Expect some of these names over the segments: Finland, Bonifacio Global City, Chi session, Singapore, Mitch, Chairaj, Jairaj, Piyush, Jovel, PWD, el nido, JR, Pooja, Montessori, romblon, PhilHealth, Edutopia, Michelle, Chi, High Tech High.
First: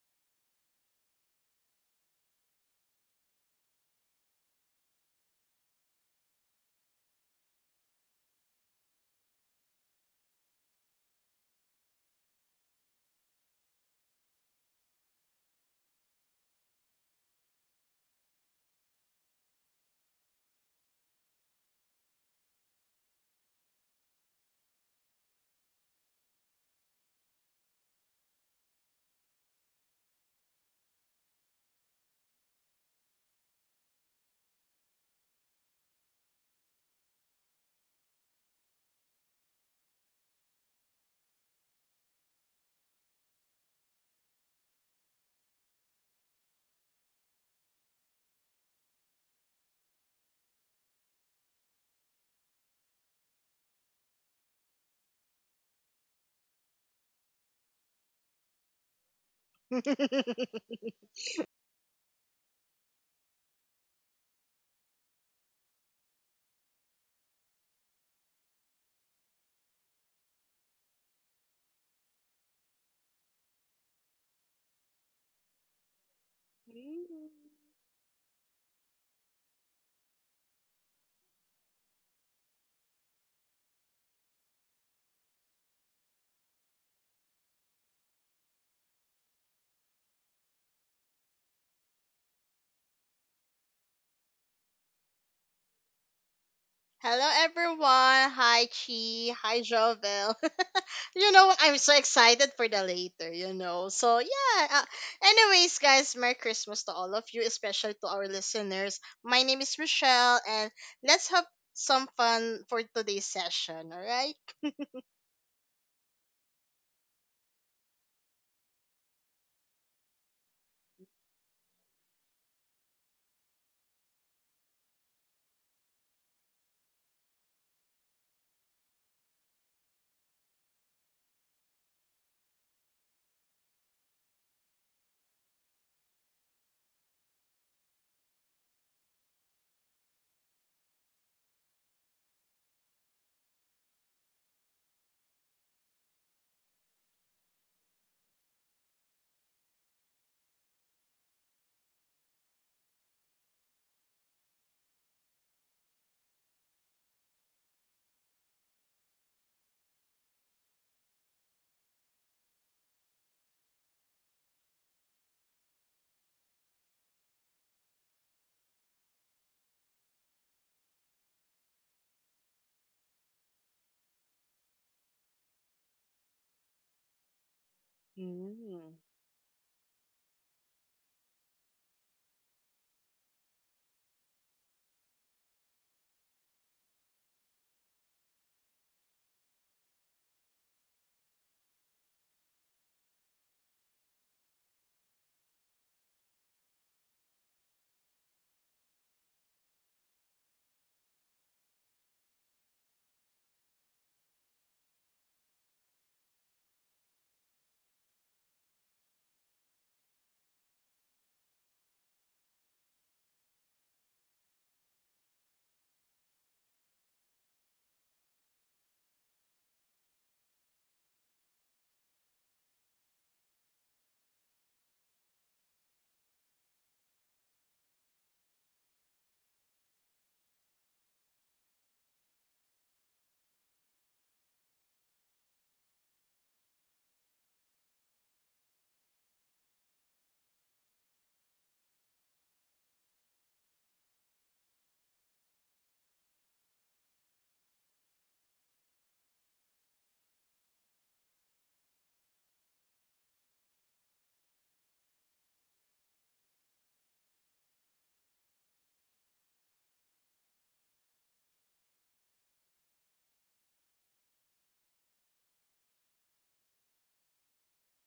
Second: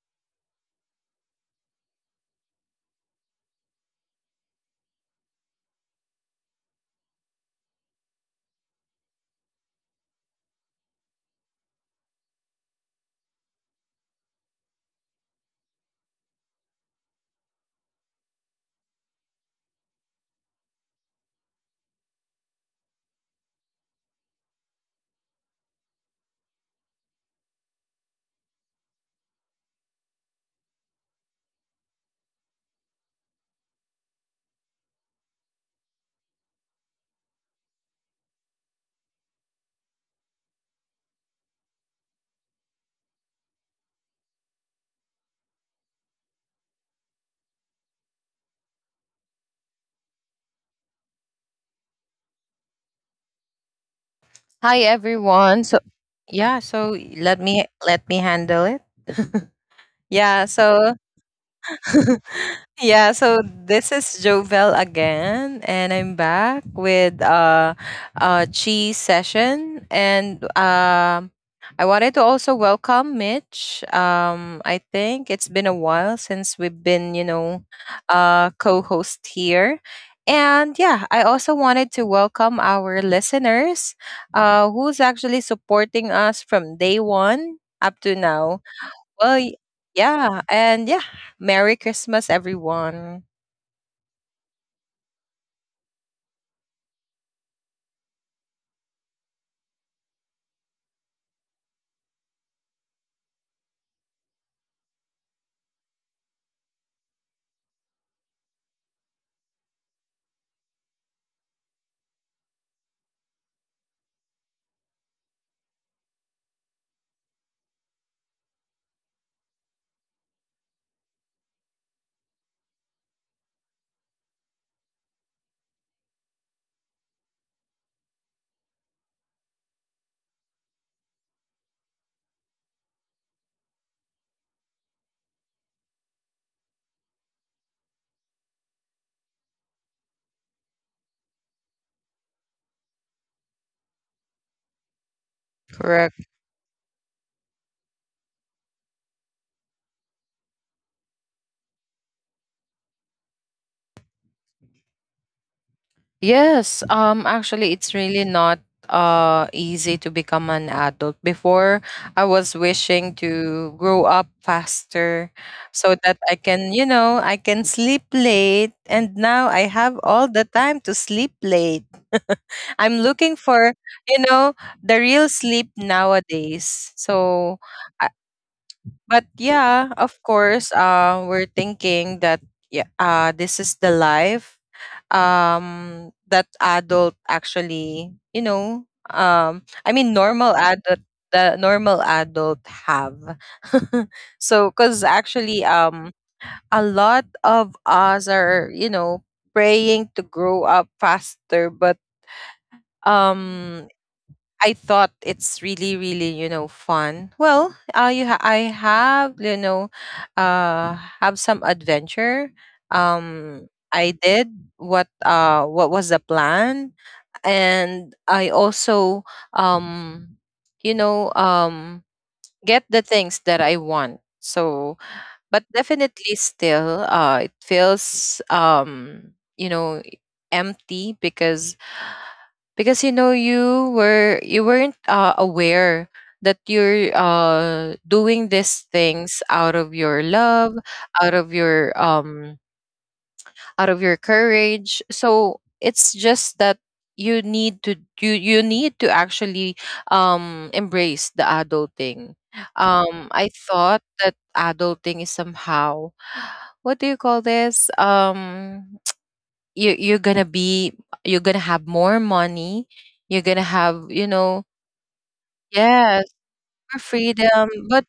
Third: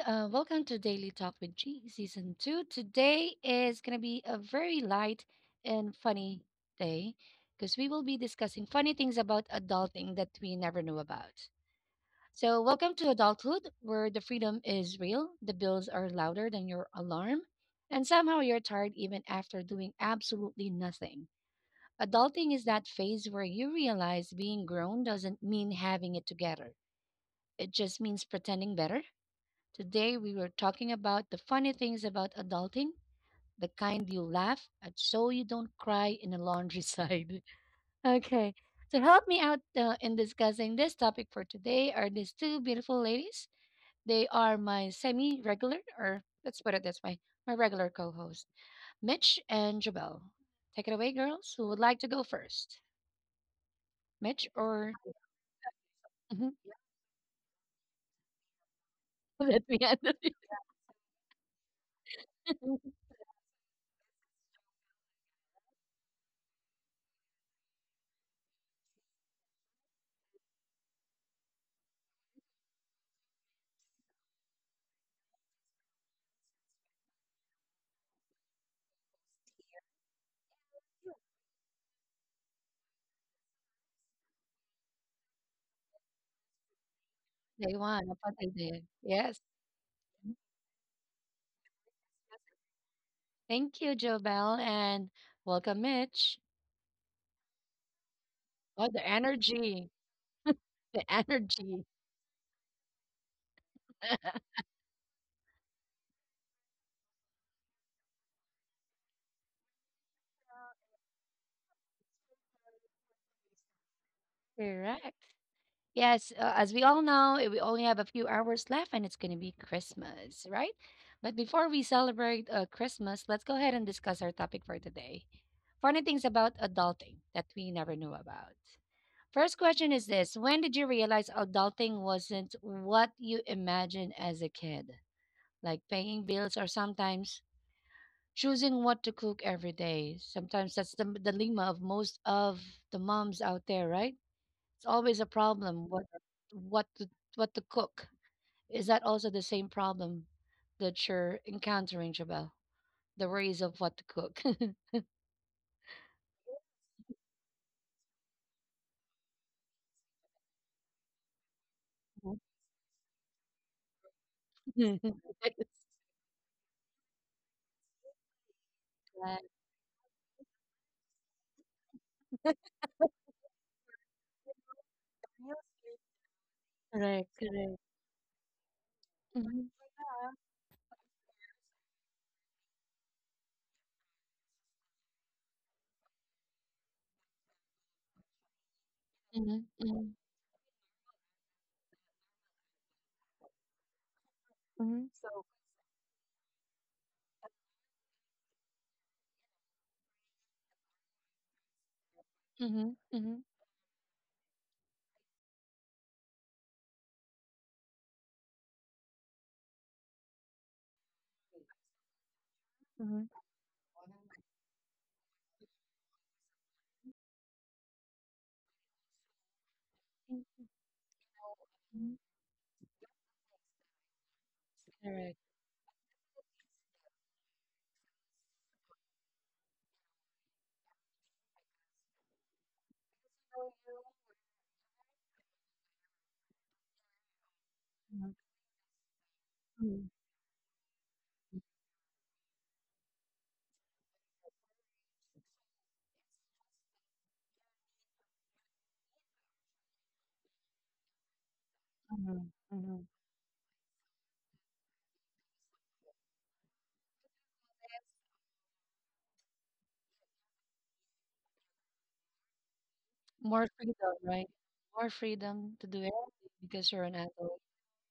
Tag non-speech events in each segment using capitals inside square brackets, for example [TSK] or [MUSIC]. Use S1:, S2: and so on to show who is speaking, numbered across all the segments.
S1: Welcome to Daily Talk with G Season 2. Today is going to be a very light and funny day because we will be discussing funny things about adulting that we never knew about. So, welcome to adulthood, where the freedom is real, the bills are louder than your alarm, and somehow you're tired even after doing absolutely nothing. Adulting is that phase where you realize being grown doesn't mean having it together, it just means pretending better. Today we were talking about the funny things about adulting, the kind you laugh at so you don't cry in a laundry side. [LAUGHS] Okay, to help me out in discussing this topic for today are these two beautiful ladies. They are my semi regular, or let's put it this way, my regular co host, Mitch and Jabel. Take it away, girls. Who would like to go first? Mitch
S2: Hi
S1: or
S2: everyone. So yeah,
S1: [LAUGHS]
S2: so let me handle it.
S1: let me
S2: [LAUGHS]
S1: handle it?
S2: yeah,
S3: [LAUGHS]
S2: so [LAUGHS]
S1: [LAUGHS]
S2: This is Jovel again, and I'm back with Chi session, and I wanted to also welcome Mitch. I think it's been a while since we've been, co-host here, and yeah, I also wanted to welcome our listeners, who's actually supporting us from day one
S1: They
S2: up to
S1: won. I thought they
S2: now.
S1: did.
S2: Well,
S1: Yes.
S2: y- yeah, and yeah, Merry Christmas, everyone.
S1: Thank you, Jobel, and welcome, Mitch.
S3: Hello everyone. Hi
S1: Oh, the
S3: Chi. Hi
S1: energy,
S3: Jovel.
S1: the
S3: [LAUGHS]
S1: [LAUGHS]
S3: I'm
S1: energy.
S3: so excited for the later. Anyways, guys, Merry Christmas to all of you, especially to our listeners. My name is Michelle and let's have some fun for today's session, all right?
S1: Correct. Yes, as we all know, we only have a few hours left and it's going to be Christmas, right? But before we celebrate Christmas, let's go ahead and discuss our topic for today. Funny things about adulting that we never knew about. First question is this: When did you realize adulting wasn't what you imagined as a kid? Like paying bills or sometimes choosing what to cook every day. Sometimes that's the dilemma of most of the moms out there, right? It's always a problem
S2: Correct.
S1: what to what to cook. Is that also the same problem that you're encountering, Jabel? The worries of what to cook. [LAUGHS]
S2: Yes. Actually, it's really not easy to become an adult. Before, I was wishing to grow up
S1: Yes,
S2: faster, so that I can, you know, I can sleep late. And now
S1: right.
S2: I have all the time to sleep late. [LAUGHS] I'm looking for, you know, the real
S1: Yes,
S2: sleep nowadays.
S1: correct,
S2: So
S1: correct.
S3: Mm-hmm.
S2: but
S1: Mhm,
S2: yeah, of course, we're thinking that yeah, this is the life that adult actually, you know,
S1: mhm, mhm.
S2: I mean, normal adult, the normal adult have. [LAUGHS]
S1: Mm-hmm.
S2: So because actually, a lot of us are, you know, praying to grow up faster, but
S1: Mhm, mhm.
S2: um I thought it's really, really, you know, fun. Well, I have, you know, uh, have some adventure.
S1: Mm-hmm.
S2: I did what was the plan, and I also um, you know, get the things that I want. So,
S1: Correct.
S2: but definitely still, it feels you know, empty because you know you weren't aware that you're doing these things out of
S1: Mm-hmm.
S2: your love, out of your um out of your courage. So it's just that you need to you you need to actually embrace the adulting.
S1: Mm-hmm.
S2: I thought that adulting is somehow, what do you call this you you're gonna be, you're gonna have more money, you're gonna
S1: More
S2: have,
S1: freedom,
S2: you
S1: right?
S2: know,
S1: More freedom to do
S2: yes,
S1: everything because
S2: more
S1: you're an adult.
S2: freedom. but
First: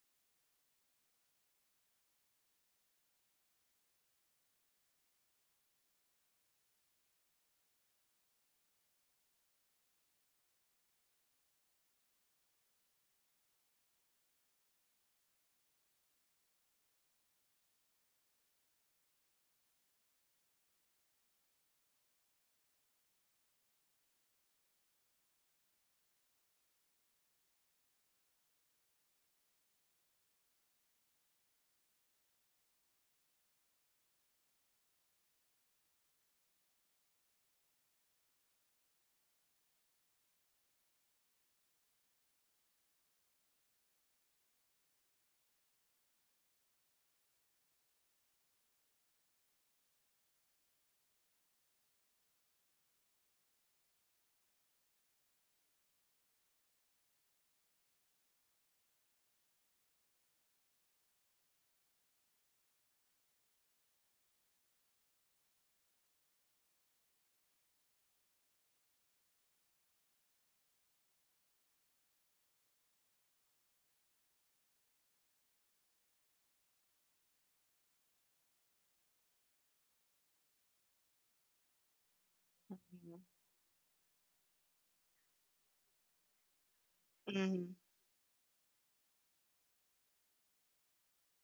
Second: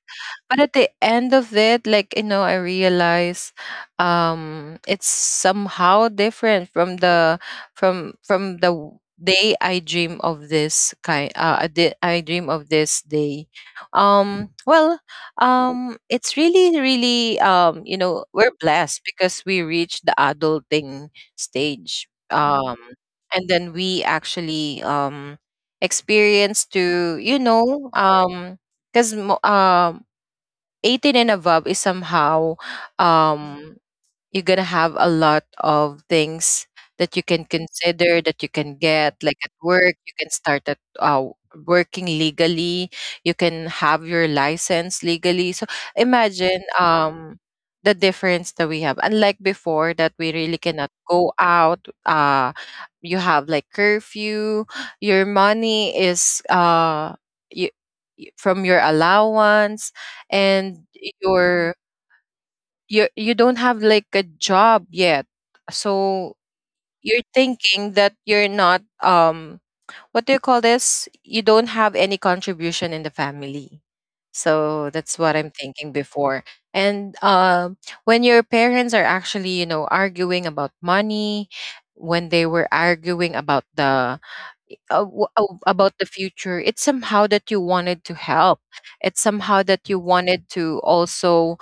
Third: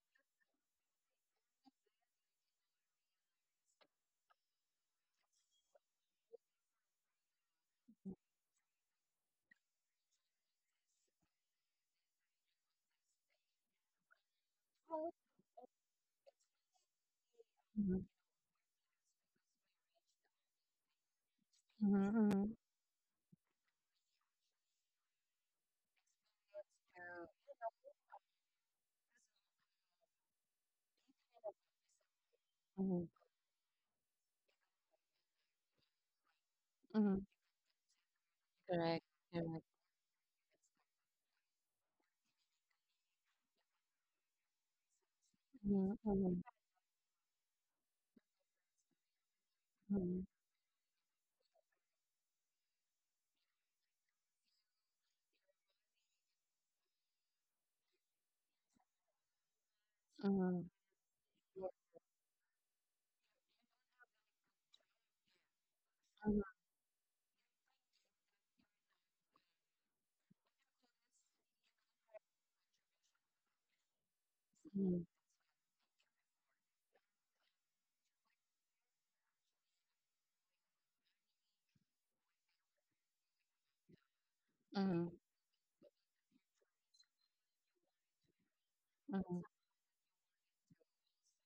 S2: but at the end of it, like, you know, I realize it's somehow different from the day I dream of this kind. I dream of this day. Um well, it's really really you
S1: Mhm,
S2: know, we're blessed because we reached the adulting stage.
S1: mhm, mhm.
S2: And then we actually experience to, you
S1: Yeah.
S2: know, because 18 and above is somehow,
S1: Mhm,
S2: um, you're gonna have a lot of things that you
S1: mhm.
S2: can consider, that you can get,
S1: Correct,
S2: like at
S1: correct.
S2: work you can start at working legally, you can have your license legally. So
S1: Mhm, mhm,
S2: imagine the difference that we have unlike before, that
S1: mhm,
S2: we really cannot go out. You have like curfew, your money is you, from your allowance,
S1: mhm.
S2: and
S1: Yes.
S2: your you don't have like a job yet, so
S1: Mhm,
S2: you're thinking that you're not what do you call this you don't have any contribution in the family. So
S1: mhm,
S2: that's what I'm thinking before. And when your parents are actually, you know, arguing about money, when they were arguing about the
S1: mhm,
S2: about the future, it's somehow that you
S3: Mm-hmm.
S2: wanted to help, it's
S1: mhm, mhm.
S2: somehow that you wanted to also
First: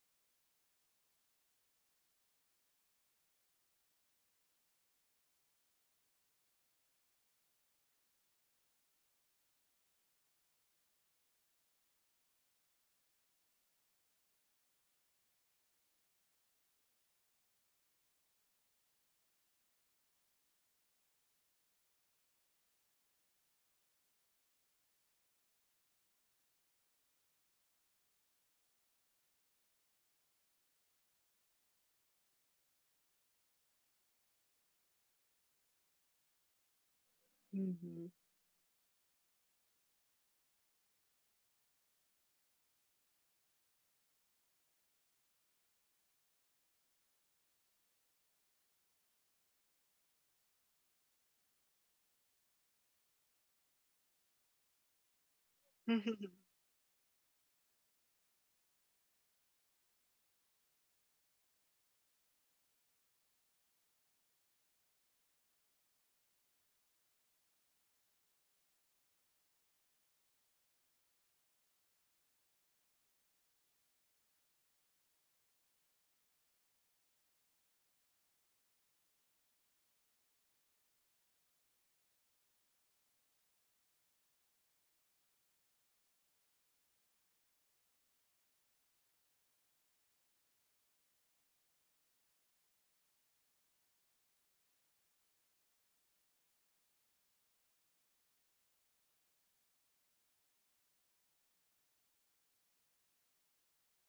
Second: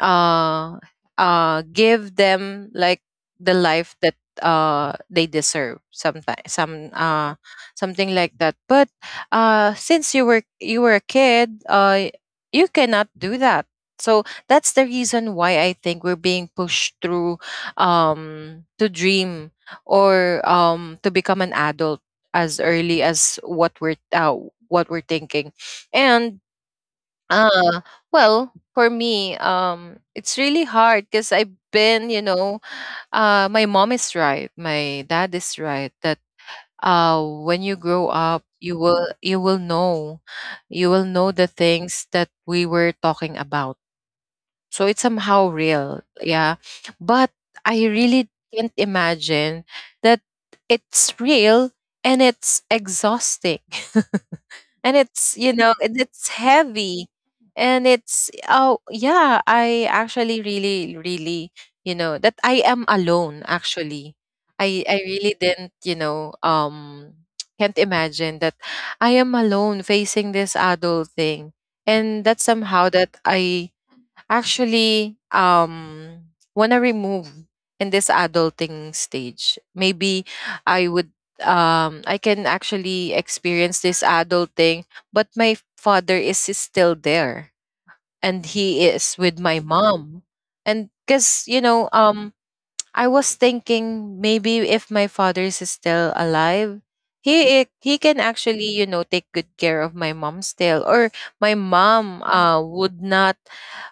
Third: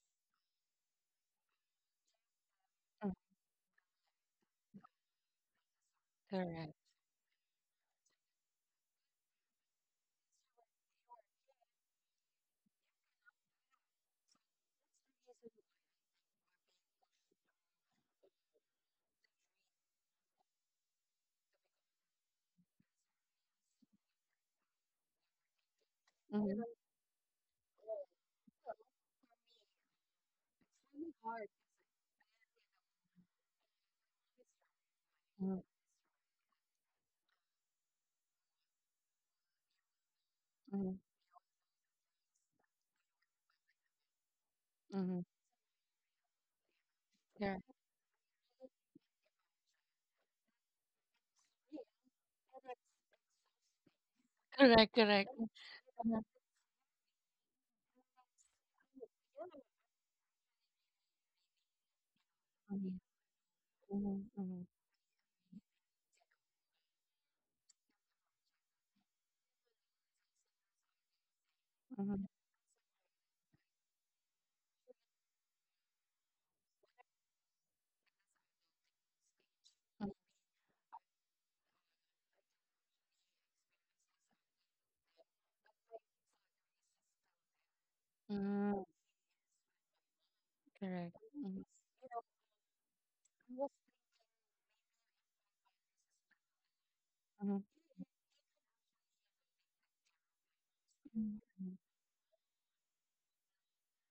S2: uh give them like the life that they deserve, sometimes
S1: Correct.
S2: something like that. But since you were a kid, you cannot do that. So that's the reason why I think we're being pushed through to dream or to become an adult as early as what we're thinking.
S1: Mhm,
S2: And
S1: mhm,
S2: uh well for me it's really hard because I've been, you know, my mom is right, my dad is right, that when you
S3: Mm-hmm.
S2: grow up you will know,
S1: mhm,
S2: you will know the things that we were talking about. So it's
S1: mhm.
S2: somehow real, yeah, but
S1: Correct.
S2: I really can't imagine that it's real and it's exhausting. [LAUGHS]
S1: Correct,
S2: And
S1: correct.
S2: it's, you know, and
S1: Mhm,
S3: Mm-hmm.
S2: it's heavy, and it's, oh yeah, I actually really really, you know, that I am
S1: mhm,
S2: alone actually.
S1: mhm, mhm,
S2: I really didn't, you know, [TSK] can't imagine that I am alone facing this adult thing, and
S1: mhm,
S2: that somehow that I actually, wanna remove in this adulting stage.
S1: mhm,
S2: Maybe I would I can actually experience this adulting, but my father is still there and
S1: mhm.
S2: he is with my mom. And
S1: Correct. Mhm,
S2: because, you know, I was
S1: mhm,
S2: thinking, maybe if my father is still alive,
S1: mhm,
S2: he can actually, you know, take good care of my mom still, or
S1: mhm,
S2: my mom would not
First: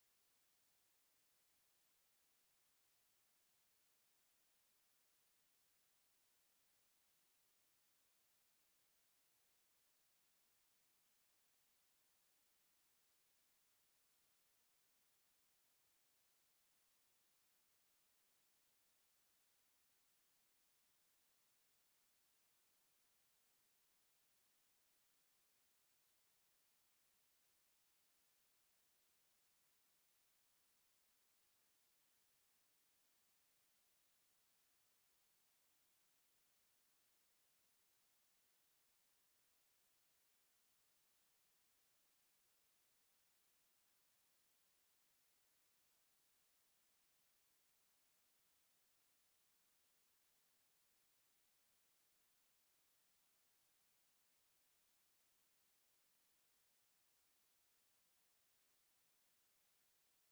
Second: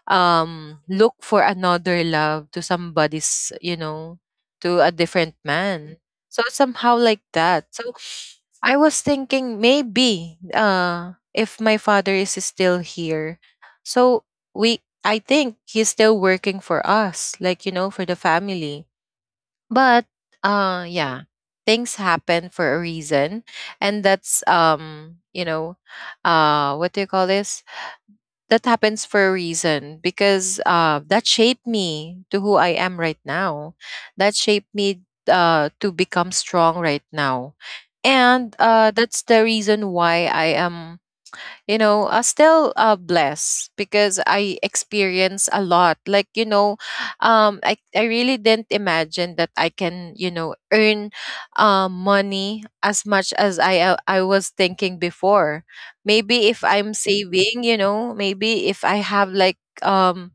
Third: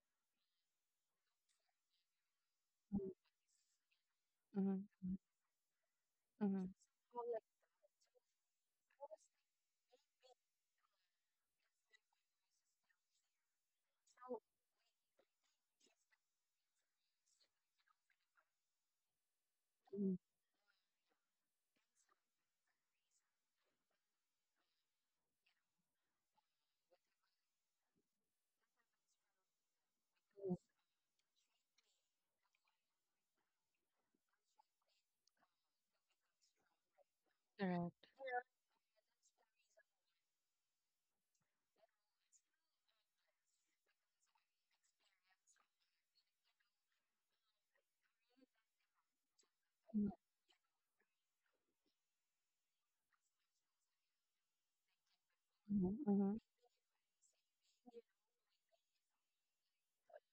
S2: look for another love to
S1: mhm,
S2: somebody's, you know, to
S1: mhm,
S2: a different man. So
S1: mhm, mhm,
S2: somehow like that. So I was thinking maybe if my father is still here, so we I think he's still working for us, like, you know, for the family. But
S1: mhm.
S2: yeah, things happen for a reason, and that's you know, what do you call this that happens for a reason, because that shaped me to who I am right now, that shaped me to become strong right now.
S1: Correct.
S2: And that's the reason why I am, you know, still blessed because I experience a lot. Like, you know, I really didn't imagine that I
S1: Mhm,
S2: can, you know, earn money as much as I was thinking before.
S1: mhm, mhm,
S2: Maybe if I'm saving, you know, maybe if I have like, um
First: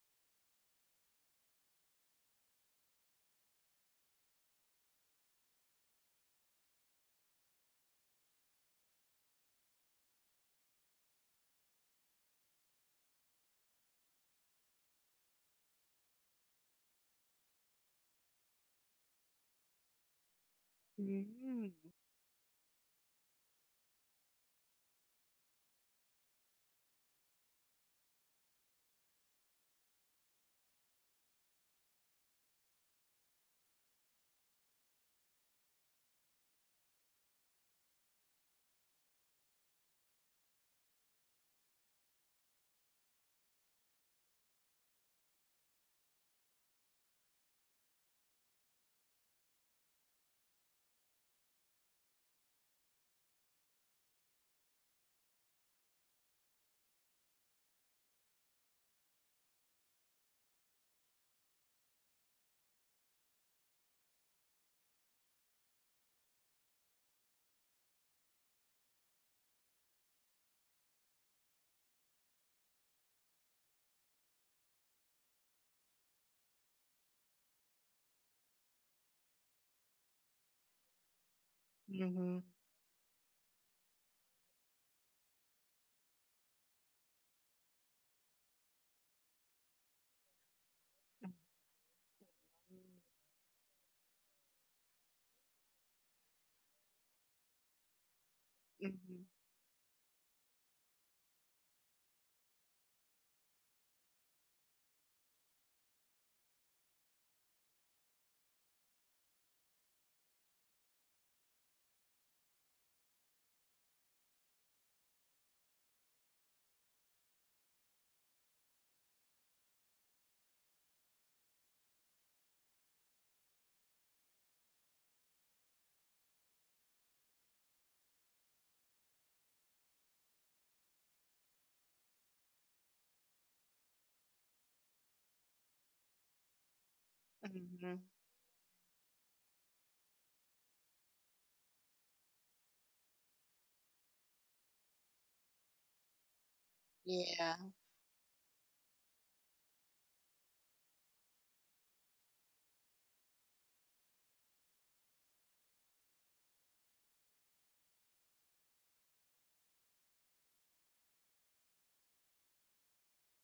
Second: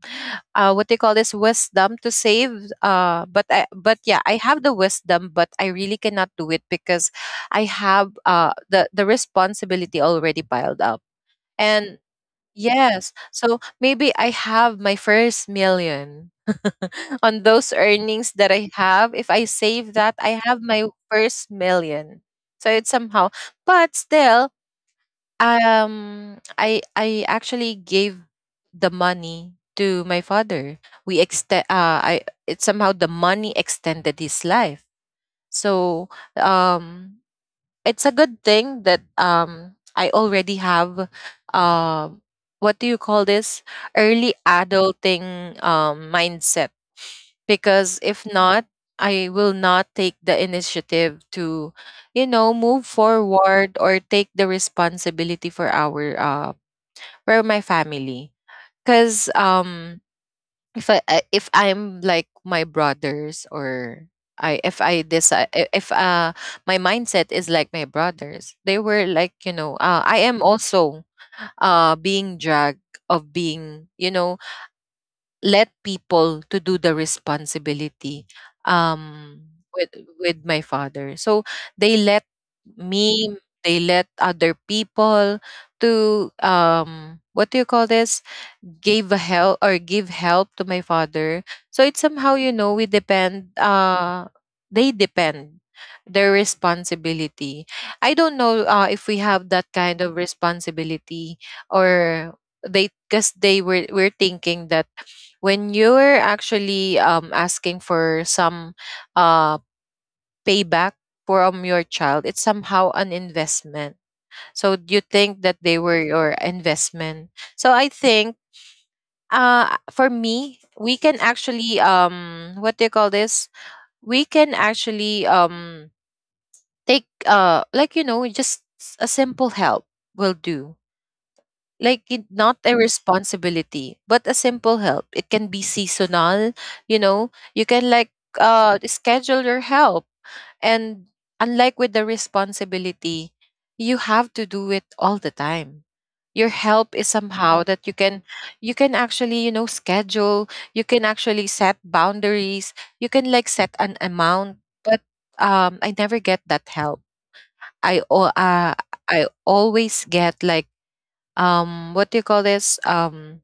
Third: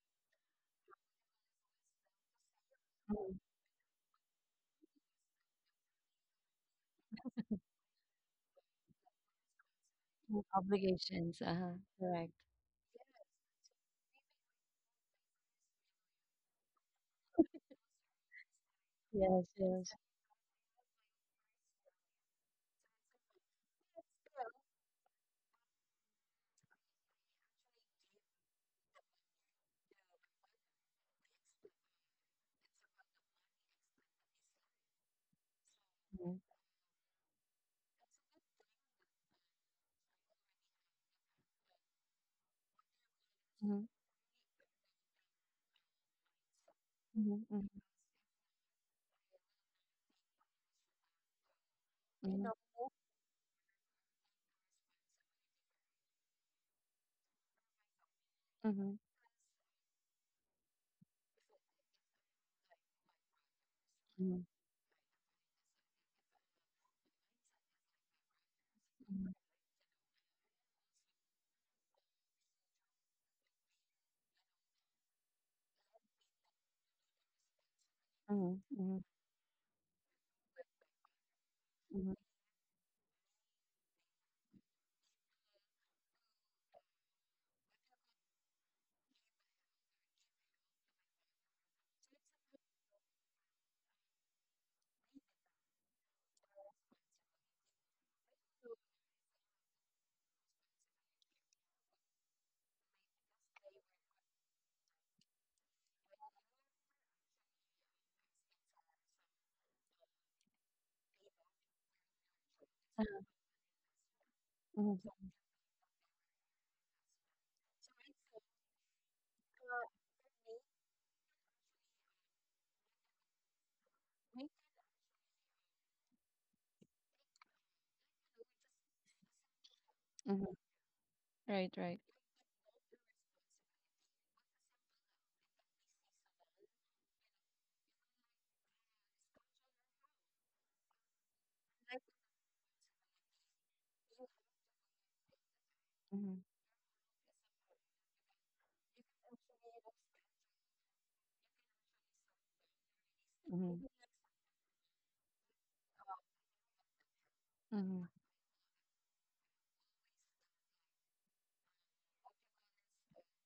S2: what they call this, wisdom to save.
S1: mhm,
S2: But yeah, I have the wisdom but I really cannot do it because I have the responsibility already
S1: mhm.
S2: piled up.
S1: Obligations. Uh-huh.
S2: And
S1: Correct.
S2: yes, so maybe I have my first million. [LAUGHS] On those earnings that I have, if
S1: Yes,
S2: I save
S1: yes.
S2: that, I have my first million. So it's somehow, but still, I actually gave the money to my father. We extend. I It somehow the money extended his life. So um, it's a good thing that I already have uh, what do you call this
S1: Mhm,
S2: early adulting mindset.
S1: mhm, mhm,
S2: Because if not, I will not take the initiative to, you
S1: you
S2: know,
S1: mhm, know?
S2: move forward or take the responsibility for our for my family.
S1: Mhm,
S2: Because if if I'm like my brothers, or
S1: mhm,
S2: I if I decide, if my mindset is like my brothers, they were
S1: mhm,
S2: like, you know, I am also being dragged, of being, you know, let people to do the responsibility
S1: mhm, mhm,
S2: um with my father. So they
S1: mhm,
S2: let
S3: Mm-hmm.
S2: me they let other people to what do you call this gave a help or give help to my father. So it's somehow, you know, we depend they depend their responsibility. I don't know if we have that kind of responsibility, or they, because they were we're thinking that when you're actually asking for some uh payback from your child, it's somehow an investment. So you
S1: mhm,
S2: think that they were your investment. So I think for me we can actually what do you call this we can actually take like, you know, just a simple help will
S1: mhm.
S2: do,
S1: Right, right.
S2: like it, not a responsibility but a simple help. It can be seasonal, you know, you can
S3: Mm-hmm.
S2: like schedule your help. And unlike with the responsibility, you have to do it all the time.
S1: Mhm,
S2: Your help is
S3: Yeah.
S2: somehow that you can, you
S1: you
S2: can
S1: can
S2: actually, you
S1: actually,
S2: know,
S1: you know,
S2: schedule, you can actually set boundaries, you can like set
S1: mhm,
S2: an amount. But I never get that help. i
S1: mhm,
S2: al- uh, I always get like, what do you call this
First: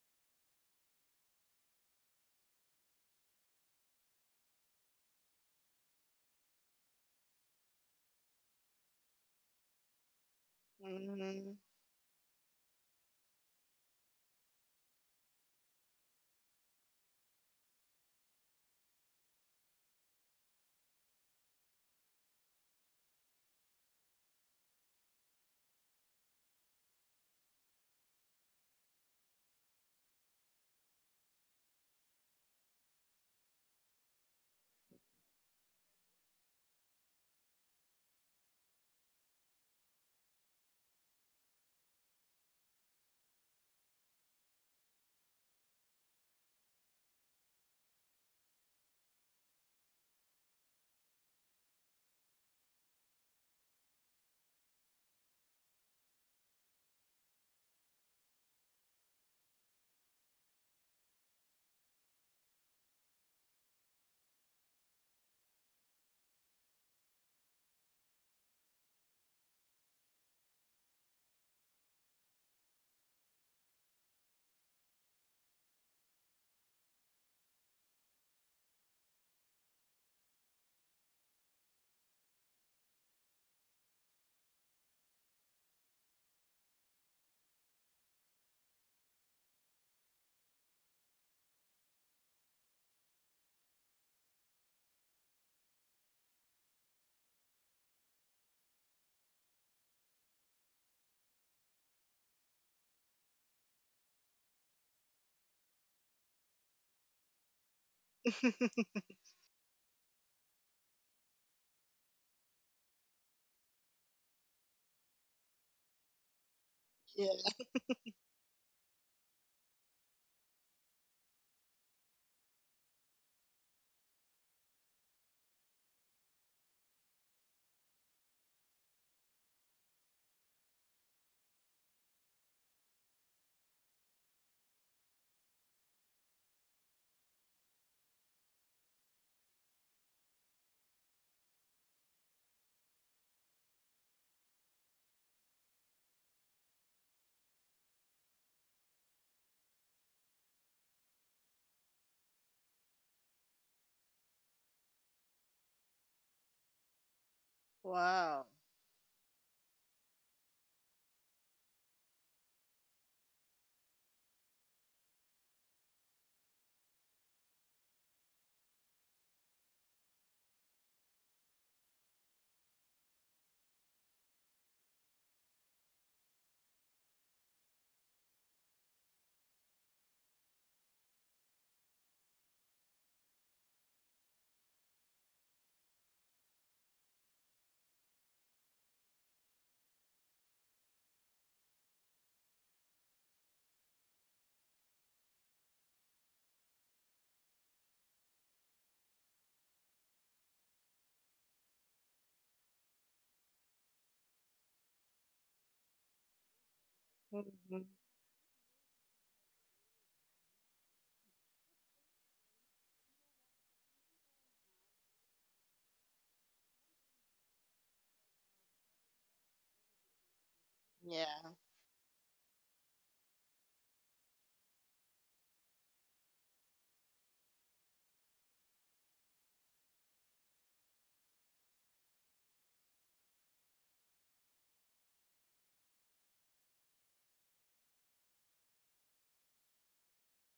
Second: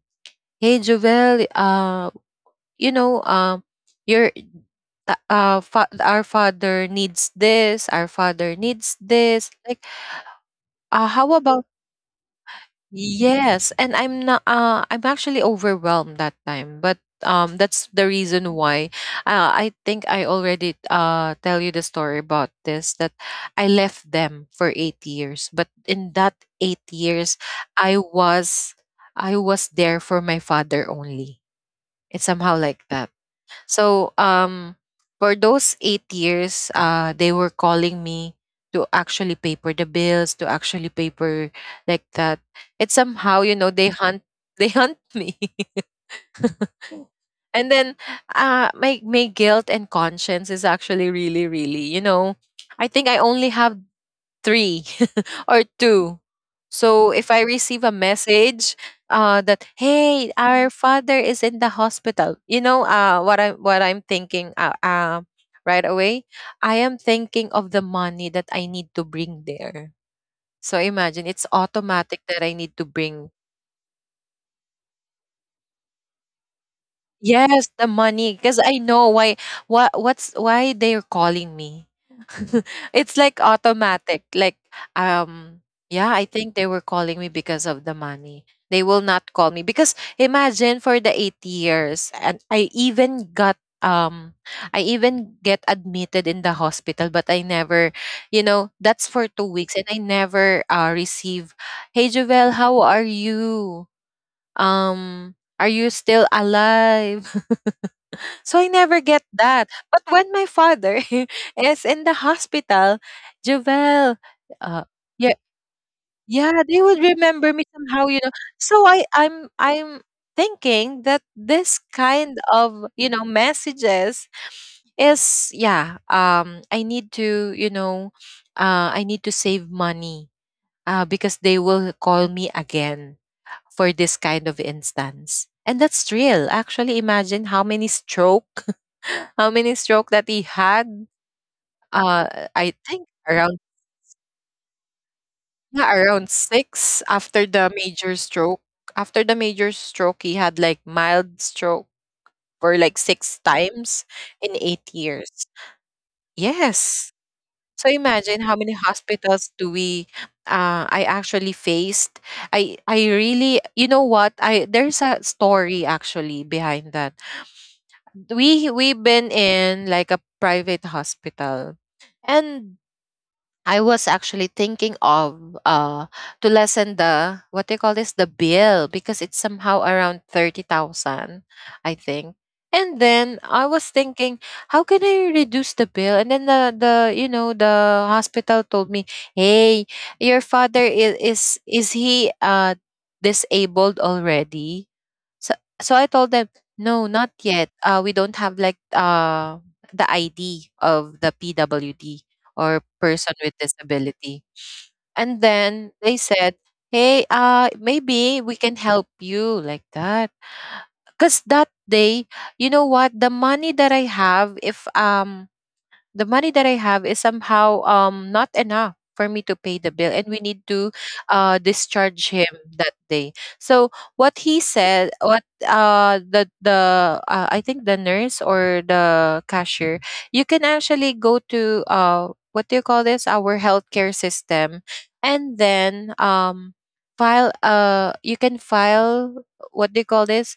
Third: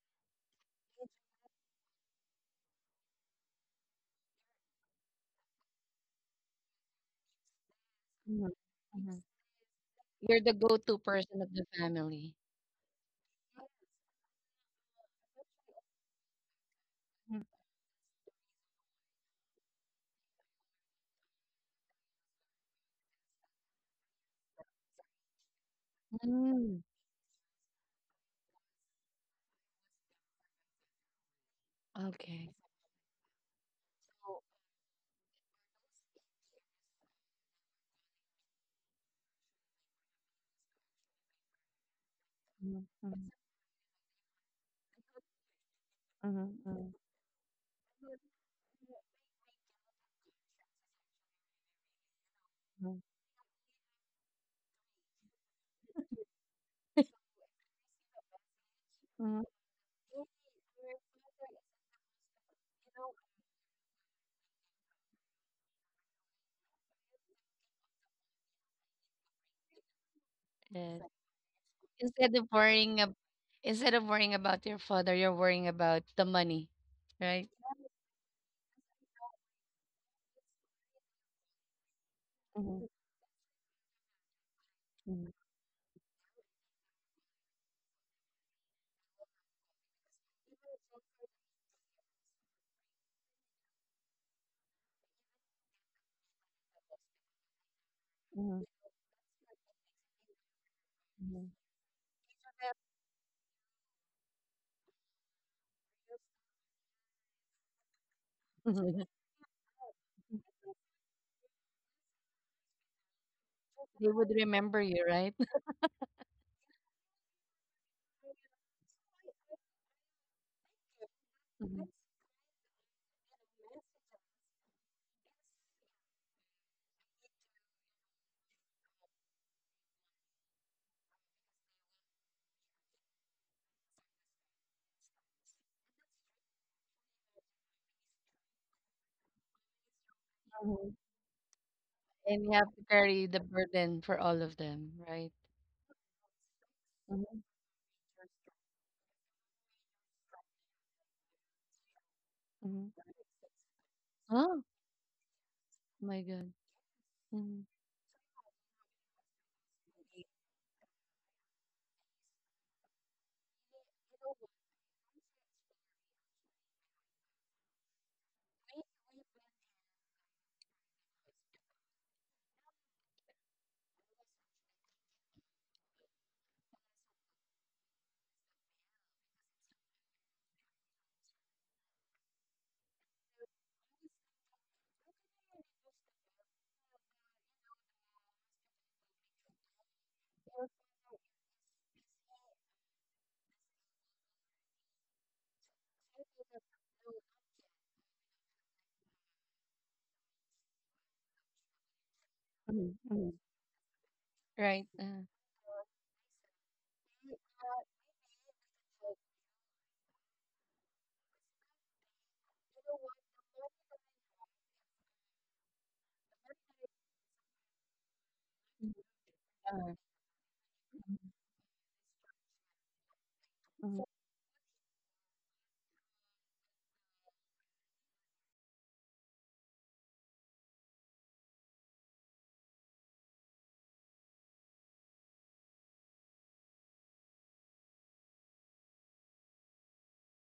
S2: hey Jovel, you know um your our father needs this, our father needs
S1: mhm,
S2: this, like
S1: you're the go-to mhm,
S2: how
S1: person
S3: Mm-hmm.
S1: of
S2: about
S1: the family.
S2: yes, and I'm not. I'm actually overwhelmed that time, but
S1: Mhm,
S2: that's the reason why. I think I already tell you the story about this, that I left them for 8 years, but in that eight
S1: mhm.
S2: years, I was I was there for my father only. It's
S1: Okay.
S2: somehow like that. So for those 8 years, they were calling me to actually pay for the bills, to actually pay for like that. It's
S1: Exactly.
S2: somehow, you know, they hunt [LAUGHS] they hunt me.
S1: Mhm, mhm,
S2: [LAUGHS]
S1: exactly.
S2: And then my my guilt and conscience is actually really, really, you know, I
S1: Mhm, mhm,
S2: think
S1: mhm,
S2: I only have three [LAUGHS] or two. So if I receive a message,
S1: mhm.
S2: that hey, our father is in the hospital, you know, what I'm thinking right away, I am thinking of the money that I need to bring there. So
S1: Yes. Exactly.
S2: imagine it's automatic
S1: Instead
S2: that I
S1: of
S2: need to
S1: worrying ab-
S2: bring,
S1: Instead of worrying about your father, you're worrying about the money, right?
S2: yes, the money. Because I know why what's why they're calling me. [LAUGHS]
S1: Mhm,
S2: It's like automatic. Like
S1: mhm,
S2: um yeah, I think they were calling me because of the money. They will not call me because imagine for the 8 years. And I even get admitted in the hospital, but I never,
S1: mhm,
S2: that's for 2 weeks. And I never, receive,
S1: mhm.
S2: hey Jovel, how are you? Um are you still alive? [LAUGHS] So I never
S3: [LAUGHS]
S2: get
S1: [LAUGHS]
S2: that. But when my father [LAUGHS] is in the hospital, Jovel,
S1: They would
S2: uh,
S1: remember you,
S2: yeah,
S1: right?
S2: yeah, they would
S3: Yeah.
S2: remember me somehow, you know. So I'm thinking that this kind of, messages is. Yeah. I need to, you know, I need to save money, because they will call me again for this kind of instance. And that's real. Actually, imagine how many stroke, [LAUGHS] how many stroke that he had.
S1: [LAUGHS]
S2: Uh,
S1: And you
S2: I
S1: have to
S2: think
S1: carry
S2: around,
S1: the burden for all of them, right?
S2: yeah, around six after
S1: Mhm,
S2: the major stroke. After the major stroke, he had like mild stroke for like
S1: mhm.
S2: six times in
S1: Oh
S2: 8 years.
S1: my God.
S2: Yes.
S1: Mhm.
S2: So imagine
S3: Wow.
S2: how many hospitals do we, I actually faced. I really, you know what? I There's a story actually behind that. We've been in like a private hospital, and I was actually thinking of, to lessen the, what they call this, the bill, because it's somehow around 30,000, I think. And then I was thinking, how can I reduce the bill? And then the you know the hospital told me, hey, your father is he, disabled already? So, so I told them, no, not yet. We don't have like, the ID of the PWD, or
S1: Mhm,
S2: person with
S1: mhm.
S2: disability.
S1: Right.
S2: And then they said, hey,
S3: Mm-hmm.
S2: maybe we can help you like that. Because that day, you know what? The money that I have, if the money that I have is somehow not enough for me to pay the
S1: Yeah.
S2: bill, and we need to
S3: Yeah.
S2: discharge him that day. So what he said, what, the I think the nurse or the cashier, you can actually go to, what do you call this, our healthcare system, and then file, you can file, what do you call this,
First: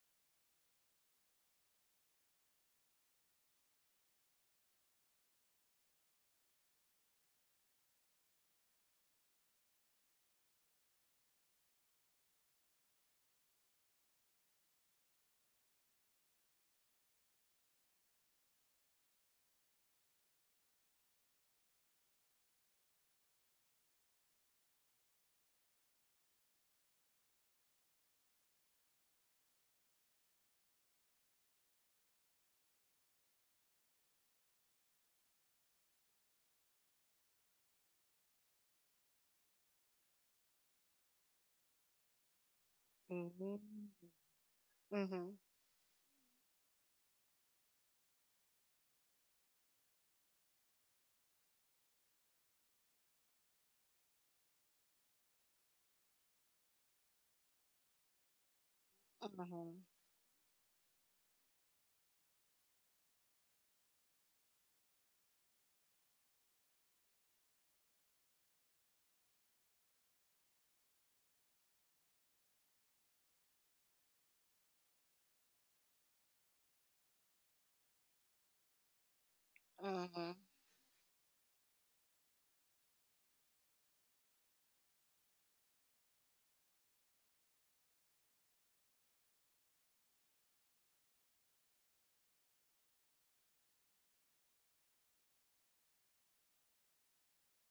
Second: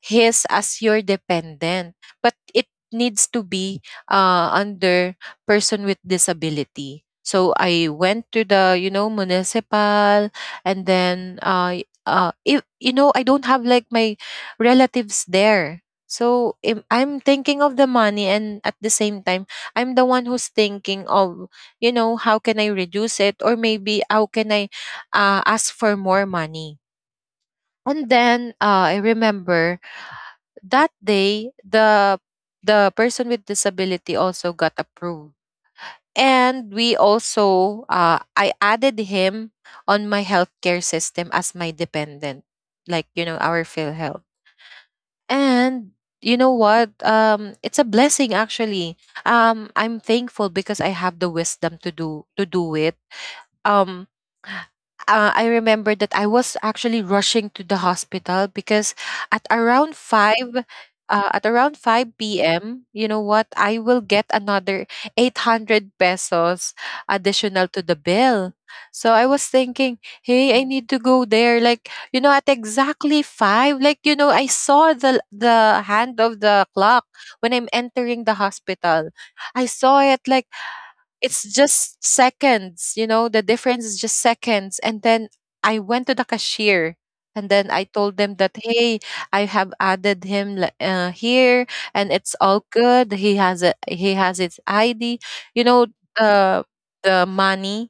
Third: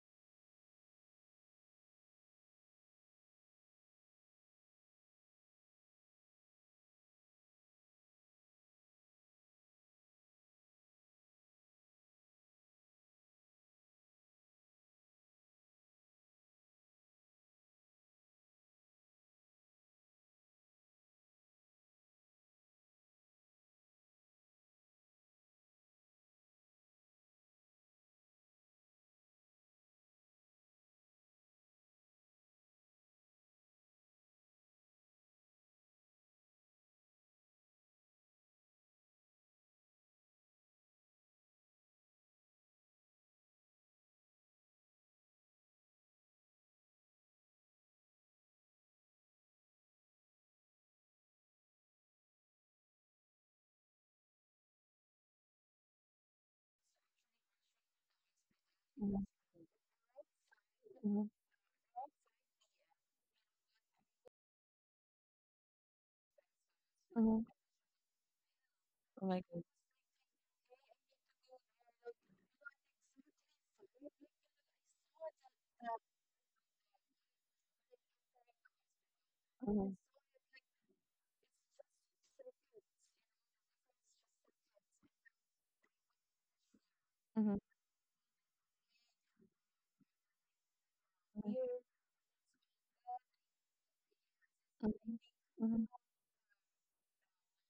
S2: his, as your dependent. But it needs to be, under person with disability. So I went to the, municipal, and then, if, I don't have like my relatives there. So, I'm thinking of the money, and at the same time, I'm the one who's thinking of, how can I reduce it? Or maybe, how can I, ask for more money? And then, I remember that day, the person with disability also got approved. And we also, I added him on my healthcare system as my dependent, like, our
S3: Mm-hmm.
S2: PhilHealth.
S3: Mm-hmm.
S2: And you know what? It's a blessing, actually. I'm thankful, because I have the wisdom to do it. um I remember that I was actually rushing to the hospital because
S1: Mhm,
S2: at
S3: Mm-hmm.
S2: around five,
S1: mhm,
S2: at around 5 p.m., you know what? I will get another 800 pesos
S1: mhm.
S2: additional to the bill. So I
S1: Oh my
S2: was
S1: God.
S2: thinking, hey, I need to go there. Like, at exactly five, like, I saw the hand of the clock when I'm entering the hospital. I saw
S1: Mhm,
S2: it
S3: Mm-hmm.
S2: like, it's just seconds, the difference is just seconds. And then I went to the cashier, and then
S1: mhm,
S2: I told them that, hey, I have added him, here, and it's all good. He has a, he has his
S1: mhm,
S2: ID, you know,
S1: mhm, mhm,
S2: the the money,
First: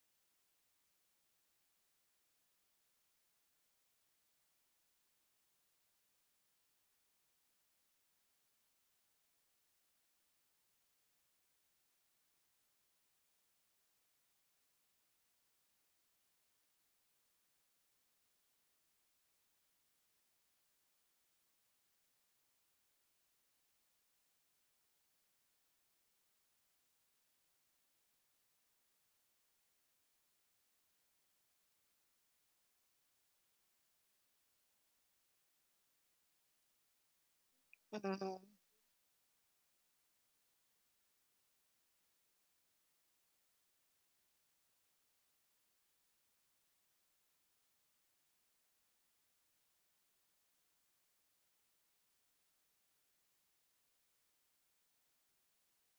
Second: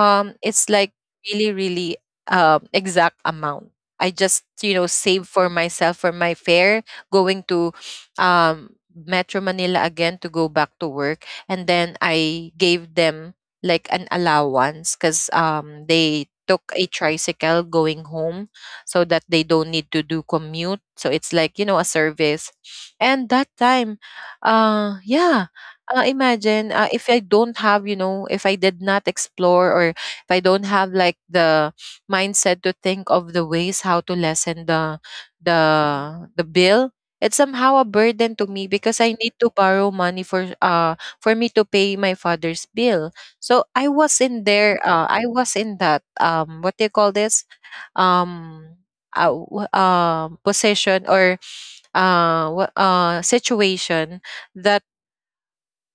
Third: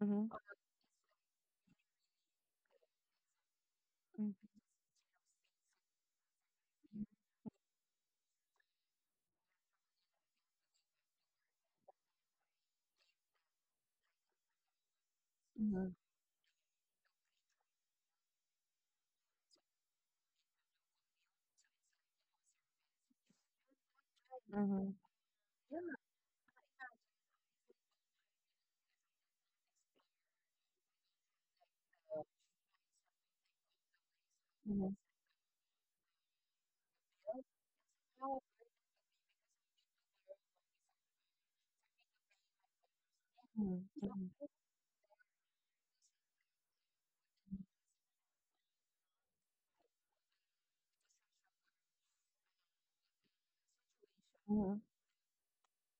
S1: mhm,
S2: it's like really really, exact amount. I just, save for myself for my fare, going to, um Metro Manila again, to go back to work. And then I gave them like an allowance, because
S1: mhm,
S2: they took a tricycle going home, so that they don't need to do commute. So it's like, a service. And that time,
S1: mhm,
S2: yeah, imagine, if I don't have, if I did not explore, or if I don't have like the mindset to think of the ways how to
S1: mhm,
S2: lessen
S1: mhm,
S2: the, the the bill. It's somehow a burden
S3: Mm-hmm.
S2: to me because I need to borrow money for, for me to pay my father's bill. So I
S1: mhm,
S2: was in there. I was in that, what do you call this? Um, Position, or situation,
S1: mhm.
S2: that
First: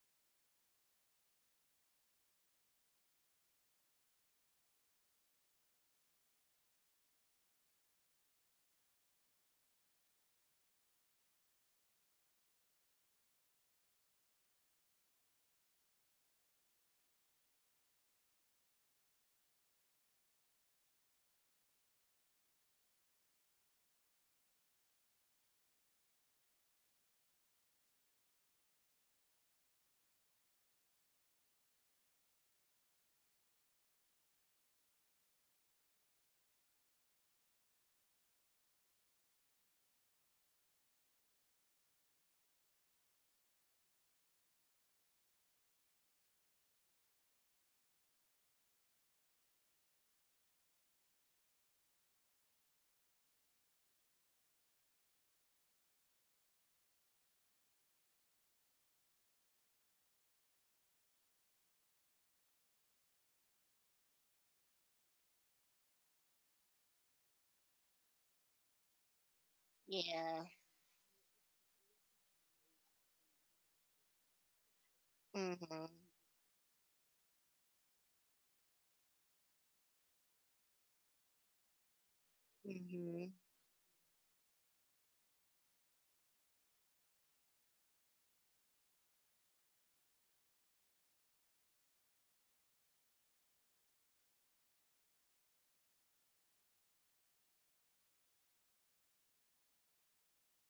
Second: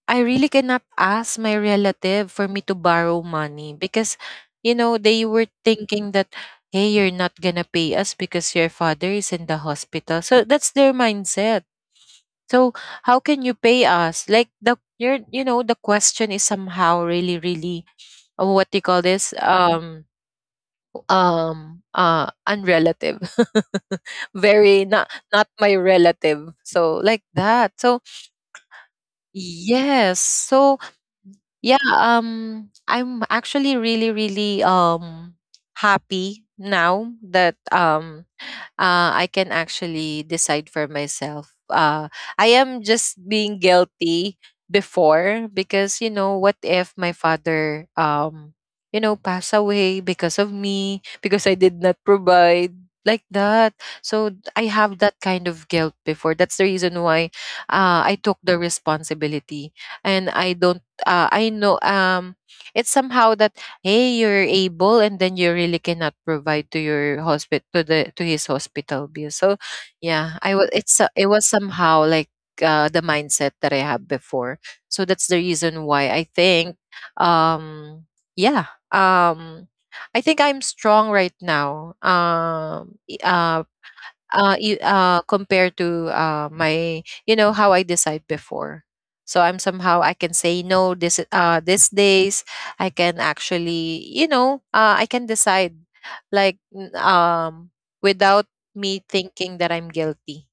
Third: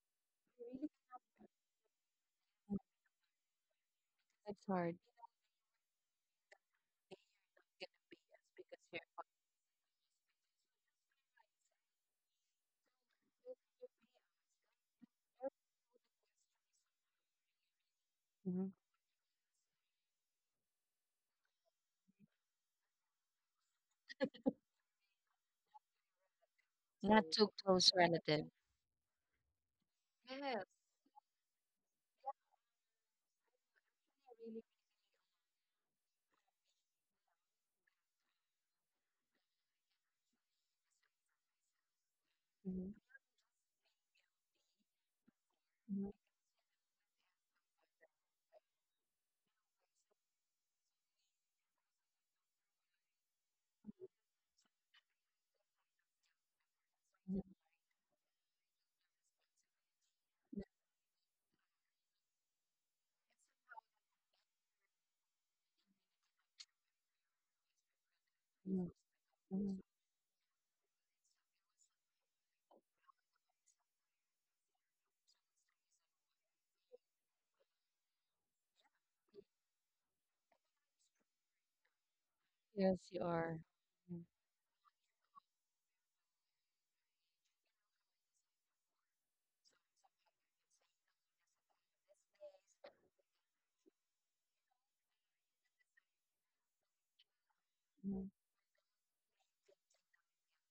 S2: I really cannot ask my relative for me to borrow money, because
S1: That's hard.
S2: they were thinking that, hey, you're not gonna pay us because your father is in the hospital. So that's their mindset. So how can you pay us? Like, the, you're, you know the question is somehow really really, what
S1: Mhm,
S2: do you call this, unrelative. [LAUGHS] Very not my relative, so
S1: not
S2: like
S1: too
S2: that.
S1: close
S2: So
S1: relative.
S2: yes. So yeah, I'm actually really really, happy now that, I can actually decide for myself. I
S1: Mhm,
S2: am just being guilty before,
S1: mhm,
S2: because, you know, what if my father pass away, because of me, because I did not provide like that. So, I have that kind of guilt before. That's the reason why, I took the responsibility. And I don't. I know, it's somehow that, hey, you're able, and then you really cannot provide to your hospital, to his
S1: mhm,
S2: hospital bill. So
S1: mhm.
S2: yeah,
S3: Yeah.
S2: I was it's so- it was somehow like, the mindset that I had before. So that's the reason
S3: Mm-hmm.
S2: why um yeah um I think I'm strong right now,
S1: Yes, you
S3: Mm-hmm.
S1: are.
S2: you, compared to, my, how I decide before. So I'm somehow, I can say no this these days. I can actually, you know I can decide, like,
S1: Mhm,
S2: without me thinking that I'm guilty.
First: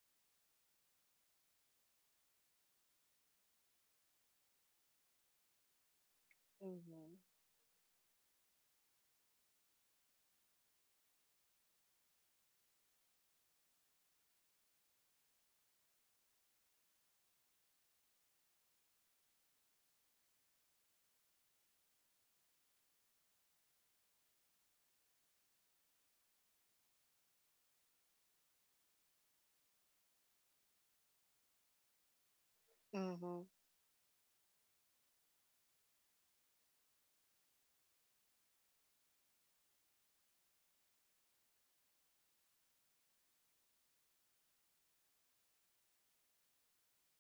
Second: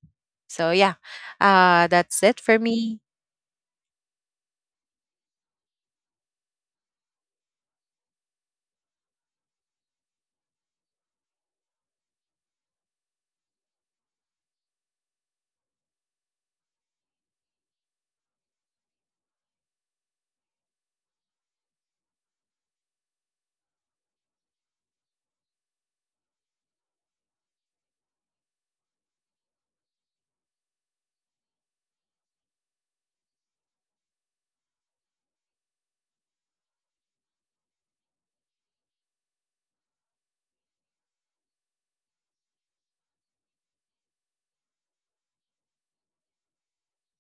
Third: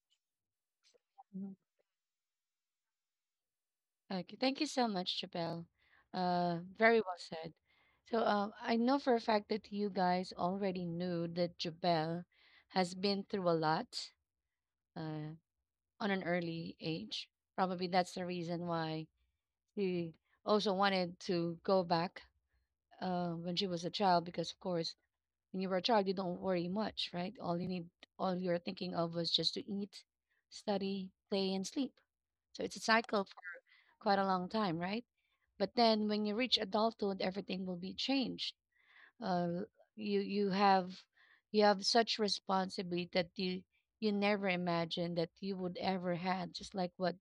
S2: So yeah,
S1: mhm.
S2: that's it for me.
S1: Okay, thank you so much, Chappelle. Very
S3: Mm-hmm.
S1: well said. So, I know for a fact that you guys already knew that Jabel has been through a lot uh, on an early age. Probably that's the reason why she also wanted to go back when she was a child, because of course, when you were a child, you don't worry much, right? All you need, all you're thinking of was just to eat, study, play, and sleep. So it's a cycle
S3: Mm-hmm.
S1: for quite a long time, right? But then when you reach adulthood, everything will be changed. Uh, you you have you have such responsibility that you never imagined that you would ever had. Just like what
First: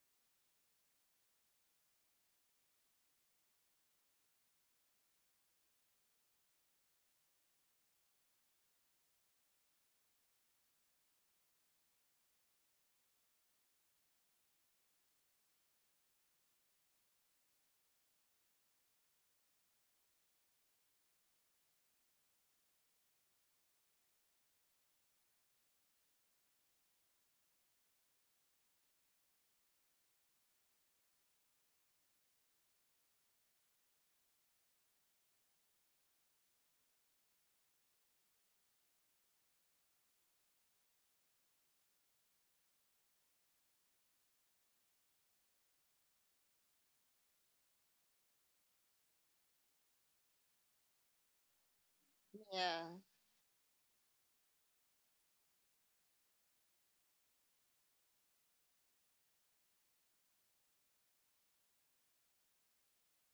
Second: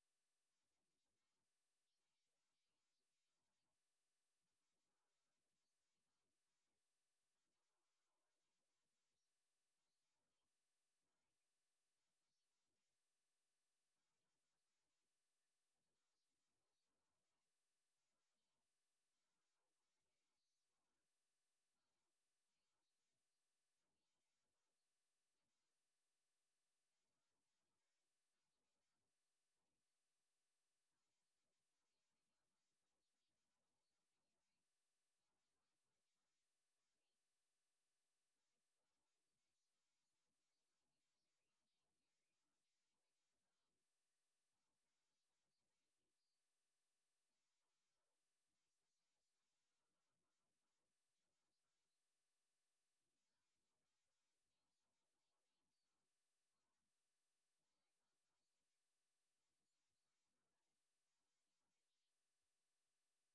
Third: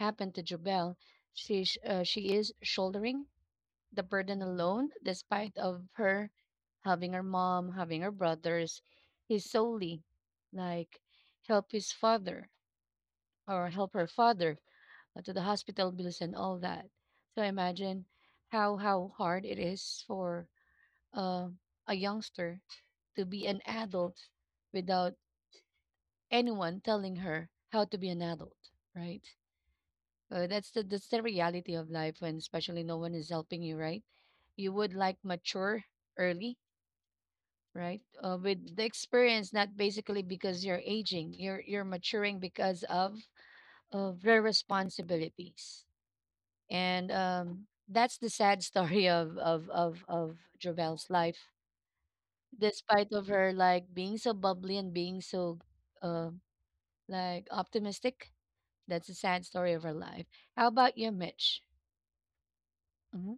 S1: happened to Jobel, she is shouldering the burden alone, despite of her having her mom, having her brothers. He solely like help his father or help her father to the hospital bills and all that. So imagine how hard it is for uh, a youngster to be an adult without anyone telling her how to be an adult, right? That's the reality of life when especially no one is helping you, right? You would like mature early, right? With the experience, not basically because you're aging, you're maturing because of the responsibilities. And that's the sad [LAUGHS] story of Jovelle's life,
S3: Yeah.
S1: despite of her like being so bubbly and being so uh, like optimistic. That's the sad story of her life. How about you, Mitch? hmm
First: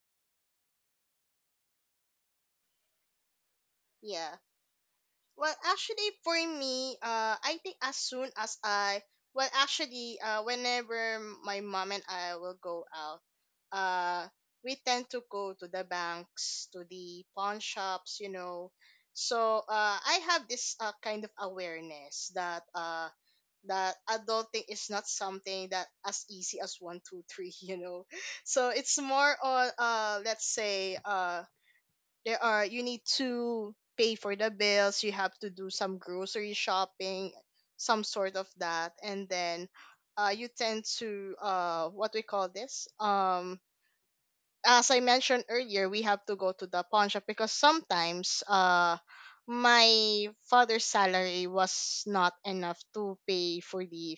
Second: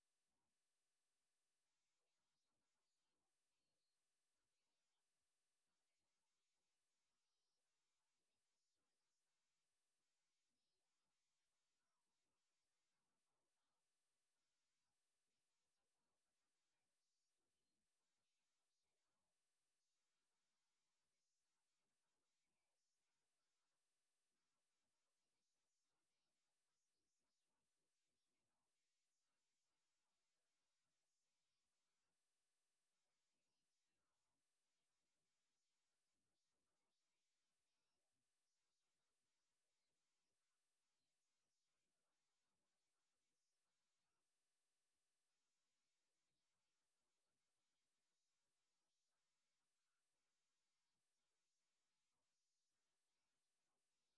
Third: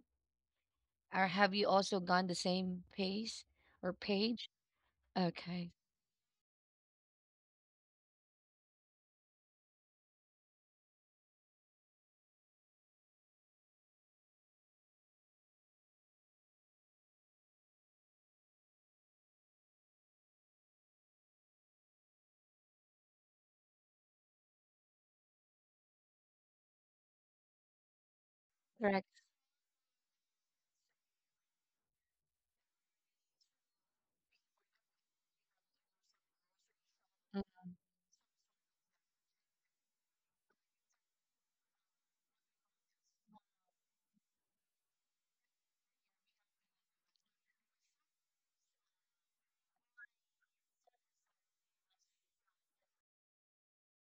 S1: Or have you also gone the same pace or
S3: Yeah.
S1: page? Okay,
S3: I think as soon as I, whenever my mom and I will go out, uh, we tend to go to the banks, to the pawn shops, you know. So, I have this kind of awareness that that adulting is not something that as easy as one, two, three, [LAUGHS] you know. So it's
S1: correct.
S3: more on, let's say, there are you need to pay for the bills. You have to do some grocery shopping, some sort of that. And then you tend to what we call this as I mentioned earlier, we have to go to the pawn shop because sometimes my father's salary was not enough to pay for the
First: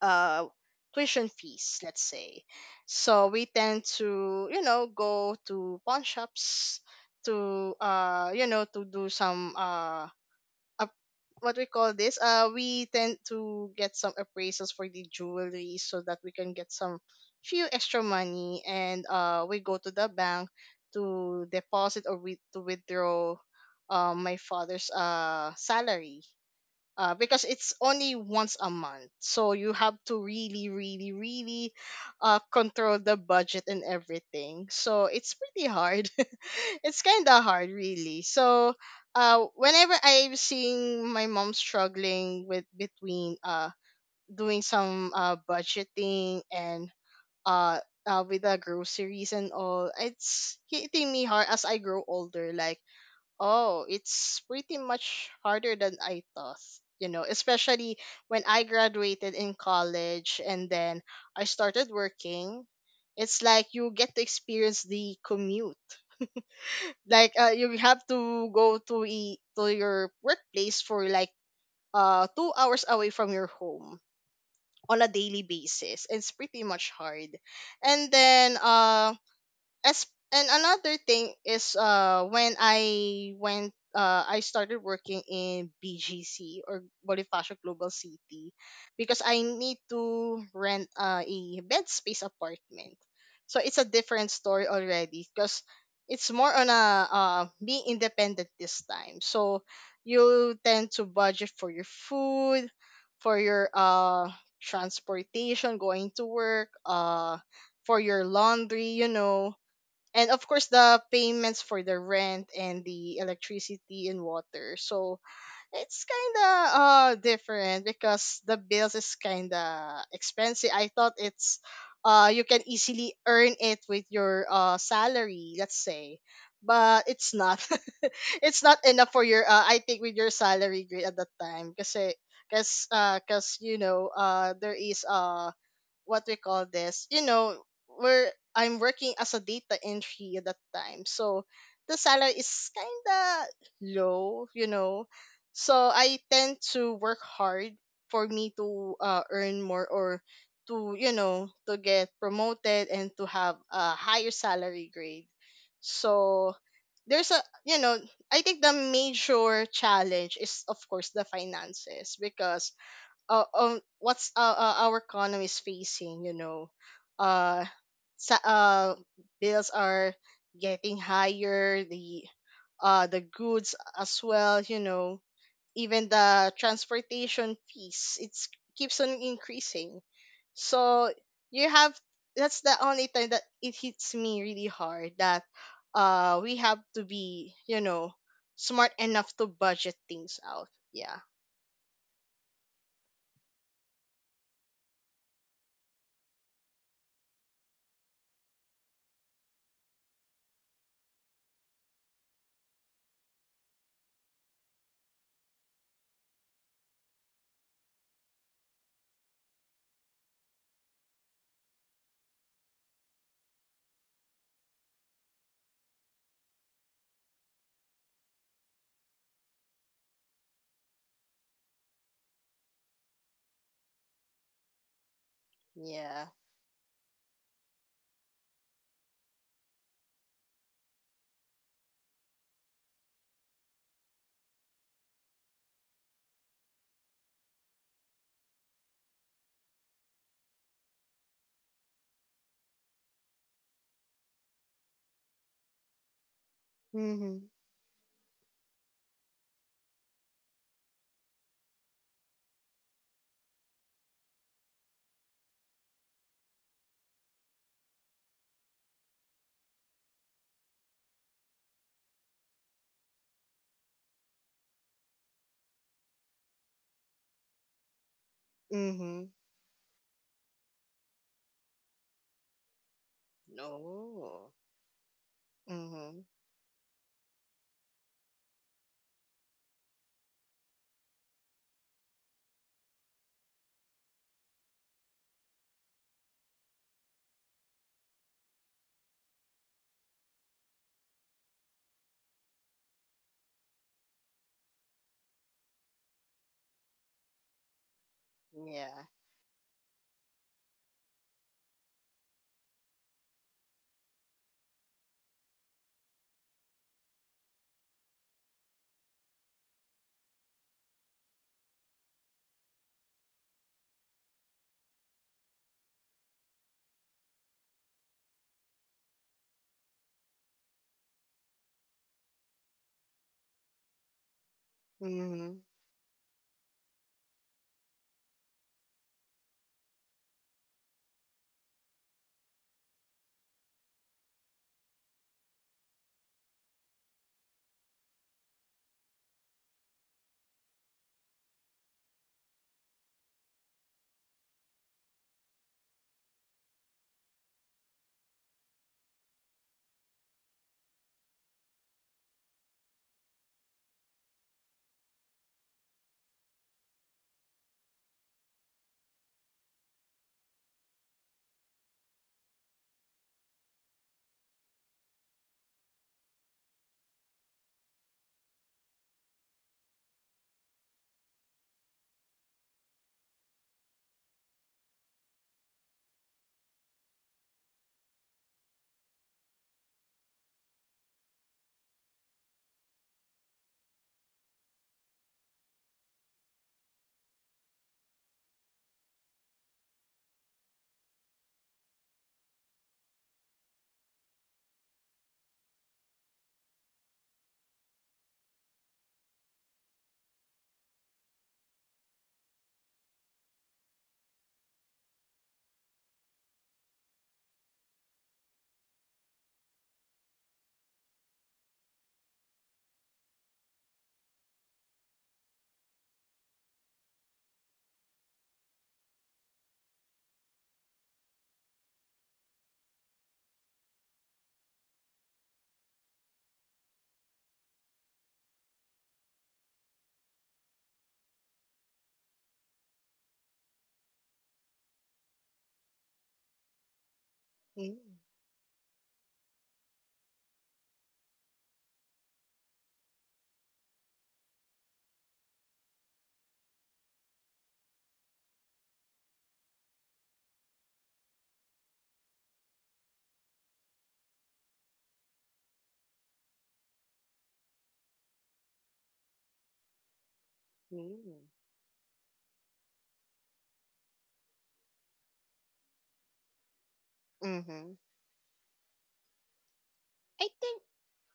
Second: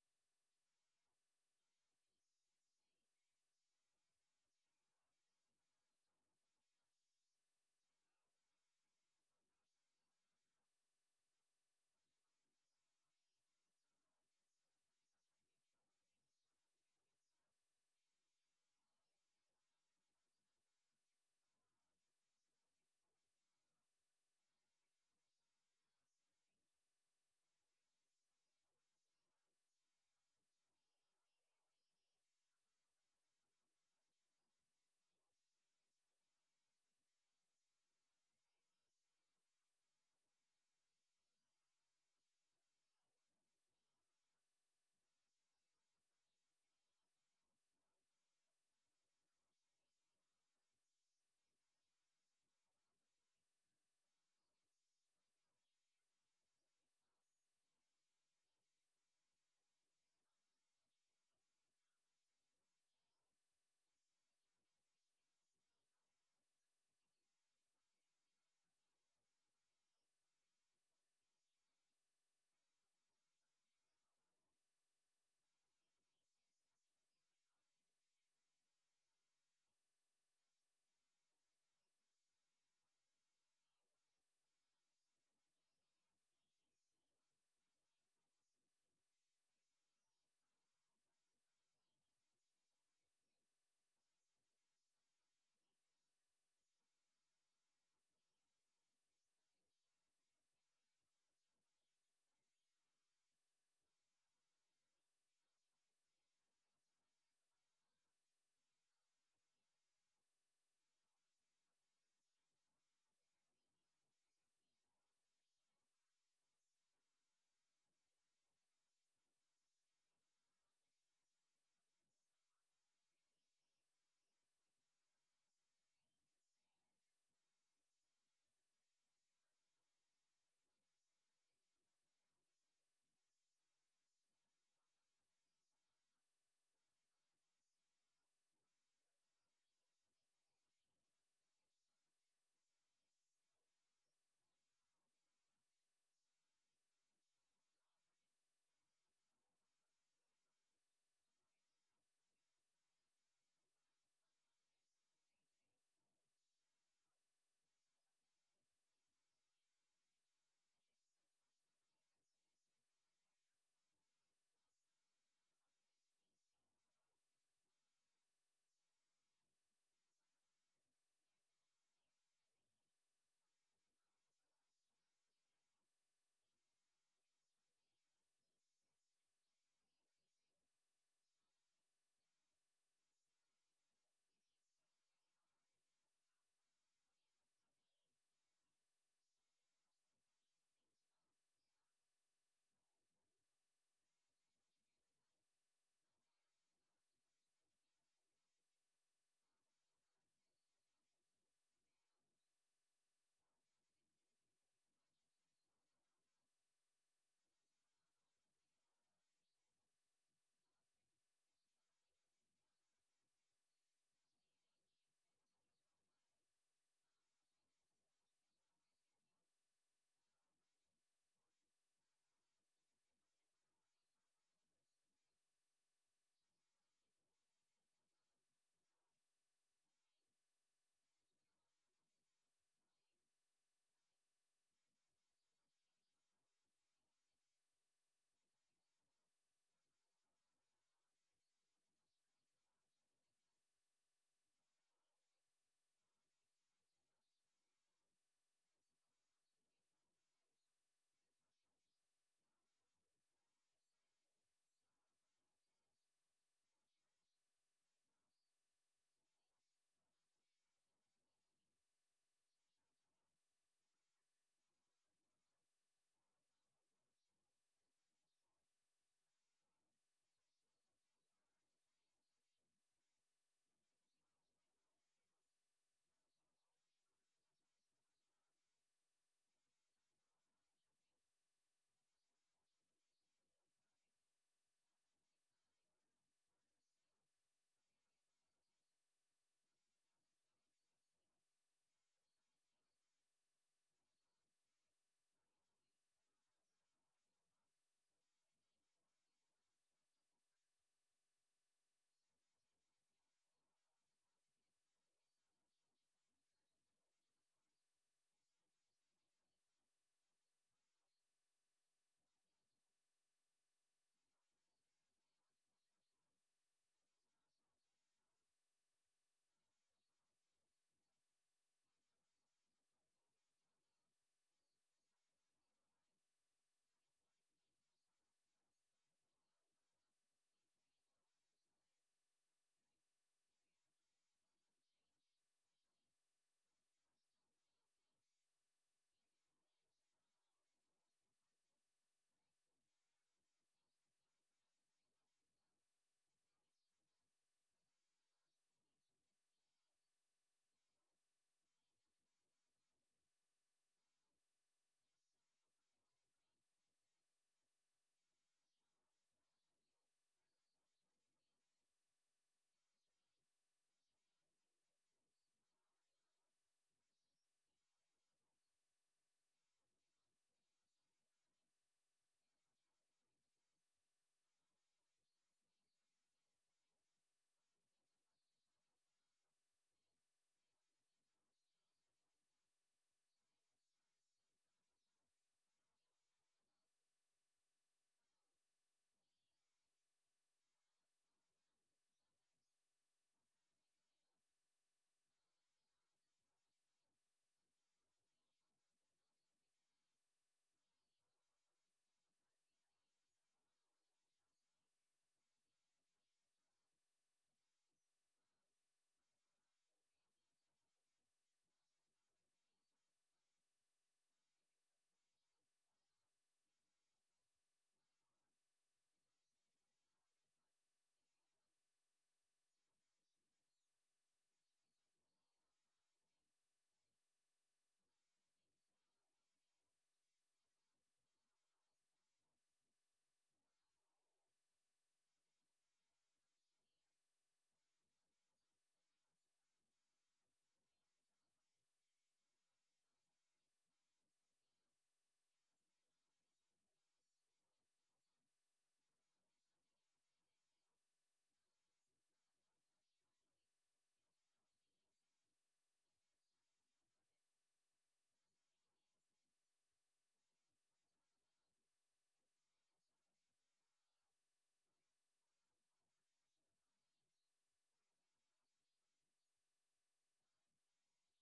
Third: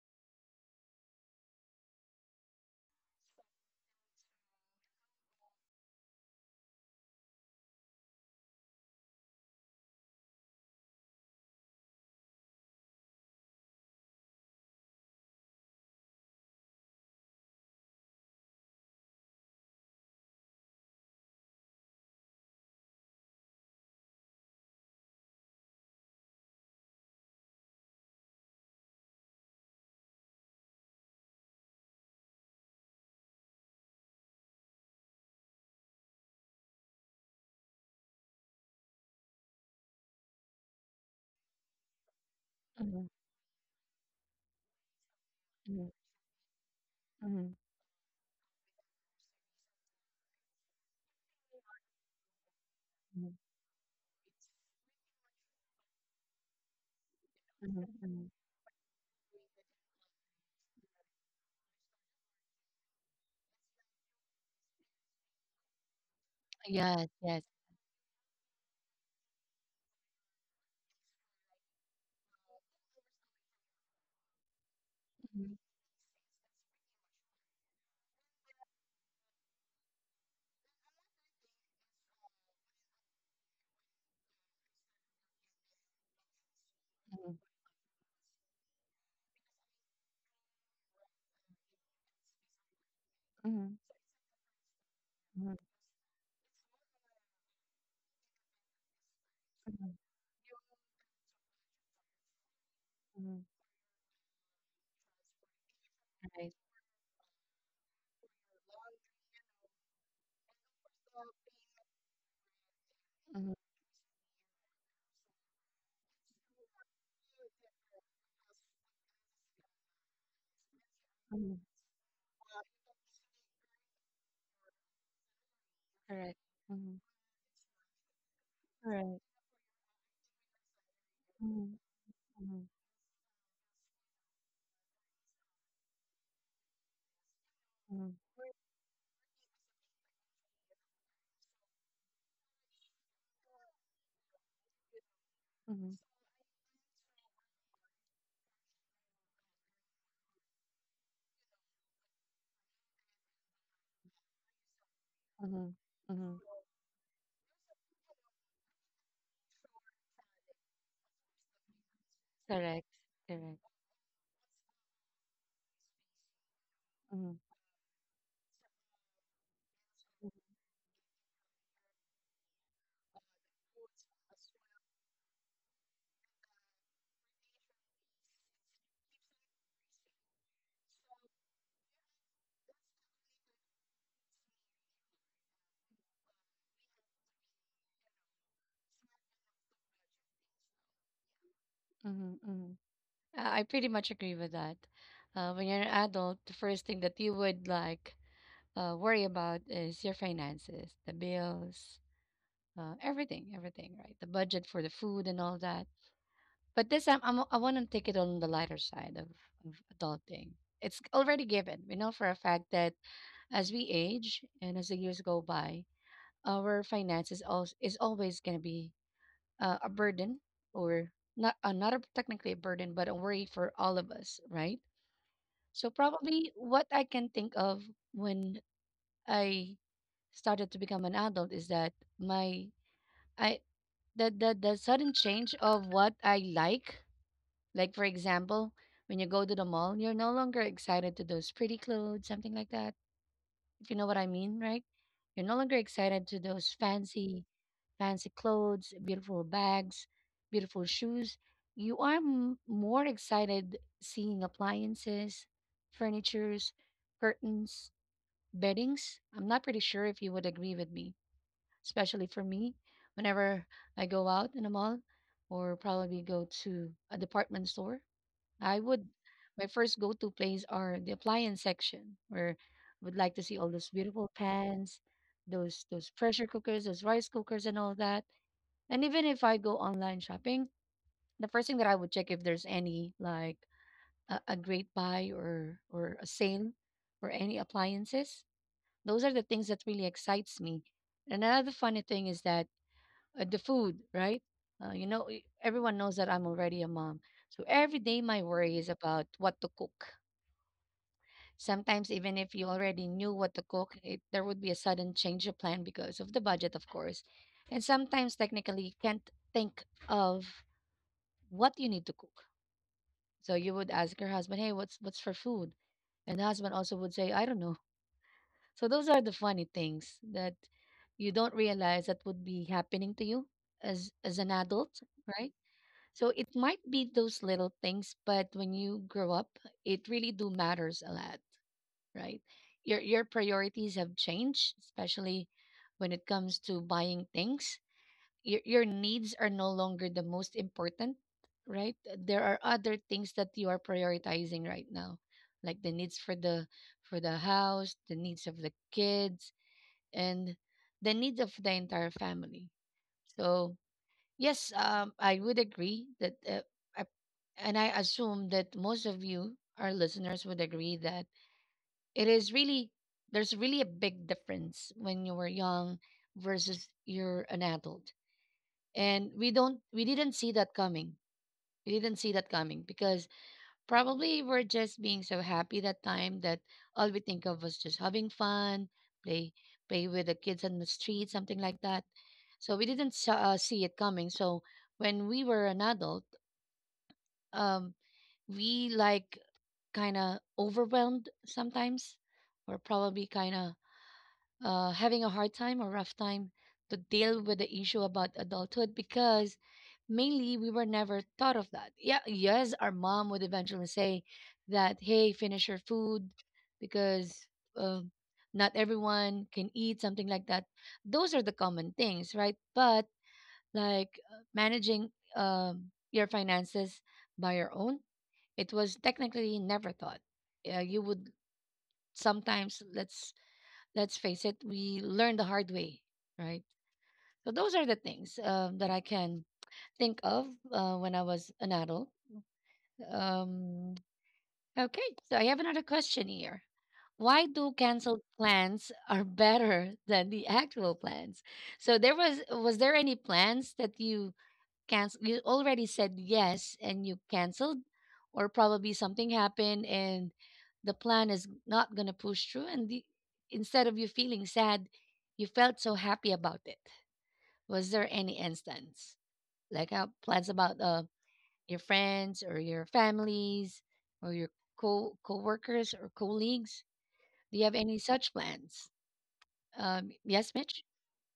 S3: uh tuition fees, let's say. So we tend to, you know, go to pawn shops to, you know, to do some up- what we call this we tend to get some appraisals for the jewelry so that we can get some few extra money. And we go to the bank to deposit or with to withdraw my father's salary, because it's only once a month. So you have to really, really, really control the budget and everything. So it's pretty hard. [LAUGHS] It's kind of hard, really. So whenever I'm seeing my mom struggling with
S1: Mhm,
S3: between doing some
S1: mhm,
S3: budgeting and
S1: mhm,
S3: uh, with the groceries and all, it's hitting me hard as I grow older. Like,
S1: mhm,
S3: oh, it's pretty much harder than I thought. You know,
S1: mhm,
S3: especially
S1: mhm.
S3: when I graduated in college and then I started working. It's like you get to experience the commute.
S1: Yes,
S3: Like
S1: yes.
S3: you have to go to to your workplace for like 2 hours away from your home on a daily
S1: Mhm,
S3: basis. It's pretty much hard. And then as and another thing is when I went I started working in BGC or
S1: mhm,
S3: Bonifacio Global City because I need to rent a bed space apartment. So
S1: mhm,
S3: it's a different story already
S1: mhm,
S3: because it's more on a being independent this time. So
S1: mhm,
S3: you tend to budget for your food, for
S1: mhm.
S3: your transportation going to
S1: Right.
S3: work, for your laundry, you know, and of course the payments for the rent and the
S1: Mhm,
S3: electricity and water. So it's kind of different because the bills is kind of expensive. I thought
S1: mhm.
S3: it's you can easily earn it with your salary, let's say,
S1: Correct. Mhm,
S3: but it's not. [LAUGHS] It's not enough
S1: correct.
S3: for your I think with your salary grade at that time,
S1: Mhm,
S3: because
S1: mhm,
S3: because you know there is a what we call this, you know,
S1: mhm.
S3: where I'm working as a data entry at that time. So the salary is kinda low, you know. So
S1: Mhm,
S3: I tend to work hard for me to earn more or to, you know, to get promoted and to have a higher salary grade.
S1: mhm, mhm.
S3: So there's a, you know, I think the major challenge is of course the finances because
S1: Correct. Correct.
S3: what's our economy is facing, you know,
S1: Mhm,
S3: uh, sa- uh bills are getting higher, the goods as well, you know, even the transportation fees. It keeps on increasing. So you have that's the only time that it hits me really hard that we have to be, you know, smart enough to budget things out. Yeah.
S1: mhm, mhm. I pretty much agree with that. When you're an adult, the first thing that you would like worry about is your finances, the bills, everything, everything, right? The budget for the food and all that. But this time, I want to take it on the lighter side of adulting. It's already given. We know for a fact that as we age and as the years go by, our finances also is always going to be a burden or not technically a burden but a worry for all of us, right? So
S3: Yeah.
S1: probably what I can think of when I started to become an adult is that my I the sudden change of what I like. Like, for example, when you go to the mall, you're no longer excited to those pretty clothes, something like that, if you know what I mean, right? You're no longer excited to those fancy
S3: Hmm.
S1: fancy clothes, beautiful bags, beautiful shoes. You are more excited seeing appliances, furnitures, curtains, beddings. I'm not pretty sure if you would agree with me, especially for me. Whenever I go out in a mall or probably go to a department store, I would,
S3: Mhm.
S1: my first go to place are the appliance section where I would like to see all those beautiful
S3: Oh.
S1: pans, those
S3: Mhm.
S1: pressure cookers, those rice cookers and all that. And even if I go online shopping, the first thing that I would check if there's any like a great buy or a sale or any appliances. Those are the things that really excites me. And another funny thing is that the food, right? Everyone knows that I'm already a mom. So every day my worry is
S3: Yeah.
S1: about what to cook. Sometimes even if you already knew what to cook, there would be a sudden change of plan because of the budget, of course. And sometimes technically you can't think of what you need to cook. So you would ask your husband, "Hey, what's for food?" And the husband also would say, "I don't know." So those are the funny things that you don't realize that would be happening to you as an adult, right?
S3: Mhm.
S1: So it might be those little things, but when you grow up, it really do matters a lot, right? Your priorities have changed, especially when it comes to buying things. Your needs are no longer the most important, right? There are other things that you are prioritizing right now, like the needs for the house, the needs of the kids, and the needs of the entire family. So yes, I would agree that, I, and I assume that most of you, our listeners, would agree that it is really there's really a big difference when you were young versus you're an adult, and we didn't see that coming. We didn't see that coming because probably we're just being so happy that time that all we think of was just having fun, play play with the kids on the street, something like that. So we didn't see it coming. So when we were an adult, um we like kind of overwhelmed sometimes, or probably kind of having a hard time or rough time to deal with the issue about adulthood because mainly we were never thought of that. Yeah, yes, our mom would eventually say that, hey, finish your food because uh, not everyone can eat, something like that. Those are the common things, right? But like managing um, your finances by your own, it was technically never thought. Yeah, you would sometimes, let's face it, we learn the hard way, right? So those are the things that I can think of when I was an adult. Um, okay, so I have another question here. Why do
S3: Mm,
S1: canceled plans [LAUGHS] are better than the actual plans? So there was there any plans that you cancel, you already said yes and you canceled, or probably something happened and the plan is not going to push through and instead of you feeling sad you felt so happy about it? Was there any instance like plans about
S3: mm,
S1: your friends or your families or your co co-workers or colleagues? Do you have
S3: mhm.
S1: any such plans?
S3: I
S1: Yes,
S3: think
S1: Mitch.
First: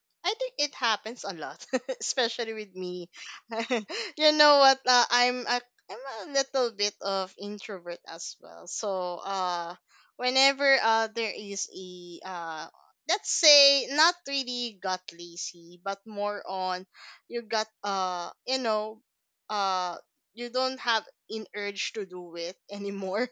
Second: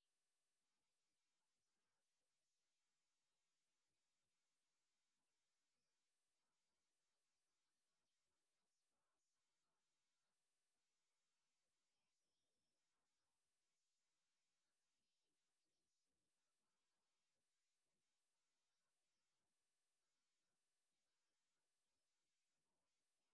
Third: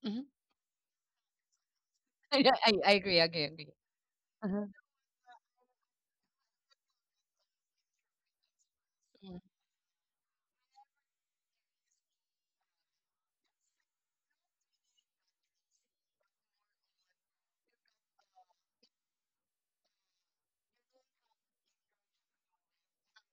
S1: hmm [LAUGHS]
S3: I think it happens a lot, [LAUGHS]
S1: I,
S3: especially
S1: I
S3: with
S1: I
S3: me.
S1: agree, I agree, I agree.
S3: [LAUGHS] You know
S1: Uh-huh.
S3: what? I'm a little bit of introvert as well. So
S1: Mm,
S3: whenever there is a, let's say not really got lazy, but more on you got uh you don't have an urge to do it [LAUGHS] anymore,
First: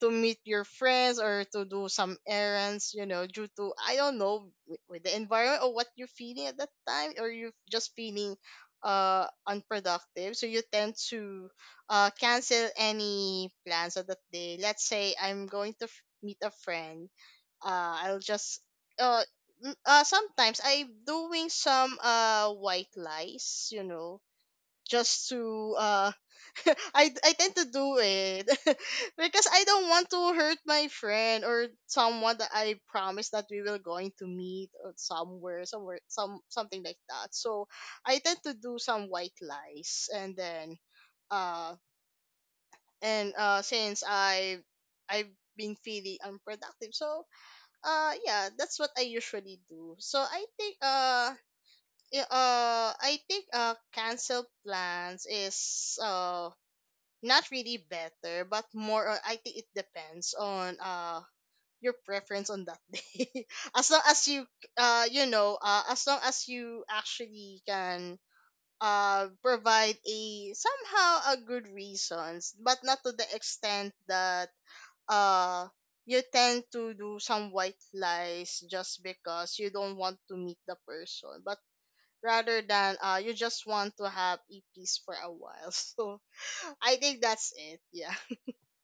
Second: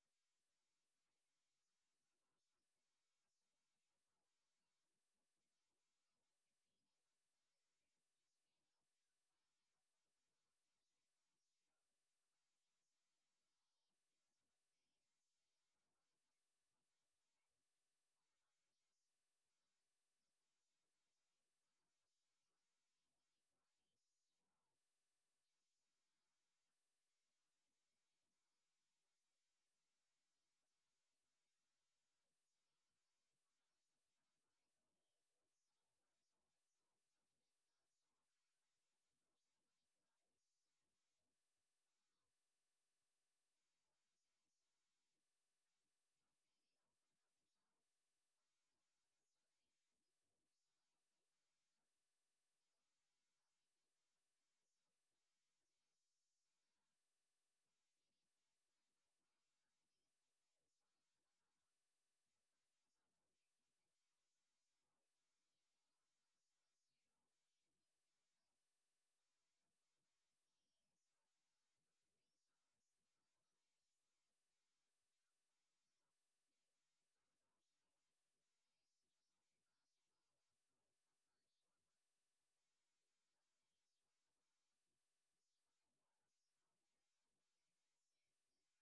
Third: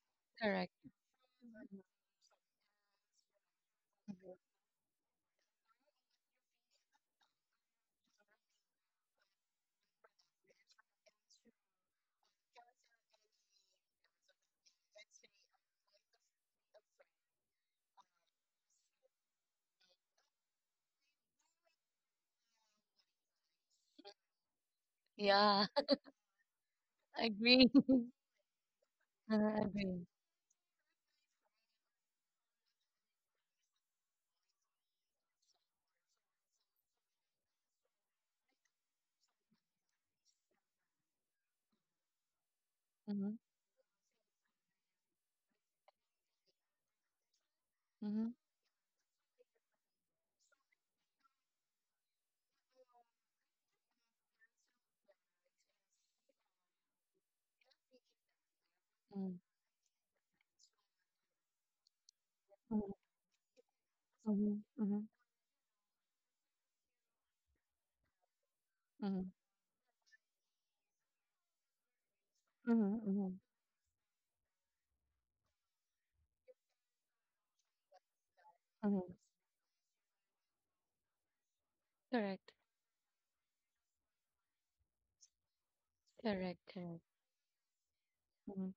S3: to meet your
S1: correct.
S3: friends or to do some errands, you know, due to I don't know with the environment or what you're feeling at that time, or you're just feeling unproductive. So you tend to cancel any plans of that day. Let's say I'm going to meet a friend. Uh, I'll just uh. Sometimes I'm doing some white lies, you know, just
S1: Yeah.
S3: to uh [LAUGHS] I
S1: [LAUGHS] I
S3: I tend to
S1: agree.
S3: do
S1: [LAUGHS]
S3: it [LAUGHS] because I don't
S1: Uh-huh,
S3: want to hurt my friend or someone that I promised that we will going to meet or somewhere somewhere some something like that. So I tend to do some white lies. And then uh and
S1: mhm,
S3: since I've been feeling unproductive. So
S1: mhm,
S3: yeah, that's what I usually do. So I think yeah, I think cancel plans is not really better, but more. I
S1: mm,
S3: think it depends on your preference on that [LAUGHS]
S1: mhm,
S3: day. As long as you
S1: mhm, mhm,
S3: you know as long as you actually can
S1: mhm,
S3: provide a somehow a good reasons, but not
S1: mhm,
S3: to the
S1: mhm,
S3: extent that uh you tend to do some white lies just
S1: mhm.
S3: because you don't want to meet the person, but
S1: Correct,
S3: rather than you just want to have a peace for a while. [LAUGHS] So
S1: correct,
S3: I
S1: correct.
S3: think that's it. Yeah.
S1: Mhm.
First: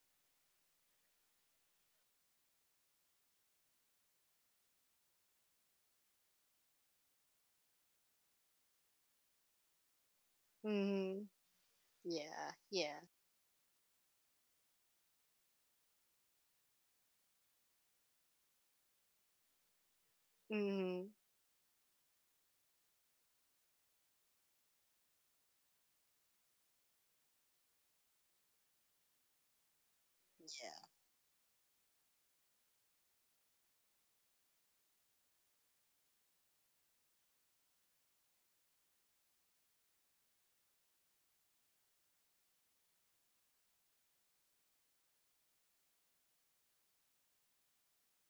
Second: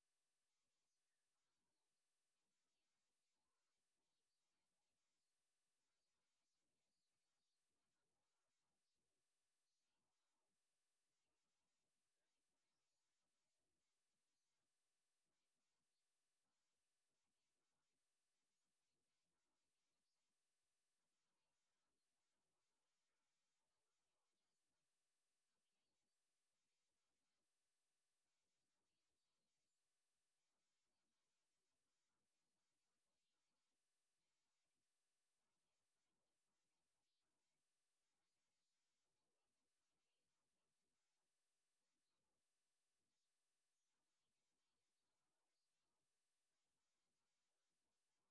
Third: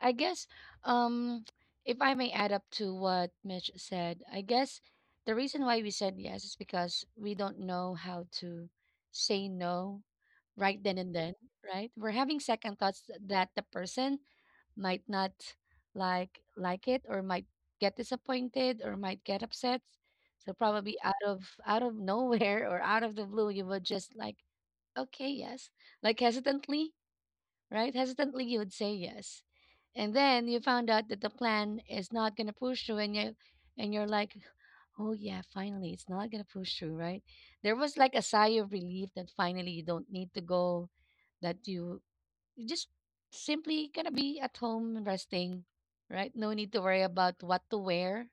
S1: I guess, um, if I may add up to what Mitch said, I guess the reason why we said yes is because we don't know how to say no right then and
S3: Mhm.
S1: then, right? We're having
S3: Yeah.
S1: second
S3: Yeah.
S1: thoughts that the person might not like it, or might get disappointed, or might get upset. So probably
S3: Mhm.
S1: out of [LAUGHS] nowhere or out of the blue, you would just like, okay, yes. Like hesitantly, right? Hesitantly you would say yes. And then you
S3: Yeah.
S1: found out that the plan is not gonna push through, and you're like, oh yeah, finally it's not gonna push through, right? There was like a sigh of relief that finally you don't need to go, that you just simply gonna be at home resting, right? No need to worry about what to wear.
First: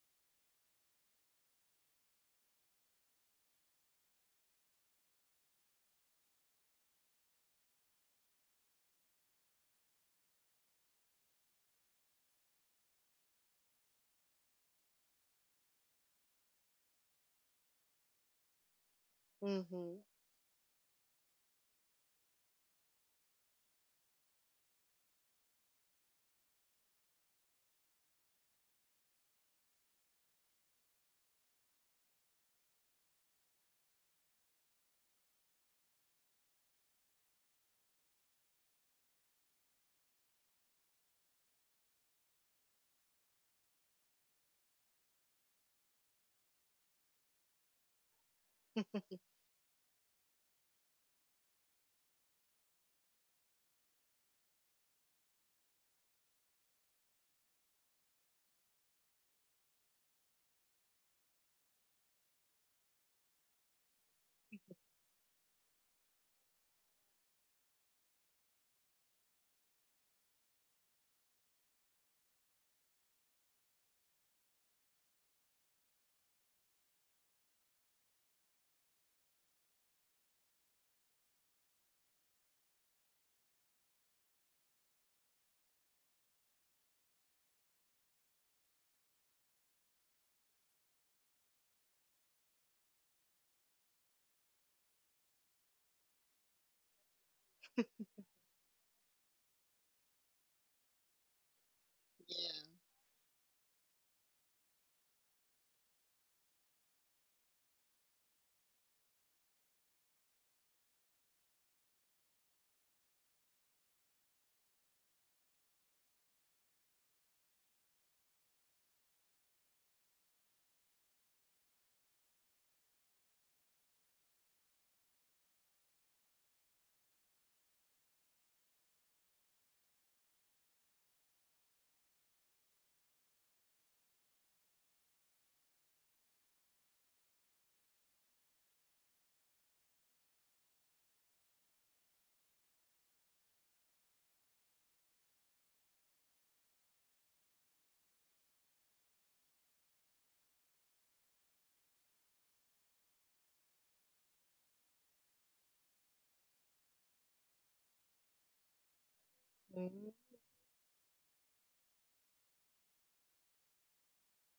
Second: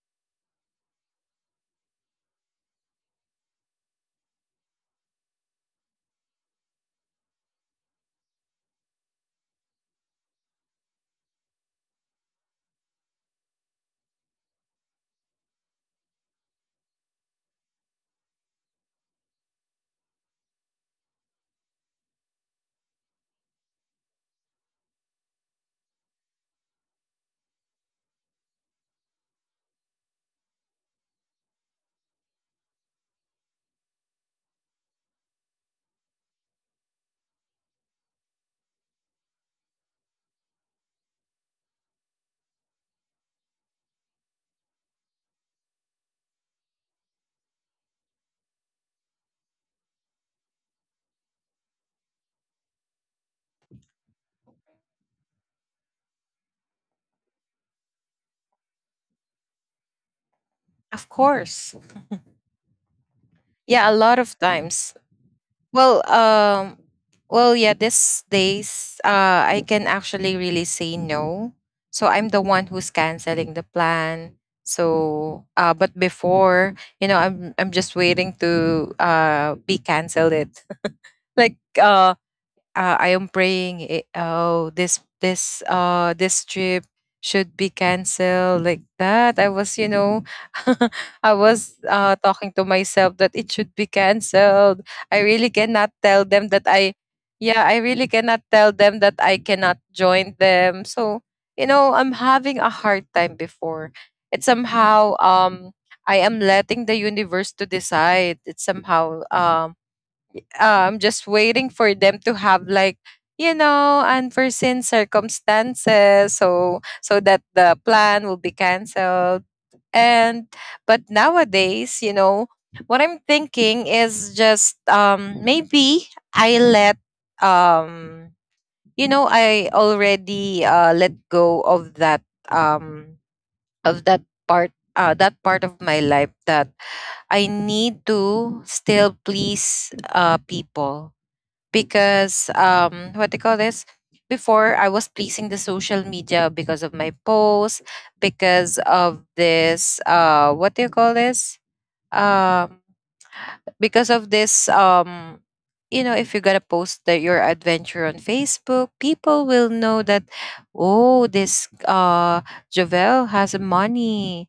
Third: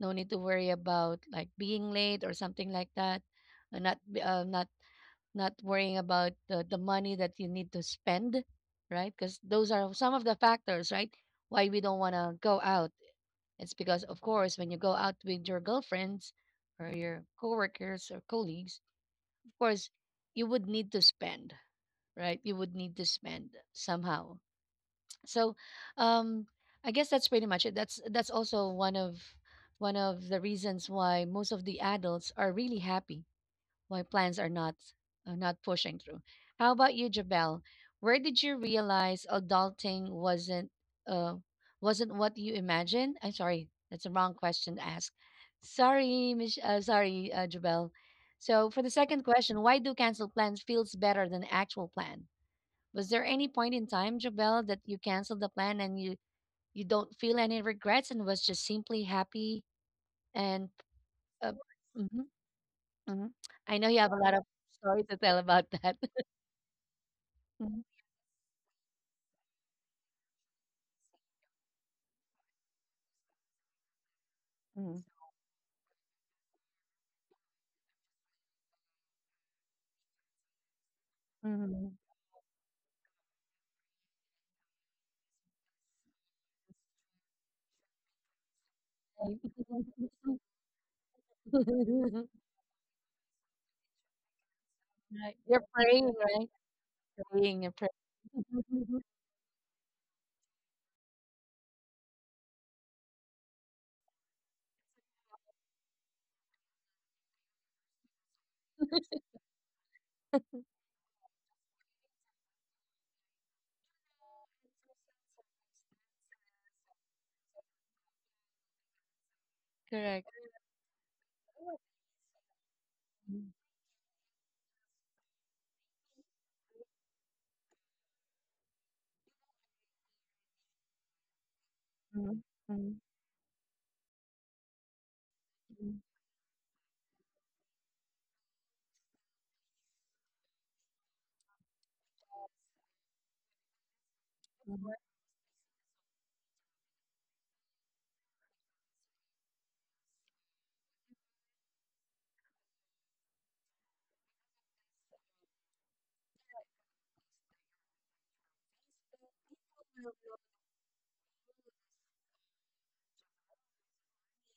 S1: No need to worry about like being late or something like that. Not worrying about the money that you need to spend, right? Because those are some of the factors, right? Why we don't want to go out. It's because, of course, when you go out with your girlfriends or your coworkers or colleagues, of course,
S3: Mhm.
S1: you would need to spend, right? You would need to spend somehow. So um I guess that's pretty much it. That's also one of the reasons why most of the adults are really happy why plans are not, are not pushing through. How about you, Jabel? Where did you realize adulting uh wasn't what you imagined? I'm sorry, that's a wrong question to ask. Sorry, sorry, Jabel. So for the
S3: [LAUGHS]
S1: second question, why do cancel plans feels better than actual plan? Was there any point in time, Jabel, that you canceled the plan and you don't feel any regrets and was just simply happy and
S2: Of
S1: uh,
S2: course.
S1: hmm hmm I know
S2: Yeah, a
S1: you have a
S2: lot
S1: lot
S2: of
S1: of
S2: times.
S1: story to tell about that.
S2: Well, um, yeah,
S1: [LAUGHS]
S2: these days, I can actually really say no. So I'm the one who's canceling the plan.
S1: Mhm, mhm,
S2: So, but before, I'm just waiting to, be canceled it. [LAUGHS] Like,
S1: mhm.
S2: I am praying. Oh, this, this trip should be canceled, like that. I was, you know, [LAUGHS] I was, talking to myself that it should be canceled. I
S1: Right.
S2: really
S1: You're
S2: cannot
S1: praying,
S2: tell
S1: right?
S2: them that I,
S1: Praying, you're
S2: yeah, I
S1: praying.
S2: really cannot tell
S1: Mhm.
S2: them that I cannot join them. So, I'm
S3: Yeah.
S2: having a hard time before. It's somehow, I am letting the universe to decide. It's somehow, just waiting for them to have like, unforeseen circumstances, so that the plan will be canceled.
S1: Correct.
S2: And, but nowadays, you know what I'm
S1: Mhm,
S2: thinking is, just, maybe, i let um I already, let go of that,
S1: mhm, mhm,
S2: um of that part, of my life, that I need to still please, people. Because, what do you call this, before, I
S1: mhm,
S2: was pleasing the social media because of my posts, because of this, what do you call this, um because of this, you know, if you're gonna post that your adventure on Facebook, people will know
S3: Mhm.
S2: that, oh, this, Jovel has money.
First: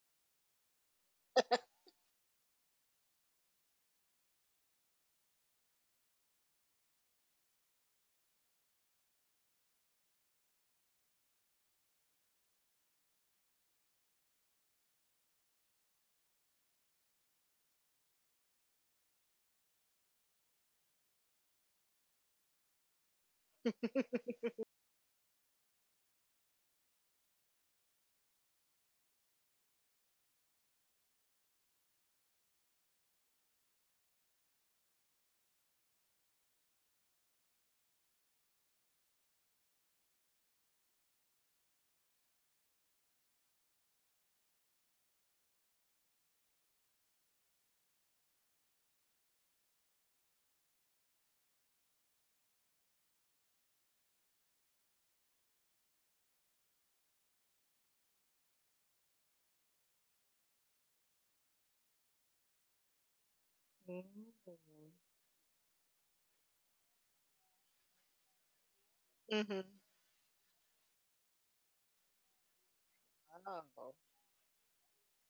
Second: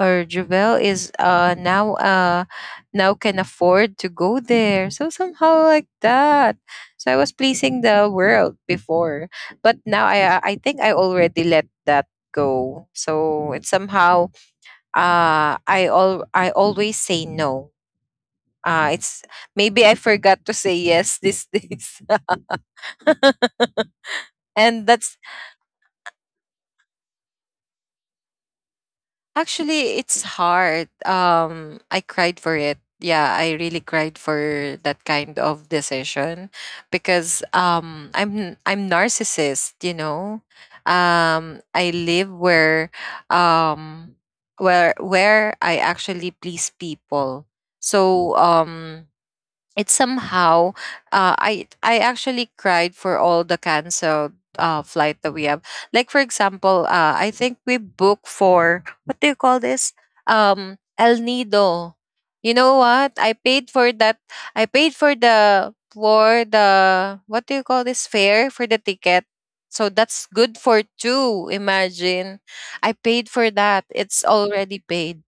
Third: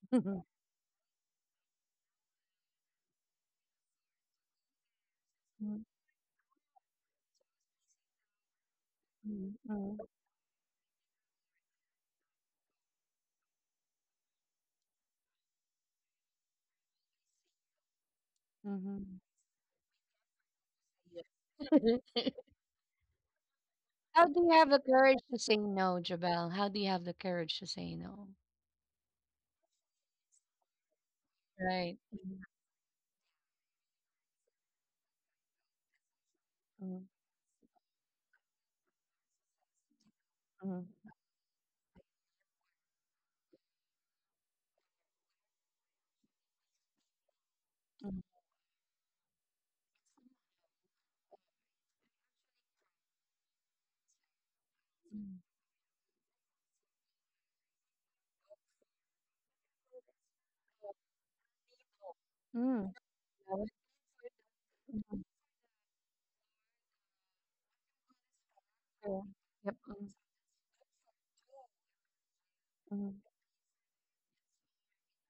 S2: Or
S1: mhm,
S2: Jovel is now can afford to go there, so somehow
S1: mhm,
S2: like that. So I was pleasing the world before. But
S1: mhm,
S2: now I think I already let that go. So it's somehow, I always say no.
S1: mhm,
S2: Mm-hmm.
S1: mhm.
S2: it's Maybe I forgot to say yes these days.
S1: [LAUGHS]
S2: [LAUGHS]
S1: How do you have
S2: and
S1: the
S2: that's
S1: courage to say no, Jabel? How do you have the courage to say no?
S2: actually, it's hard. I
S1: Right.
S2: cried for it. Yeah, I really cried for that kind of decision,
S1: Mm,
S2: because, I'm narcissist, you know.
S1: mm,
S2: I live um where I actually please people. So, it somehow, I actually cried for all the canceled, flight that we
S1: mm,
S2: have. Like, for example, I think we booked for, what do you call this, El Nido. You know
S1: mm,
S2: what I paid for that? I
S3: Mhm.
S2: paid for the, what do you call this, fare for the
S1: true.
S2: ticket.
S3: Mhm.
S1: Yep.
S2: So that's good for two. Imagine, I
S1: Mhm.
S2: paid for that,
S3: Oh.
S2: it's already paid.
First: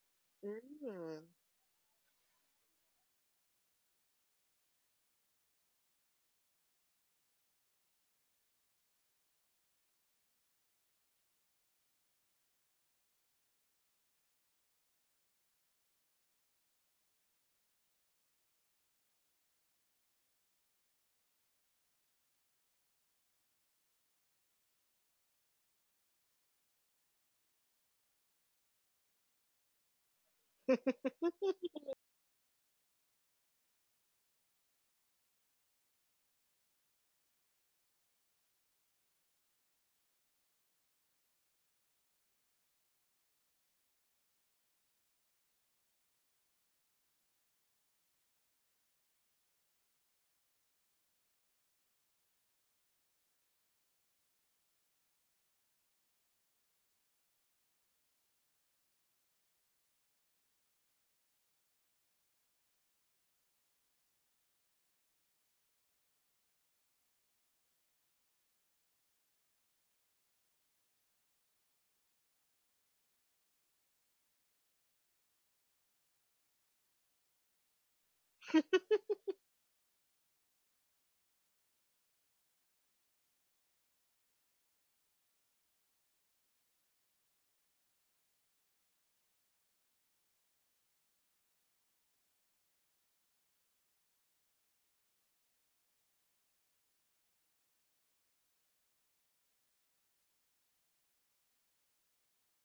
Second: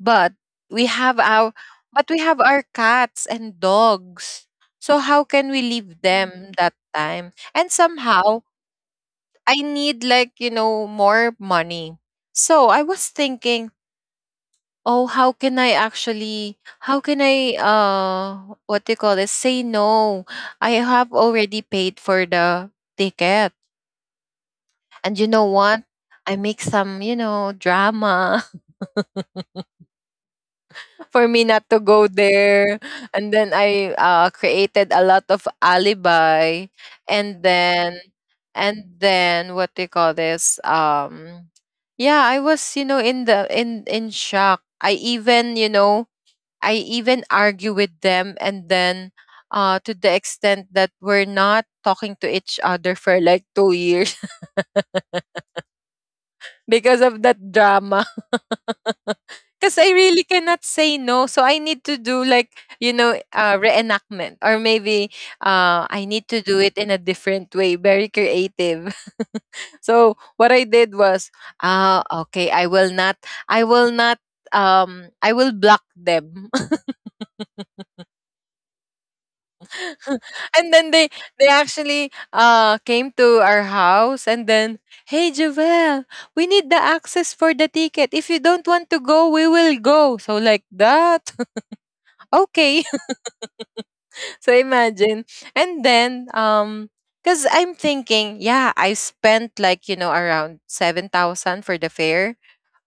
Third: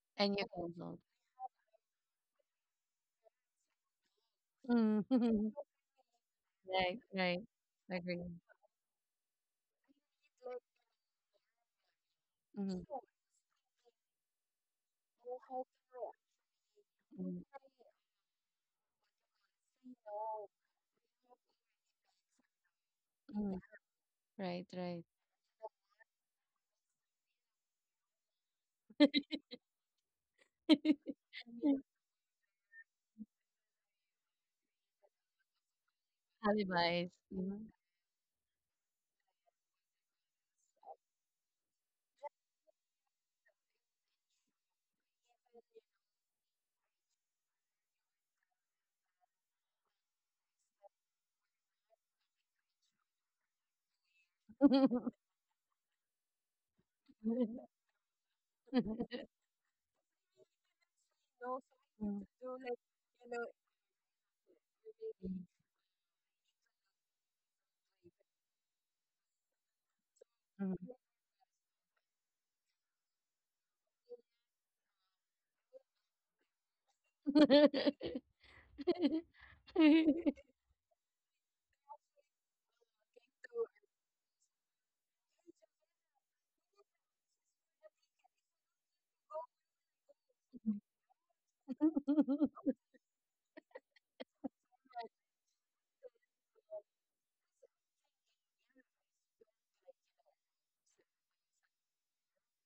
S2: But
S1: And you
S2: we
S1: canceled.
S2: have
S3: Mhm.
S2: our, cats and dogs. So how can
S1: Mm. [LAUGHS]
S2: we leave them that
S1: Right,
S2: time?
S1: right.
S2: And
S1: Agree.
S2: somehow I need, like, more money. So I was thinking, oh, how can I actually, how can I, what do you call this? Say no. I have already paid for the ticket.
S1: Mhm. Right, right.
S2: And you know what? I make some, drama, for me not to go there. And then I, created a lot of alibi.
S1: Alibis.
S2: And
S1: Mhm.
S2: then, what do you call this? Yeah, I was, you know, in the, in shock. I even, you know, I even argue with them. And then, to the extent that we're not talking to each other for like 2 years. Because of that drama. [LAUGHS] Because I really cannot say no. So I need to do
S1: Mhm.
S2: like, reenactment. Or maybe I need to do it in a different way, very creative. [LAUGHS] So what I did
S1: Mhm.
S2: was, okay, I will not, I will not, I will block them. [LAUGHS]
S1: [LAUGHS]
S2: [LAUGHS] And then they actually came to our house, and then, "Hey Jovel, we need the access for the ticket. If you don't want to go, we will go." So like that. [LAUGHS]
S1: [LAUGHS]
S2: Okay. [LAUGHS] So imagine. And then because I'm thinking, yeah, I spent like, around 7,000 for the fare.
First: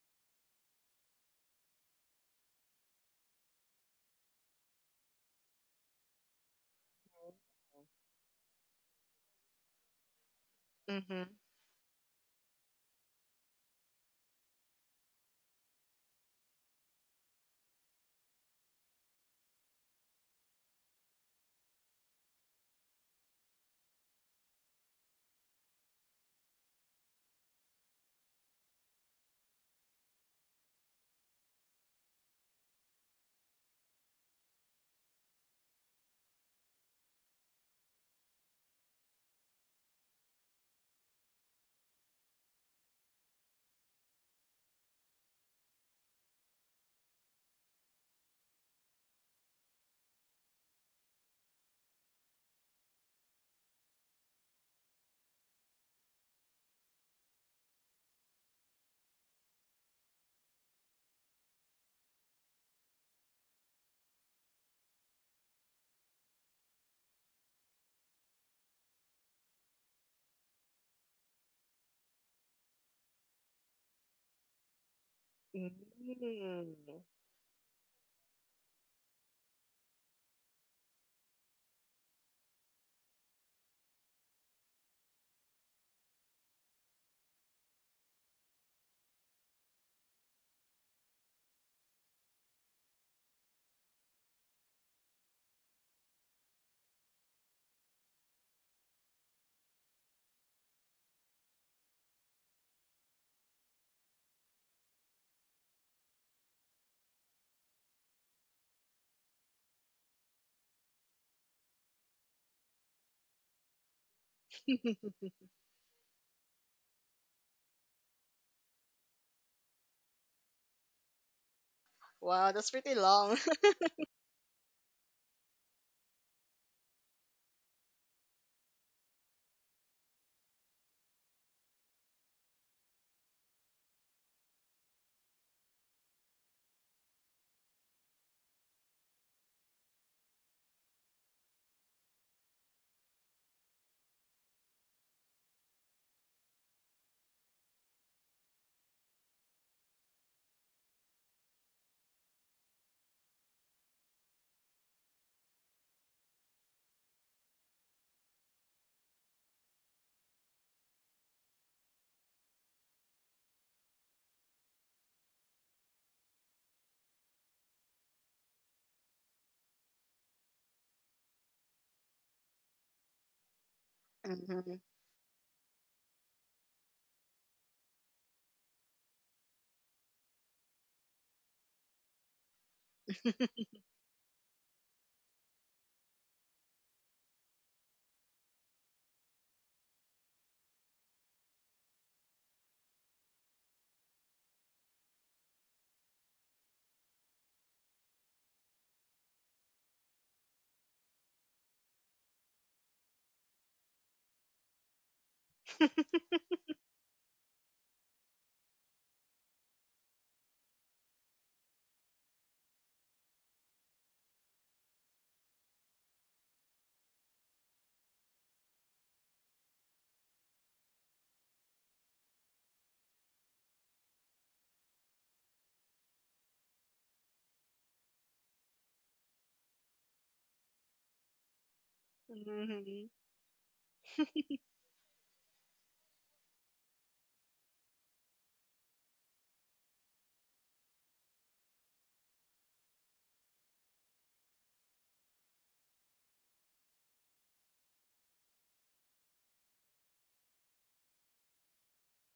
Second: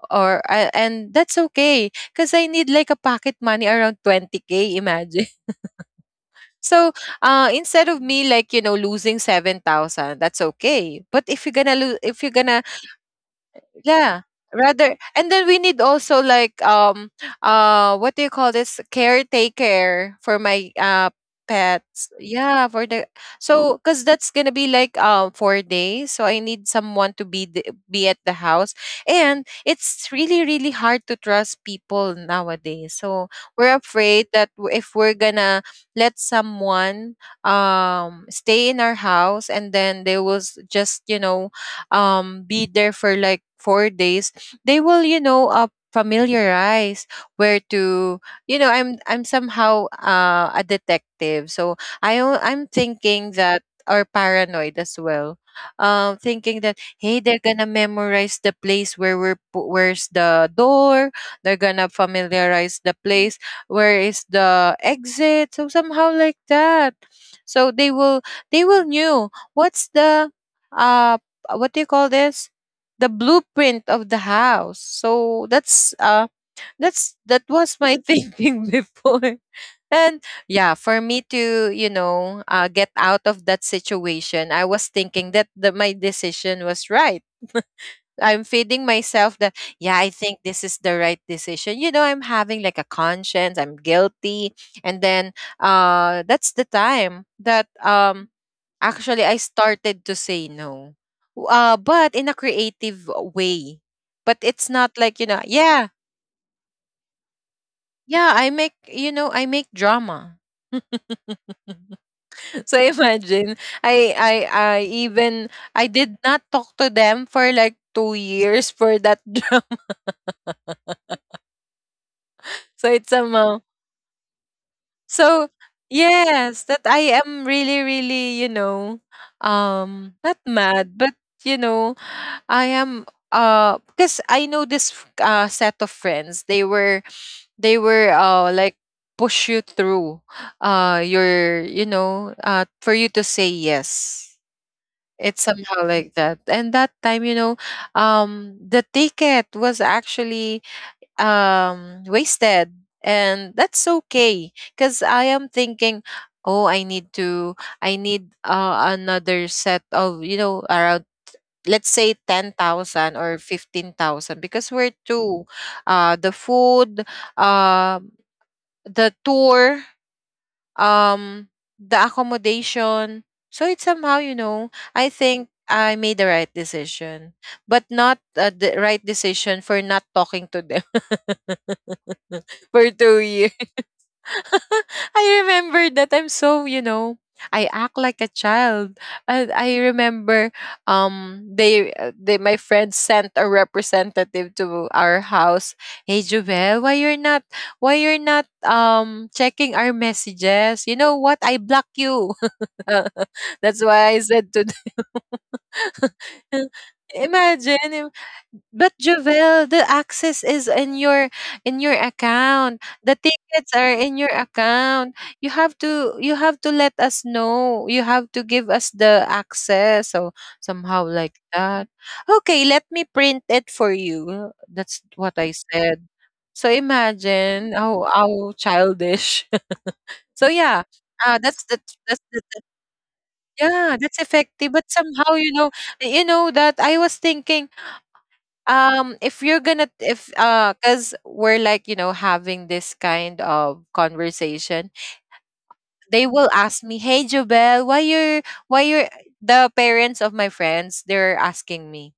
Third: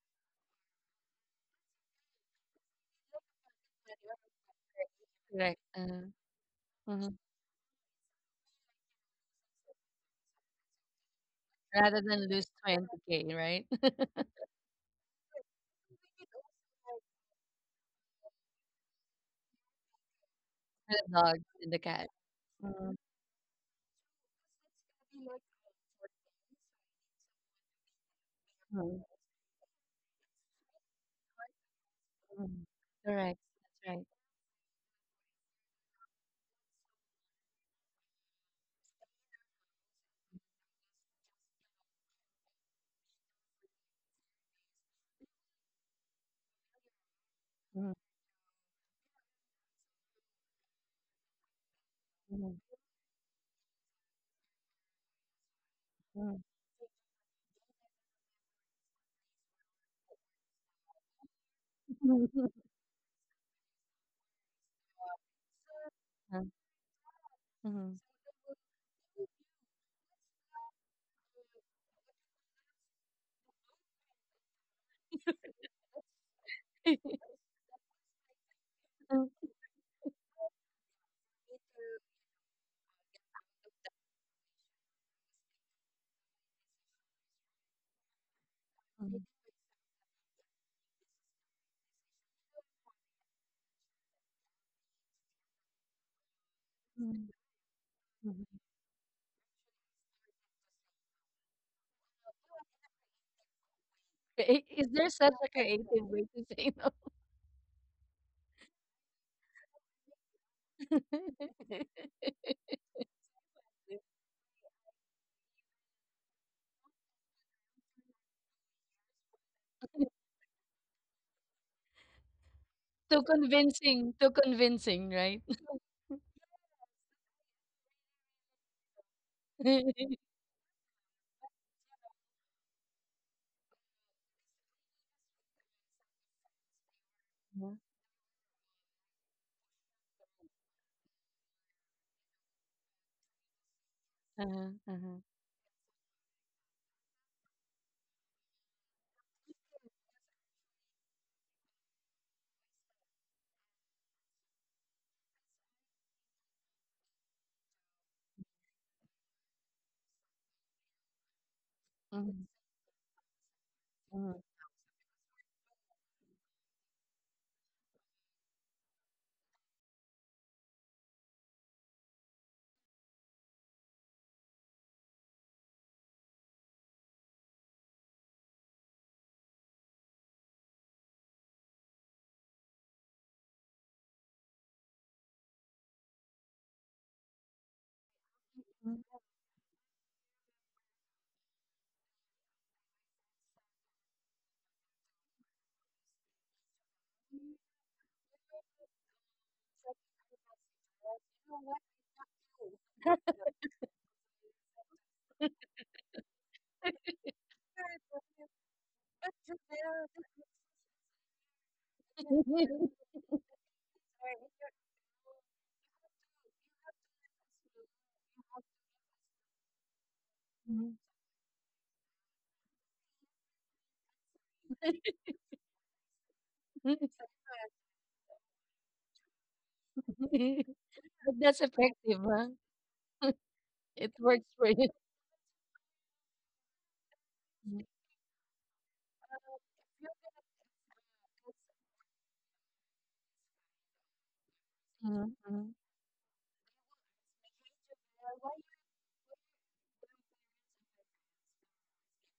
S2: Or I, and that's okay. Cause I need like a pocket money around 20K, imagine.
S1: Correct.
S2: So
S1: Mhm. [LAUGHS]
S2: instead of me, like, losing 7,000, that's okay. But
S3: Mhm.
S2: if you're gonna lose,
S1: Rather
S2: if
S1: than
S2: you're
S1: lose
S2: gonna
S1: 20K, right? [LAUGHS]
S2: yeah. Rather, and then we need also like what do you call this, caretaker for my
S1: For the dog and the cat.
S2: pets. Yeah,
S1: Mhm.
S2: for the— so cuz that's going to be like 4 days, so I need someone to be be at the house. And it's really, really hard to trust people
S1: Mhm.
S2: nowadays.
S1: Correct,
S2: So we're
S1: right.
S2: afraid that if we're going to let someone stay in our house, and then they will just, be there for like 4 days. They will, familiarize where
S1: Mhm.
S2: to. I'm somehow, a detective. So
S1: Mhm.
S2: I'm thinking that, or paranoid as well,
S1: Mhm.
S2: thinking that, hey, they're gonna memorize the place where where's the door. They're gonna
S1: [LAUGHS]
S2: familiarize the place, where is the exit, so somehow
S1: Uh,
S2: like that. So
S1: mhm.
S2: they will, knew what's the, uh what do you call this, the blueprint of the house. So
S3: Mhm.
S2: that's
S1: [LAUGHS]
S2: that was my [LAUGHS] thinking before.
S1: Mhm.
S2: And yeah, for me to, get out of that situation, I was thinking that my decision was right. [LAUGHS] I'm feeding myself that, yeah, I think this is the right decision. I'm having like a conscience. I'm guilty. And then, that's the time that,
S1: Mhm.
S2: actually, I started to say no. But in a creative way.
S1: I-
S2: But
S1: [LAUGHS]
S2: it's
S1: Is there
S2: not
S1: such
S2: like,
S1: like a creative
S2: yeah,
S1: way to say [LAUGHS] no?
S2: yeah, I make drama. [LAUGHS]
S1: [LAUGHS]
S2: So imagine, I, I, I even, I did not talk to them for like 2 years for that [LAUGHS] drama.
S3: Wow, that's pretty
S2: So it's
S3: long.
S2: somehow.
S3: [LAUGHS]
S1: Too convincing, right? [LAUGHS]
S2: So yes, that I am really, really, not mad, but, you know, I am, because I know this set of friends. They were
S1: Yeah.
S2: they were like, push you through, your, for you to say yes.
S1: Uh-huh, uh-huh.
S2: It's somehow like that. And that time, the ticket was actually, wasted. And that's okay because I am thinking, oh, I need to, I need another set of, around, let's say,
S1: [LAUGHS]
S2: 10,000 or
S1: Mhm,
S2: 15,000, because we're two, the food, uh the tour, um the accommodation. So it's somehow,
S3: Mhm.
S2: I think I made the right decision. But not, the right decision for not talking to them [LAUGHS] for 2 years. [LAUGHS] I remember that I'm so, I act like a child. I remember, they my friend sent a representative to our house. "Hey Jovel, why you're not, why you're not checking our messages? You know what? I block you." [LAUGHS] That's why I said to [LAUGHS] "Imagine, but Javel, the access is in your, account. The tickets are in your account. You have to let us know. You have to give us the access." So
S1: mhm.
S2: somehow like that. "Okay, let me print it for you." That's what I said. So
S1: Mhm.
S2: imagine how, childish. [LAUGHS] So
S1: [LAUGHS]
S2: yeah,
S1: But that's
S2: uh, that's the
S1: effective,
S2: that's
S1: huh?
S2: the
S3: Mhm.
S1: It
S2: yeah, that's
S1: works for you.
S2: effective. But somehow, you know that I was
S1: Mhm,
S2: thinking, if you're gonna, if cause we're like, having this kind of conversation,
S1: mhm,
S2: they will ask me, "Hey, Jobel, why you're, why you're the parents of my friends? They're asking me,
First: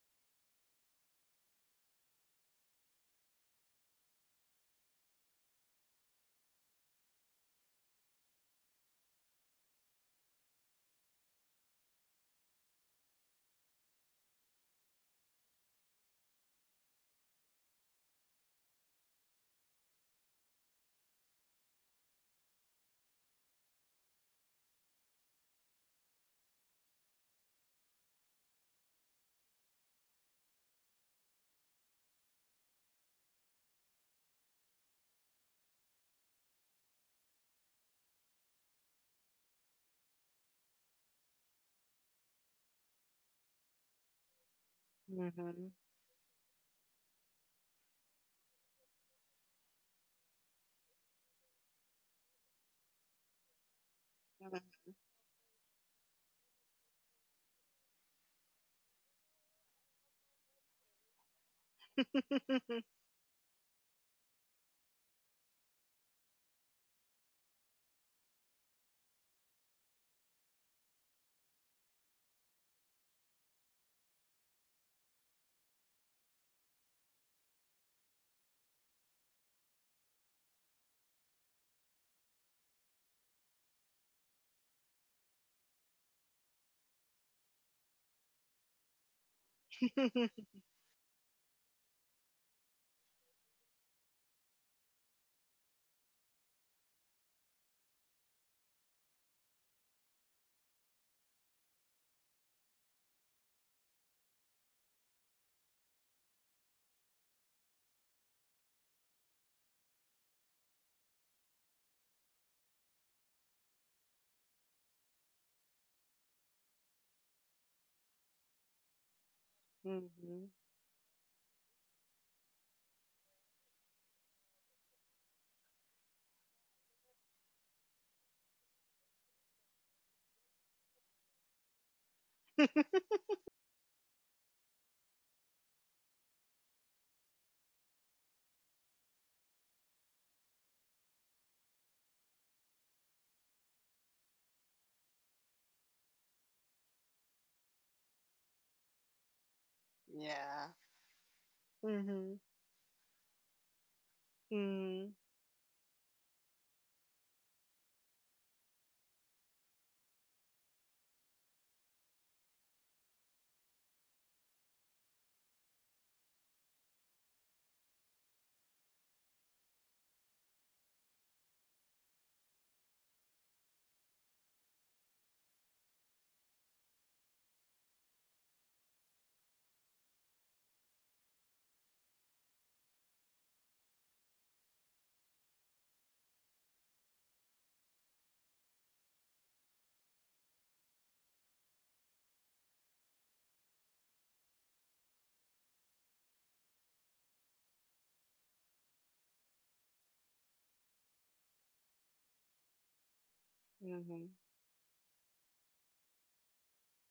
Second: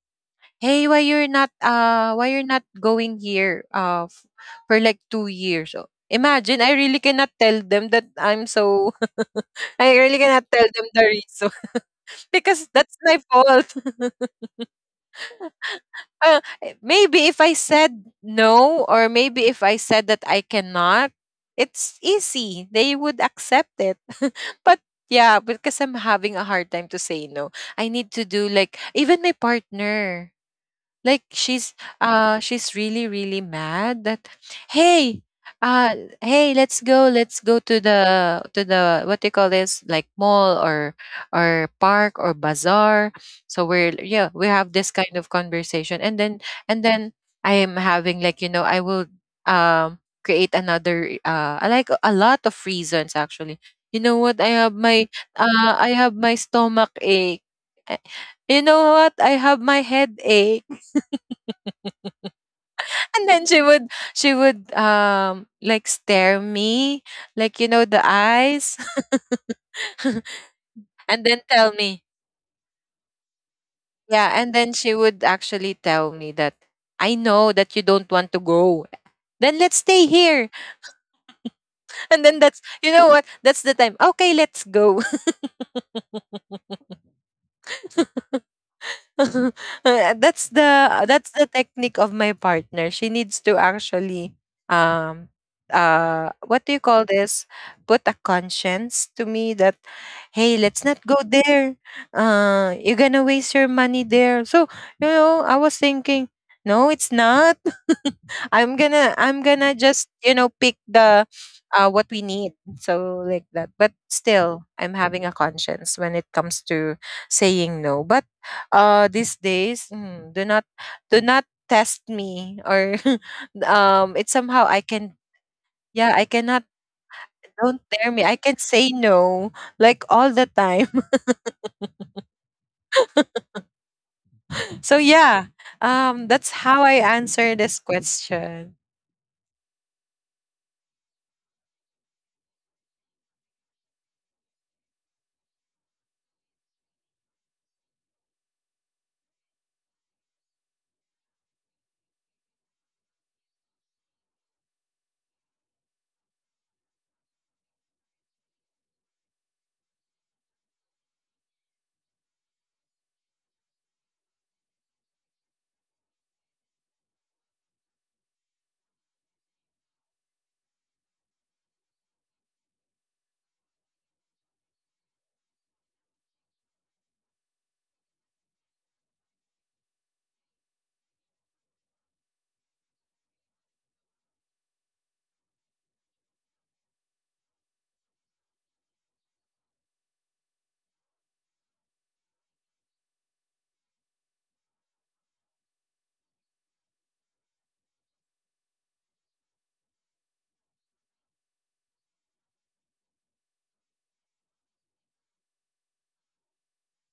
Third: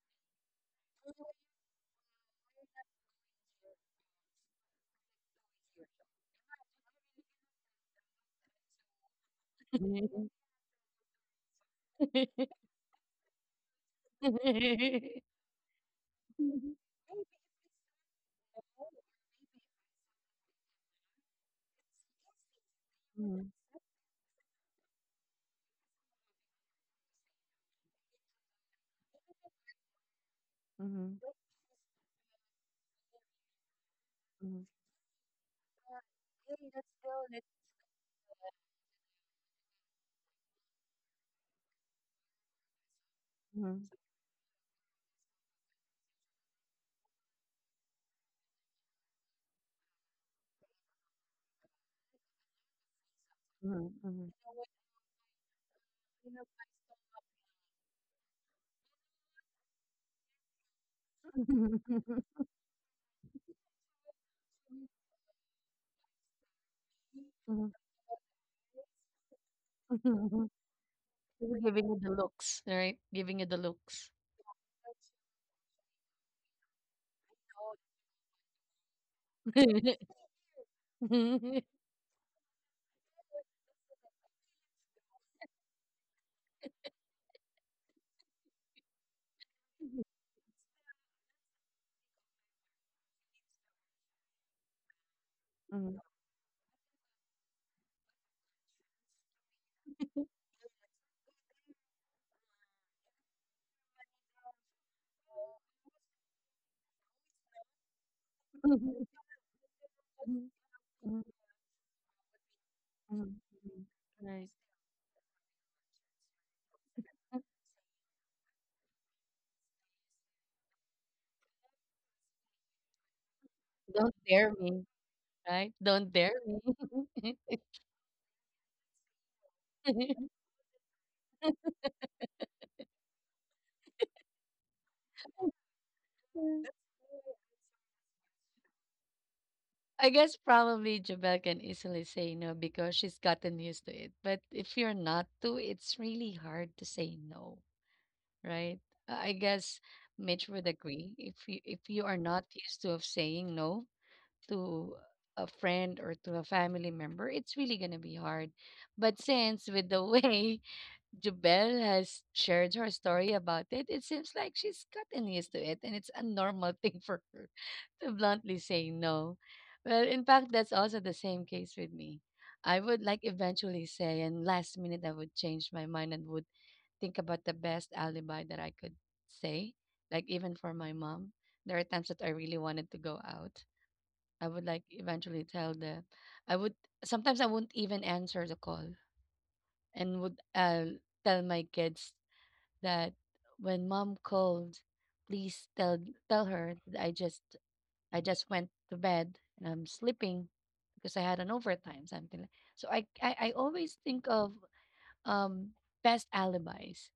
S2: 'Hey, why you're not going here, for like 2 years?'" So imagine, I really cannot tell them that I'm so. [LAUGHS] I really cannot
S1: mhm.
S2: tell them the reason. [LAUGHS] Because that's my fault. [LAUGHS]
S1: [LAUGHS]
S2: Maybe if I said no, or maybe if I said that I cannot, it's easy. They would
S1: Mhm,
S2: accept it. [LAUGHS] But yeah, because I'm having a hard time to say no. I need to do like, even my partner, like,
S1: mhm,
S2: she's really, really mad that,
S1: mhm,
S2: "Hey, uh let's go, to the to the— what do you call this, like, mall or park or bazaar." So
S1: mhm,
S2: we're, yeah, we have this kind of
S3: Mhm.
S2: conversation. And then, and then I am having, like, I will, um create another I like a lot of reasons, actually.
S1: mhm,
S2: You know
S1: mhm.
S2: what, I have
S3: Mhm.
S2: my, stomach ache. Eh, you know what, I have my headache.
S1: [LAUGHS]
S3: Mhm. [LAUGHS]
S2: And then she would, like, stare me, like, you
S1: Mhm,
S2: know, the eyes. [LAUGHS]
S1: mhm.
S2: And then
S1: They're [LAUGHS]
S2: tell
S1: giving
S2: me,
S1: you the looks, right? Giving you the looks.
S2: yeah. And then she would actually tell me that, "I know that you don't want to go, then let's stay here."
S1: [LAUGHS] Mhm,
S2: And then that's, you know what, that's the time, "Okay, let's go." [LAUGHS] [LAUGHS] That's the, technique of my partner. She needs to actually, um what do you call this, put a conscience to me that, "Hey, let's not go there. You're gonna waste your money there." So, I was thinking, no, it's not. [LAUGHS]
S1: mhm,
S2: I'm gonna just, pick
S1: mhm,
S2: the what we need. So
S1: mhm.
S2: like that. But
S1: [LAUGHS]
S2: still, I'm having a conscience when it comes to saying no. But, these days, do
S3: [LAUGHS]
S2: not, do not test me or [LAUGHS]
S1: Don't
S2: it's
S1: dare
S2: somehow I
S1: me,
S2: can,
S1: right? Don't
S2: yeah, I
S1: dare
S2: cannot.
S1: me.
S2: Don't dare me, I can say no, like,
S1: [LAUGHS]
S2: all the time. [LAUGHS] So yeah, that's how I answer this question.
S1: I guess probably Jabel can easily say no because she's gotten used to it. But if you're not to, it's really hard to say no, right? I guess Mitch would
S3: Yeah.
S1: agree. If you are
S3: Mhm.
S1: not used to of saying no to
S3: Mhm.
S1: a friend or to a family member, it's really gonna be hard. But since with the [LAUGHS] way Jubel has shared her story about it, it seems like she's gotten used to it and it's a normal [LAUGHS] thing for her [LAUGHS] to bluntly say no. Well, in fact, that's also the same case with me. I would like eventually say, and last minute I would change my mind and would think about the best alibi that I could say. Like, even for my mom, there are times that I really wanted to go out. I would like eventually tell the, I would, sometimes I wouldn't even answer the call and would tell my kids that when mom called, please tell her that I just went to bed and I'm sleeping because I had an overtime something. Like. So I always think
S3: Mhm.
S1: of um best alibis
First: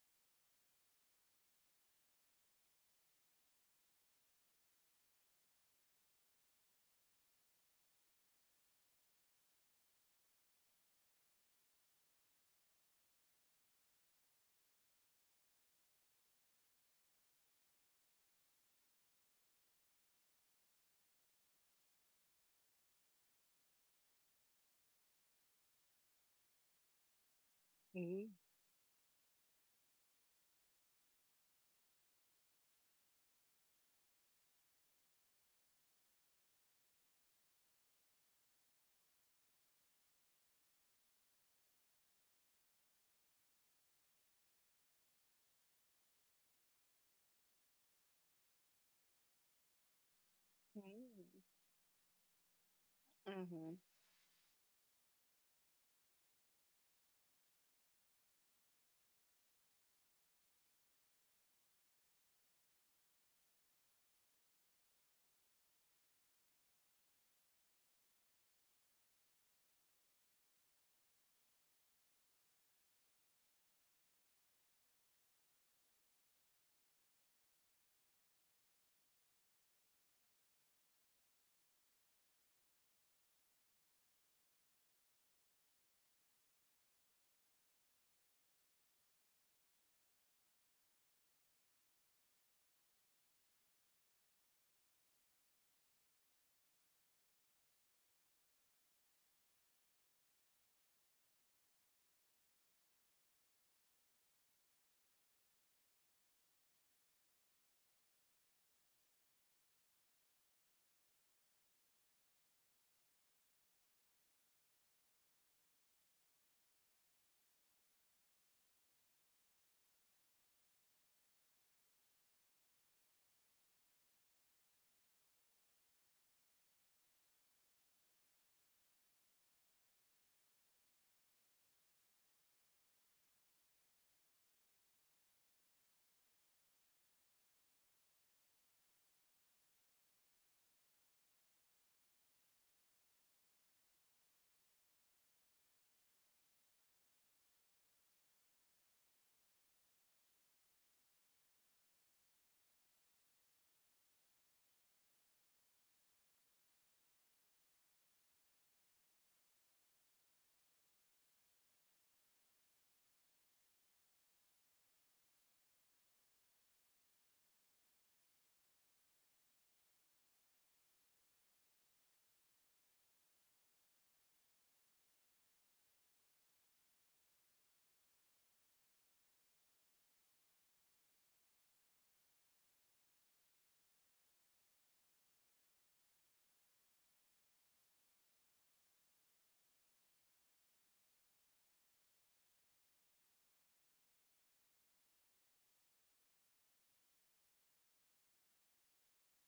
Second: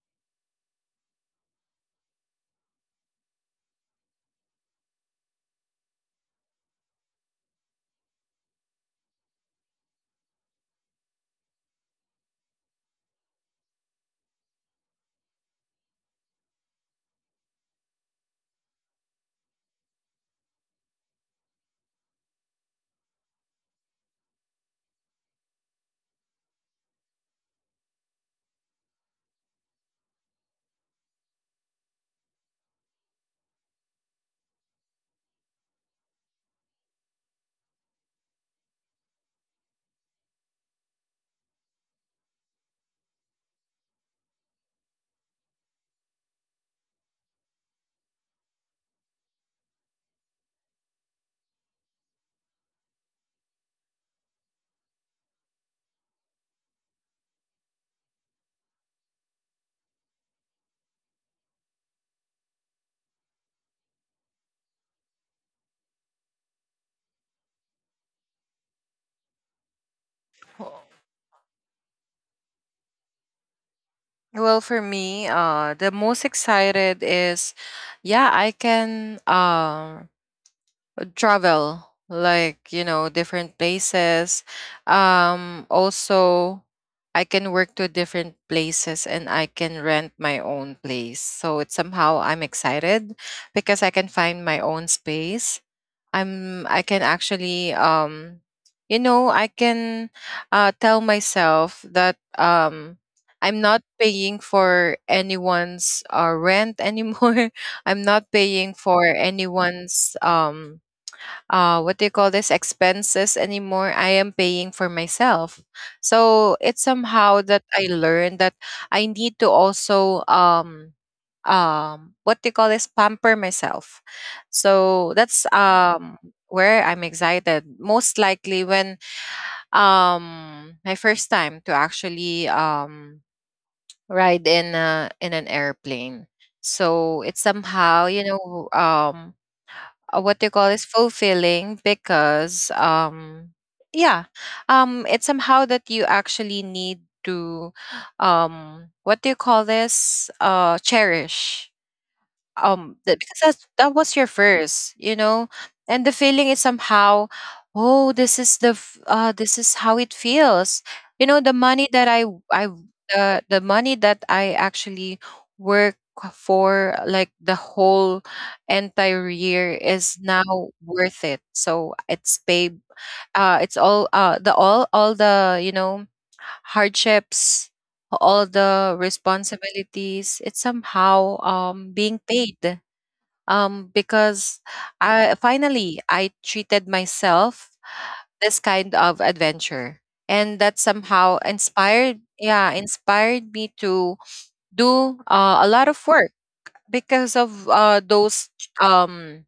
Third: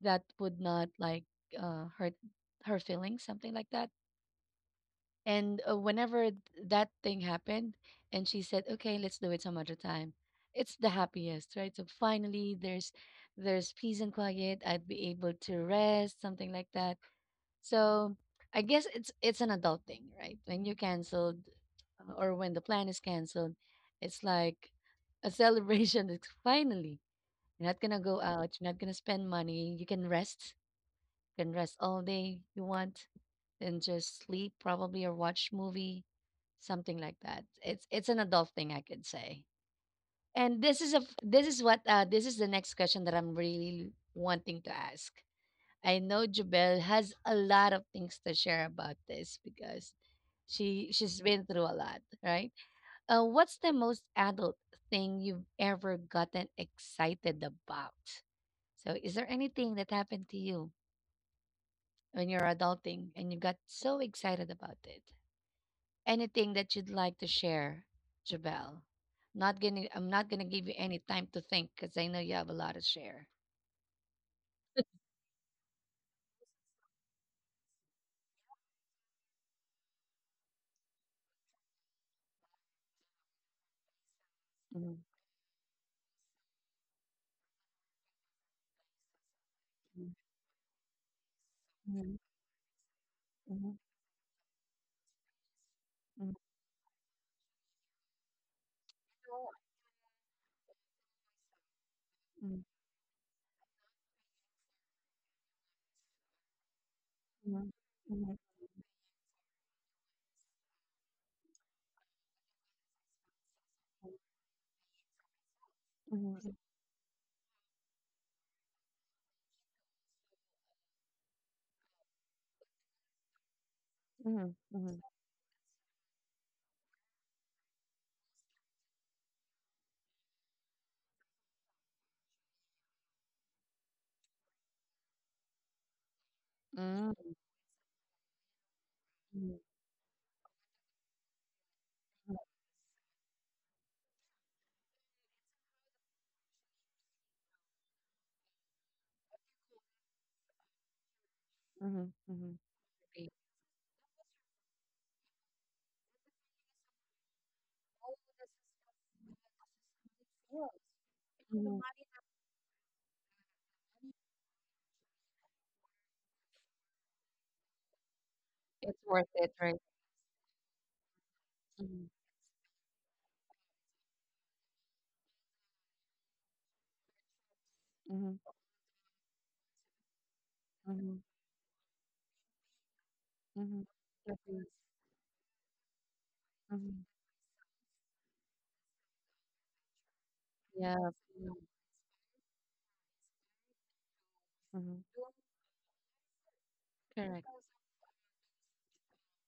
S1: that would not like hurt her feelings, something like that. And whenever that thing happened, and she said, "Okay, let's do it some other time," it's the happiest, right? So finally, there's peace and quiet. I'd be able to rest, something like that. So I guess it's an adult thing, right? When you canceled or when the plan is canceled, it's like a celebration. [LAUGHS] It's finally you're not gonna go
S3: Mhm.
S1: out, you're not gonna spend money, you can rest all day you want, and just sleep probably or watch movie, something like that. It's an adult thing I could say. And this is a this is what this is the next question that I'm really wanting to ask. I know Jubel has a lot of things to share about this because she's been through a lot, right? What's the
S3: Mhm.
S1: most adult thing you've ever gotten excited about? So, is there anything that happened to you when you're adulting and you got so excited about it? Anything that you'd like to share, Jabel? Not gonna, I'm not gonna give you any time to think because I know you have a lot to share.
S2: Well, for me, the most excited is, yeah, I can. Travel, like, different places.
S1: Mhm,
S2: Also, I can work to different places, and I can rent
S1: mhm,
S2: my own place, so it's somehow I'm excited,
S1: mhm,
S2: because I can find my own space.
S1: mhm,
S2: I can actually, I can, tell myself that,
S1: mhm,
S2: I'm not paying for anyone's, rent anymore.
S1: mhm,
S2: [LAUGHS] I'm
S1: mhm,
S2: not paying for anyone's, what do you call this, expenses anymore. I am paying for myself.
S1: mhm,
S2: So it's somehow that I learned that I need to also, what do you call this, pamper myself.
S1: mhm, mhm.
S2: So that's, where I'm excited most likely when, my first time to actually, ride in in an airplane.
S1: Mm,
S2: So it's somehow,
S1: mhm,
S2: what they call is fulfilling, because, yeah. It's somehow that you actually need to, what do you call this, cherish,
S1: mhm, mhm.
S2: that, because
S1: Agree.
S2: that was your first, you know. And the feeling is somehow, oh, this is the, this is how it feels, you know, the money that I the money that I actually work for, like, the whole
S1: It's
S2: entire
S1: worth it,
S2: year
S1: right?
S2: is now worth it. So
S1: Mhm,
S2: it's paid, it's all, the all the you know hardships,
S1: mhm,
S2: all the responsibilities. It's
S1: mhm,
S2: somehow, being paid,
S1: mhm.
S2: because
S1: Agree.
S2: I finally I treated
S1: Mhm.
S2: myself this kind of adventure. And that
S1: Yeah,
S2: somehow inspired, yeah, inspired me to do,
S1: mhm.
S2: a lot of work, because
S1: Correct.
S2: of, those, um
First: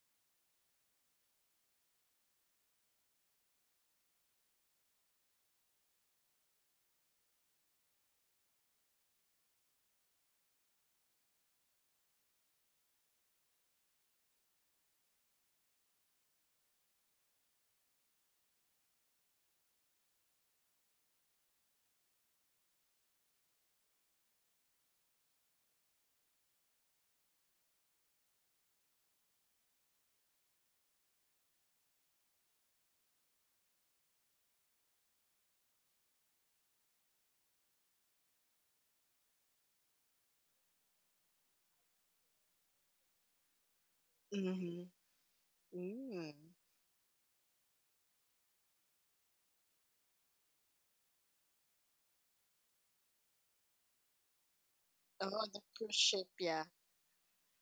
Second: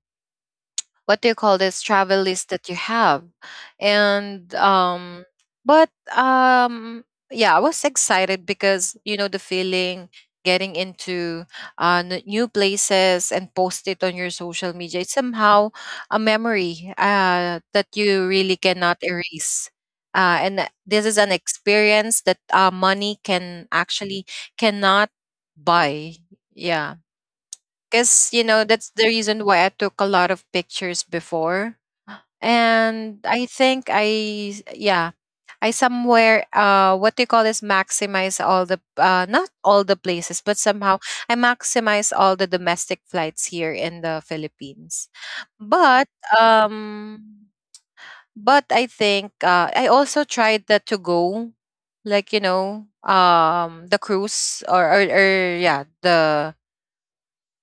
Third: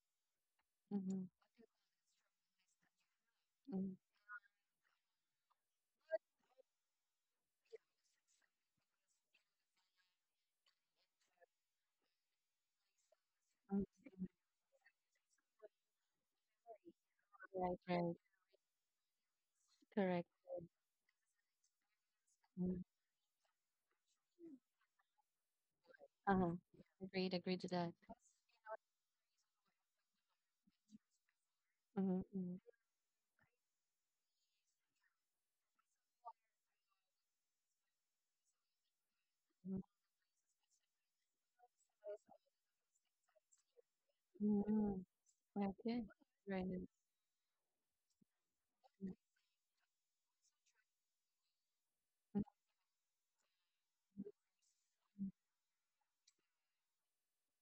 S2: what
S1: Mhm,
S2: do you call this, travel list that you have.
S1: mhm,
S2: And, but, um yeah, I was excited because, you know, the feeling getting into, new places, and post it
S1: mhm.
S2: on your social media. It's somehow a memory, that
S1: Right,
S2: you
S1: right.
S2: really cannot erase. And this is an experience that,
S1: Mhm.
S2: money can actually cannot buy, yeah.
S1: Agreed, agreed to that.
S2: Because, that's the reason why I took a lot of pictures before.
S1: Mhm, mhm,
S2: And I think I, yeah, I somewhere, what do you call this, maximize all the, not all the
S1: mhm.
S2: places, but somehow I maximize all the domestic flights here in the
S3: Mhm.
S2: Philippines.
S1: Mm. Okay.
S2: But,
S3: Mhm. Mhm.
S1: Right. And—
S2: um but I think, I also tried the to go, like, the cruise,
S3: Oh,
S2: or,
S3: the
S2: yeah,
S3: cruise ship,
S2: the
S3: yeah.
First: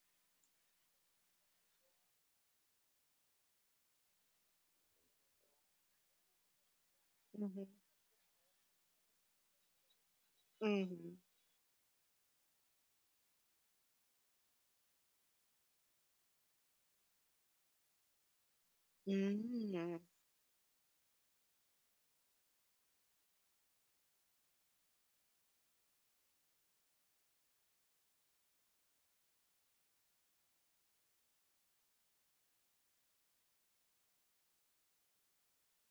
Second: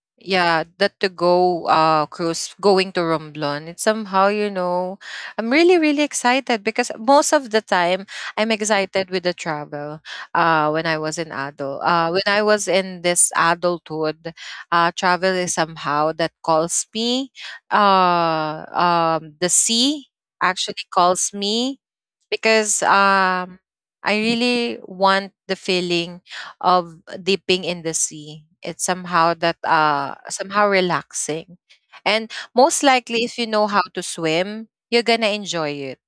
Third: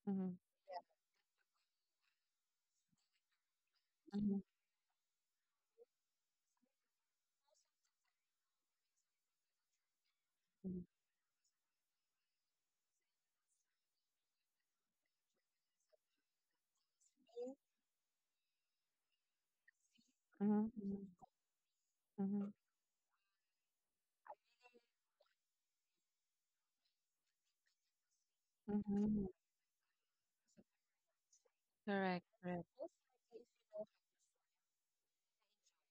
S1: mhm,
S2: yeah, that to go, cruise going to Romblon. It's somehow,
S1: mhm,
S2: I'm really, really excited because most of the
S3: Mm-hmm.
S2: time I'm excited with the travel,
S1: mhm,
S2: when I
S3: Mm-hmm.
S2: was in adult, when I was in this adulthood. Travel is somehow that calls me, the
S3: Mm-hmm.
S2: sea
S1: mhm,
S2: actually
S1: mhm,
S2: calls me.
S1: mhm,
S2: Because, I really want the feeling of dipping in the sea. It's
S1: mhm,
S2: somehow
S1: mhm.
S2: that somehow relaxing. And
S1: Correct, correct.
S2: most likely if you know how to swim, you're gonna enjoy it.